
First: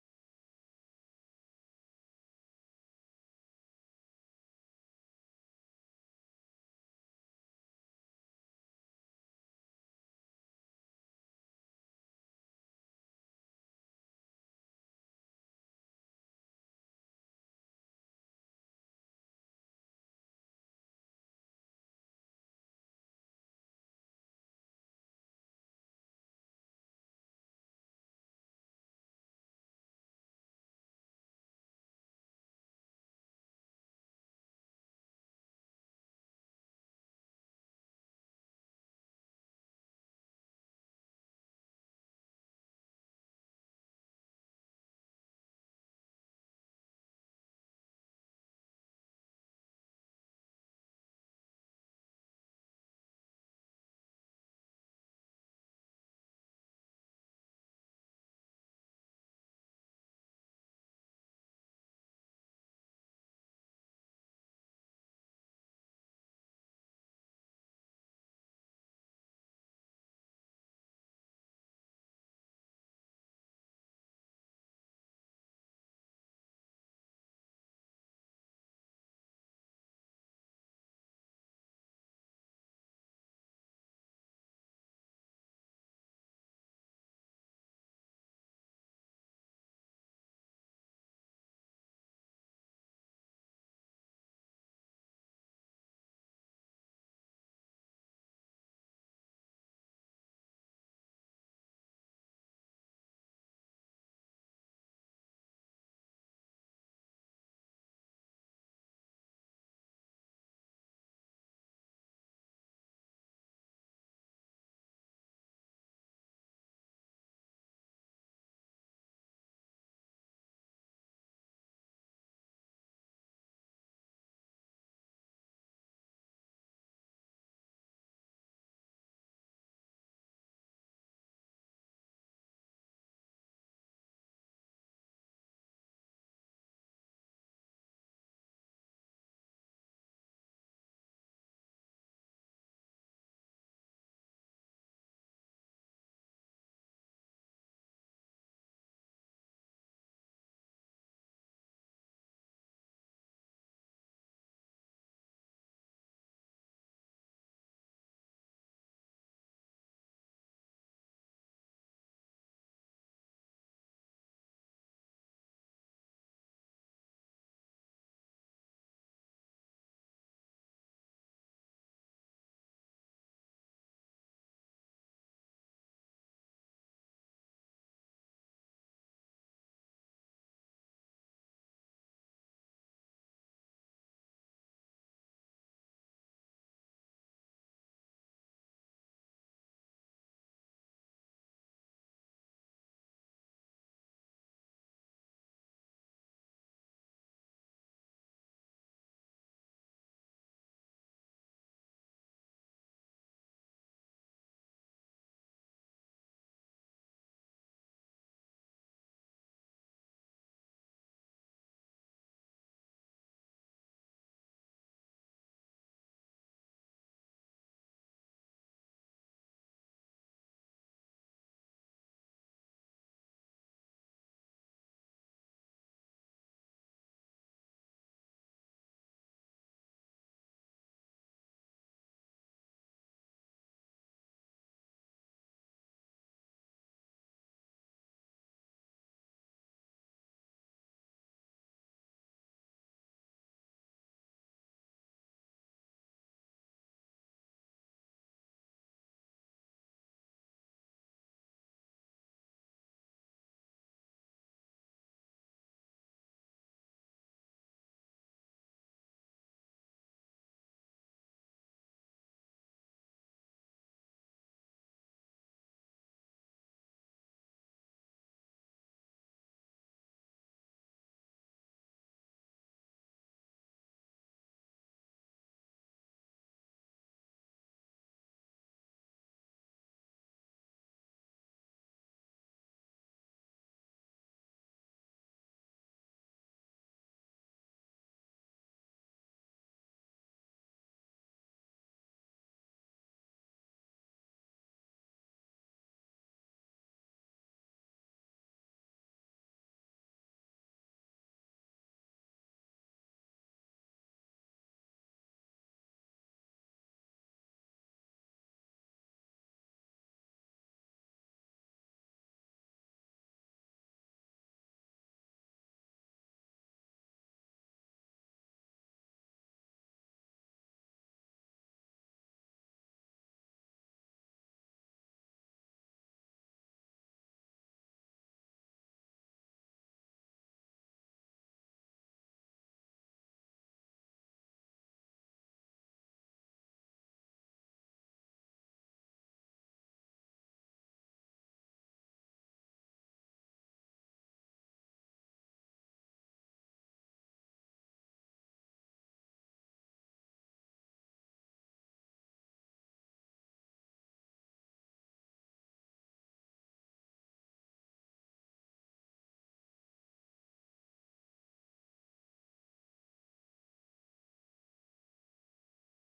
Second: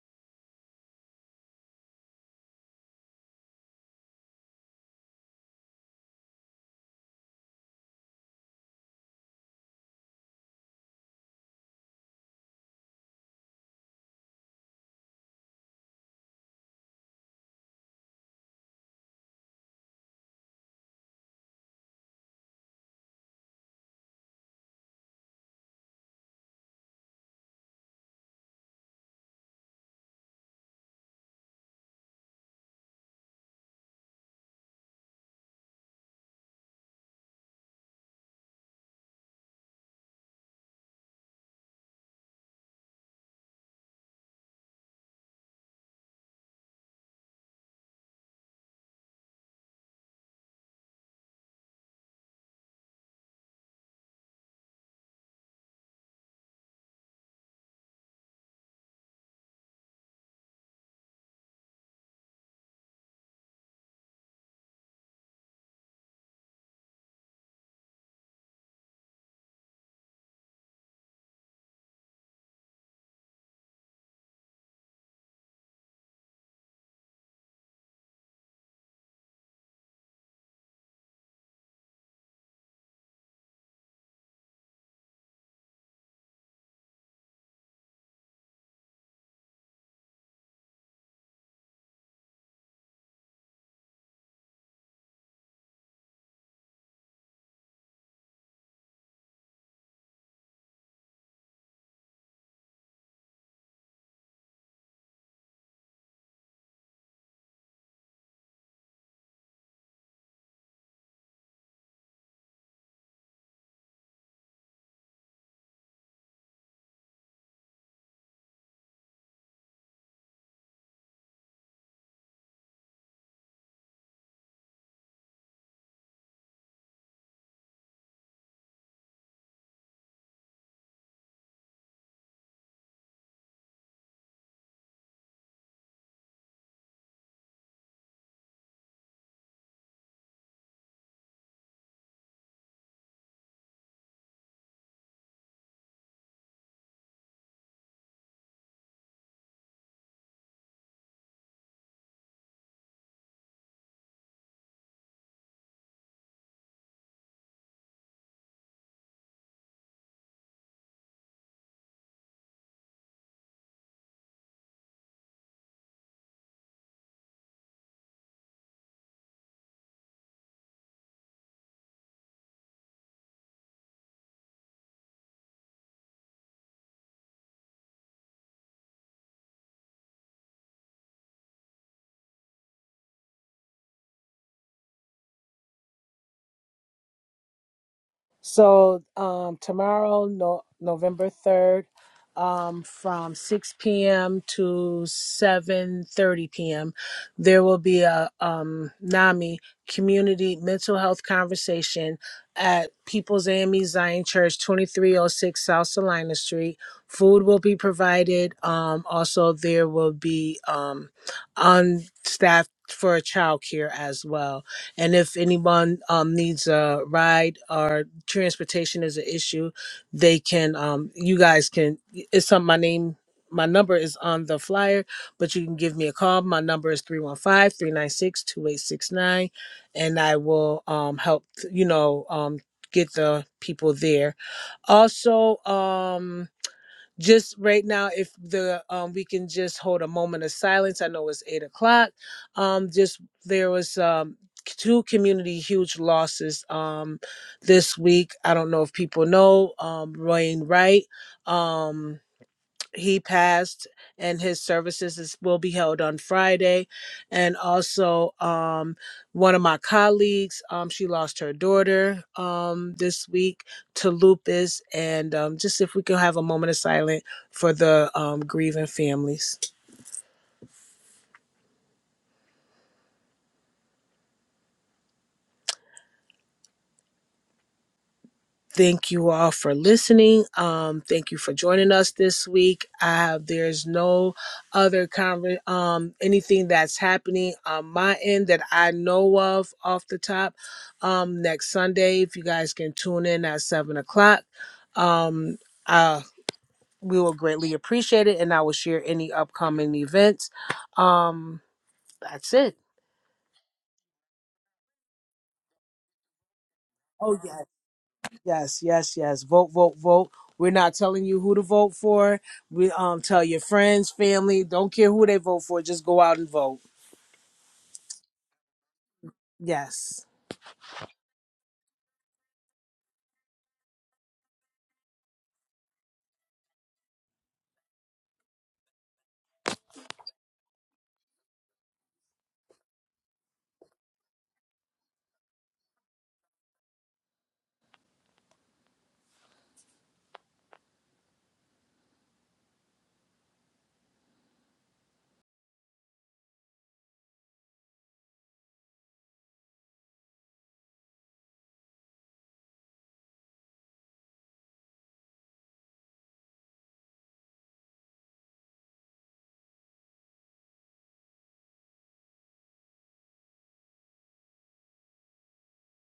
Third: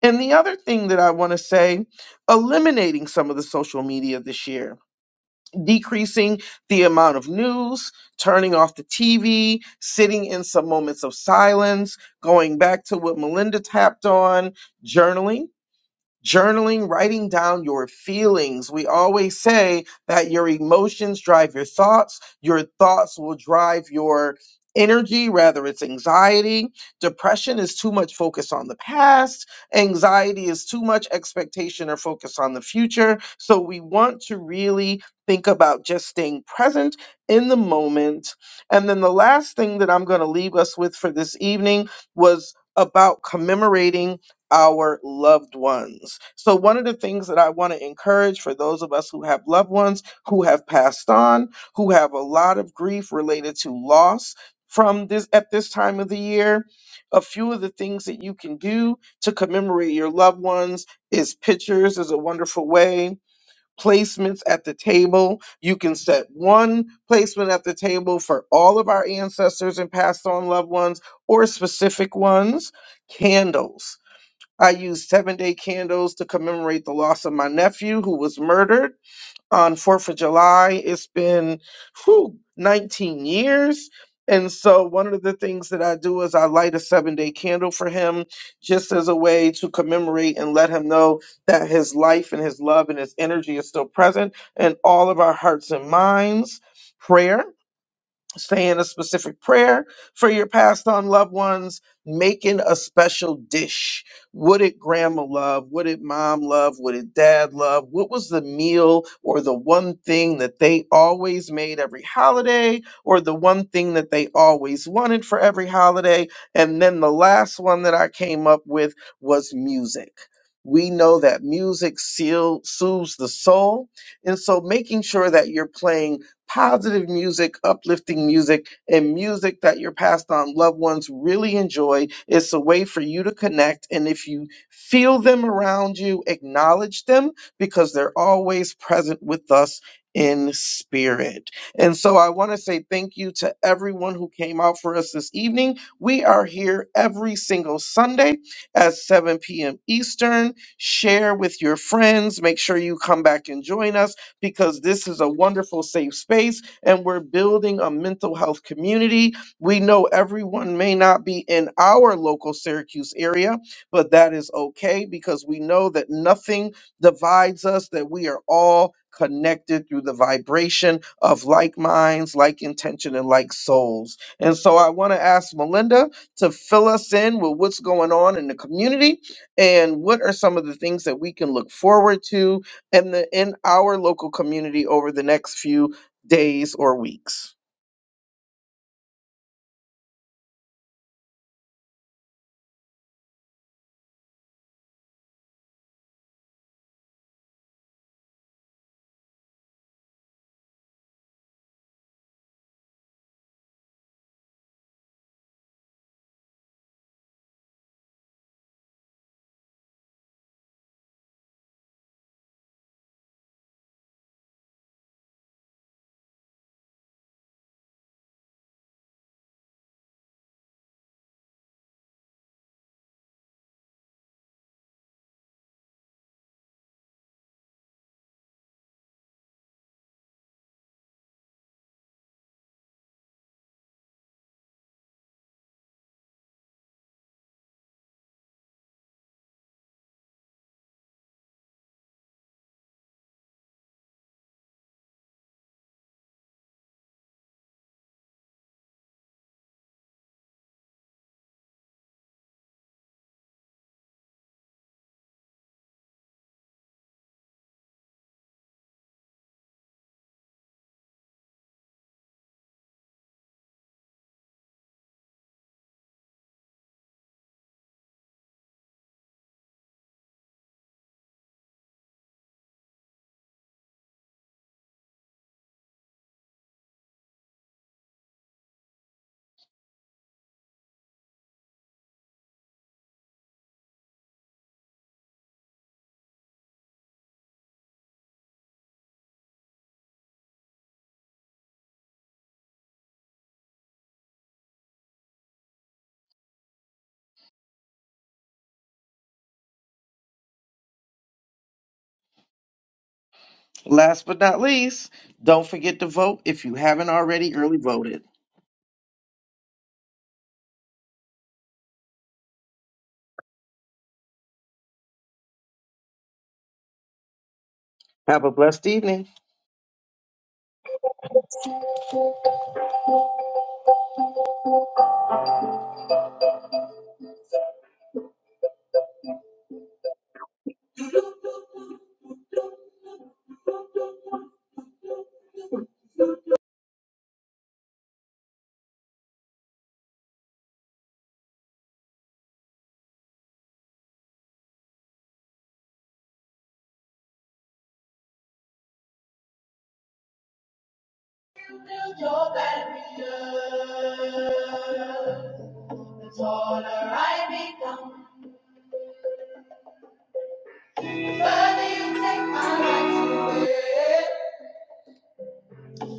[SPEAKER 2] And the other thing that I want to say eliminating some of the social media this year, decreasing the amount of news, turning off the TV, sitting in some moments of silence, going back to what Melinda tapped on, journaling journaling, writing down your feelings. We always say that your emotions drive your thoughts, your thoughts will drive your energy, whether it's anxiety. Depression is too much focus on the past, anxiety is too much expectation or focus on the future. So we want to really think about just staying present in the moment. And then the last thing that I'm going to leave us with for this evening was about commemorating our loved ones. So, one of the things that I want to encourage for those of us who have loved ones who have passed on, who have a lot of grief related to loss from this at this time of the year, a few of the things that you can do to commemorate your loved ones is pictures is a wonderful way. Placements at the table. You can set one placement at the table for all of our ancestors and passed on loved ones or specific ones. Candles I used seven day candles to commemorate the loss of my nephew who was murdered on 4th of July. It's been whew, 19 years. And so, one of the things that I do is I light a seven day candle for him just as a way to commemorate and let him know that his life and his love and his energy is still present in all of our hearts and minds. Prayer saying a specific prayer for your passed on loved ones, making a special dish. Would it grandma love? Would it mom love? Would it dad love? What was the meal or the one thing that they always made every holiday or the one thing that they always wanted for every holiday? And then the last one that I came up with was music. We know that music seal, soothes the soul. And so making sure that you're playing positive music, uplifting music, and music that your past on loved ones really enjoy. It's a way for you to connect. And if you feel them around you, acknowledge them because they're always present with us in spirit. And so I want to say thank you to everyone who came out for us this evening. We are here every single Sunday at 7 p.m. Eastern. Share with your friends. Make sure you come back and join us because this is a wonderful, safe space and we're building a mental health community. We know everyone may not be in our local Syracuse area, but that is okay because we know that nothing divides us, that we are all connected through the vibration of like minds, like intention, and like souls. And so I want to ask Melinda to fill us in with what's going on in the community and what are some of the things that we can look forward to and the, in our local community over the next few days or weeks.
[SPEAKER 1] So um, tomorrow, no, November third, um, from six p.m. to seven thirty p.m., there will be a um, NAMI community mental health conversation at People's AME Zion Church, twenty three oh six South Salina Street. Food will be provided. Um, also, there will be um, on staff for childcare as well and if anyone um, needs a ride or transportation is an issue, they can, um, you guys can, it's on my name, my number is on the flyer, but you can give me a call. My number is 315 396 2869, and I will um, help, you know, um, get the people there. Also, um, just right now if the um we can just hold a moment of silence i know it's eight o'clock um just there was um two community huge losses um this week i don't know if people know um wayne wright um he passed and his services is, will be held on friday and also um, one of my colleagues um, she lost her daughter um, this week to lupus and um, just if we could have a moment of silence for the um, grieving families Thank you all for listening. Um, thank you for joining us this week. Uh, there's no other conver- um, anything that's happening on my end that I know of off the top. Um, next Sunday, if you guys can tune in at seven o'clock, um, uh, we will greatly appreciate it, and I will share any upcoming events. Um, that's it.
[SPEAKER 2] Last but not least, don't forget to vote if you haven't
[SPEAKER 1] Oh
[SPEAKER 2] already
[SPEAKER 1] yeah.
[SPEAKER 2] early voted.
[SPEAKER 1] Yes, yes, yes. Vote, vote, vote. We're not telling you who to vote for. We um tell your friends, family, don't care who they vote for, just go out and vote.
[SPEAKER 2] Have a blessed evening.
[SPEAKER 1] Yes.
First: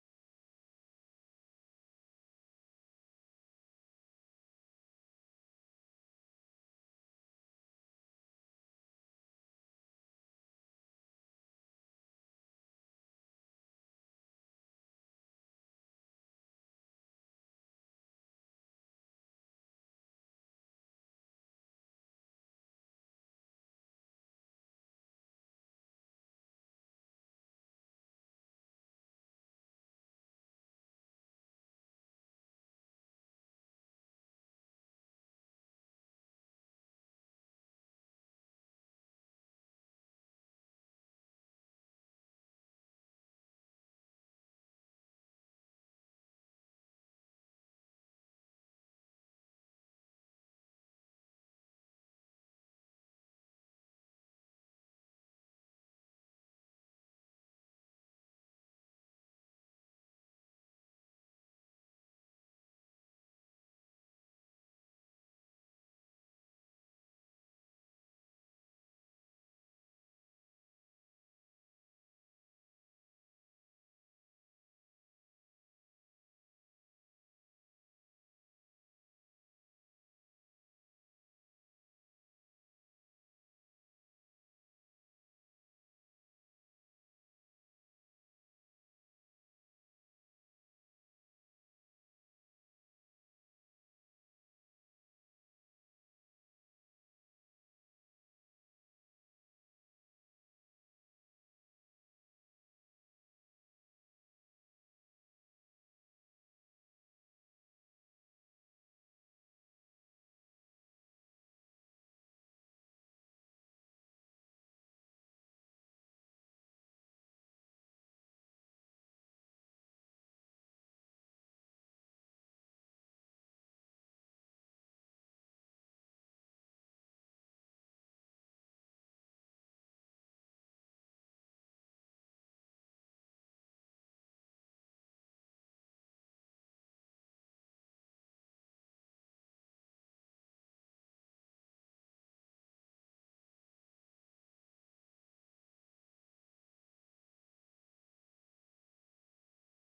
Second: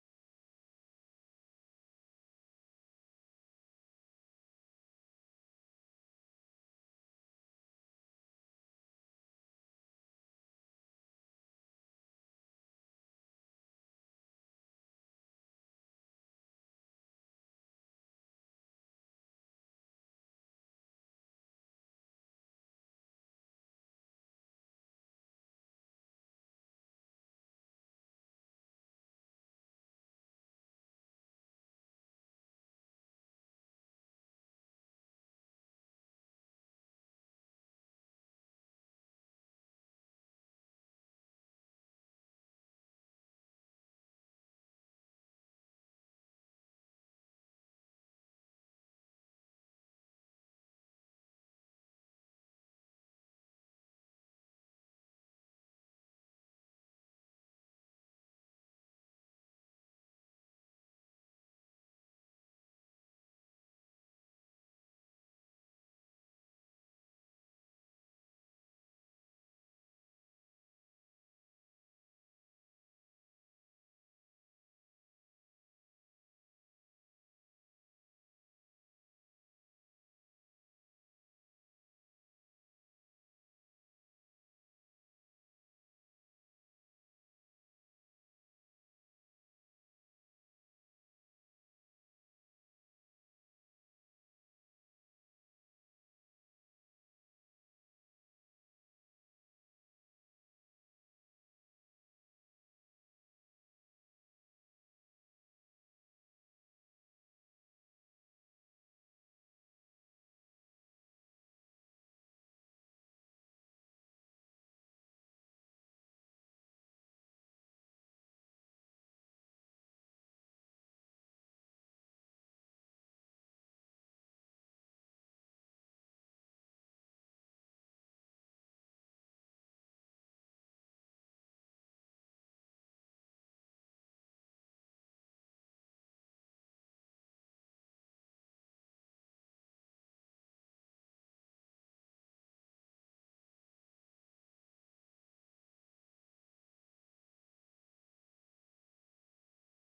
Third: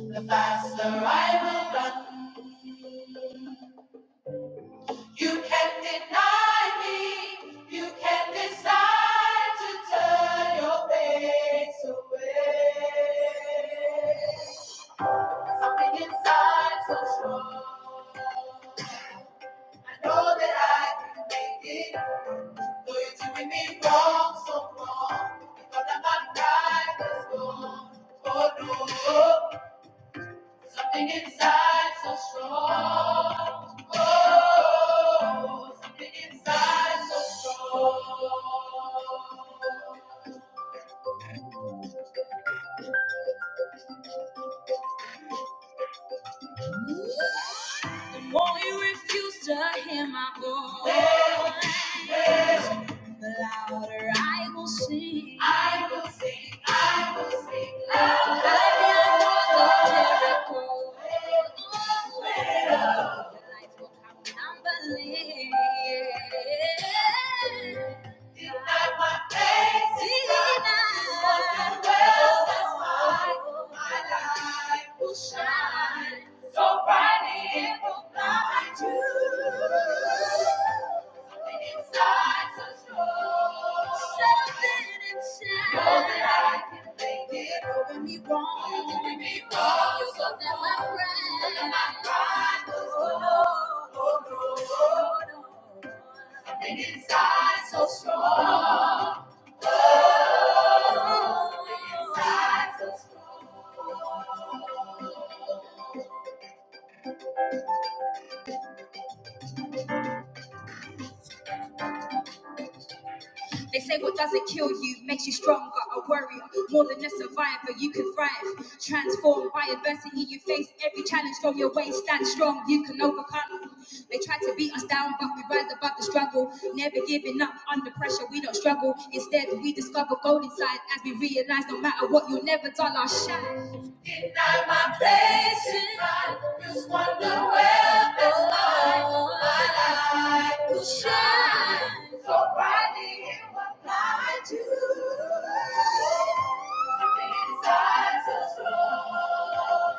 [SPEAKER 2] The faster I will run. You can deny me. You can decide to turn your face away. Something inside so strong. I know that I can make it. Though you're doing me wrong, so wrong. Because I'm not right, let's go. Oh no, something inside so strong. Something inside so strong. Won't you refuse to hear my voice? The louder I will sing. I love the miracle. The lights will come tumbling. Something inside so strong. They say what doesn't kill you makes you stronger, a warrior, more than a survivor. You can thrive, transform by adversity. You face every challenge on your way. Stand strong, you can overcome. They try to beat us down, but we rise above the struggle. Never giving up under pressure, we don't struggle. Instead, we discover gold inside as we realize no matter what, you'll never dull our shine. Denied my patience. I just wonder where that's like. My light will shine so brightly in what I do. Something inside so strong.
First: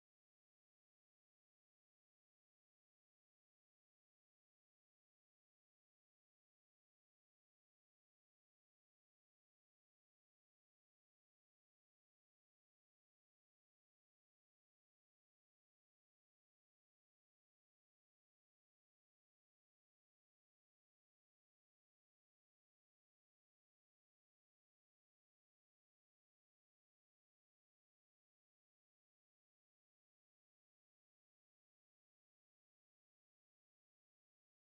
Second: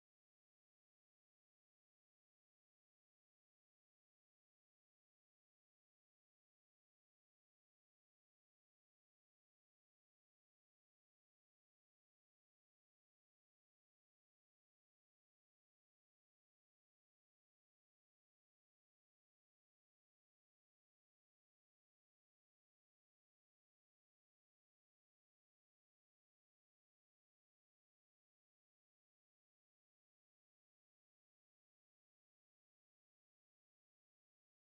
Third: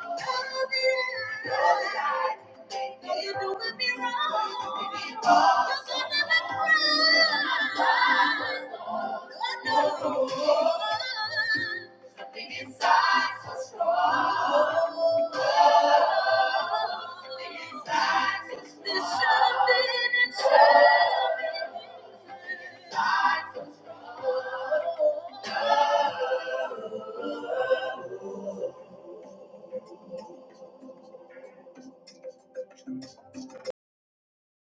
[SPEAKER 2] Something inside so strong.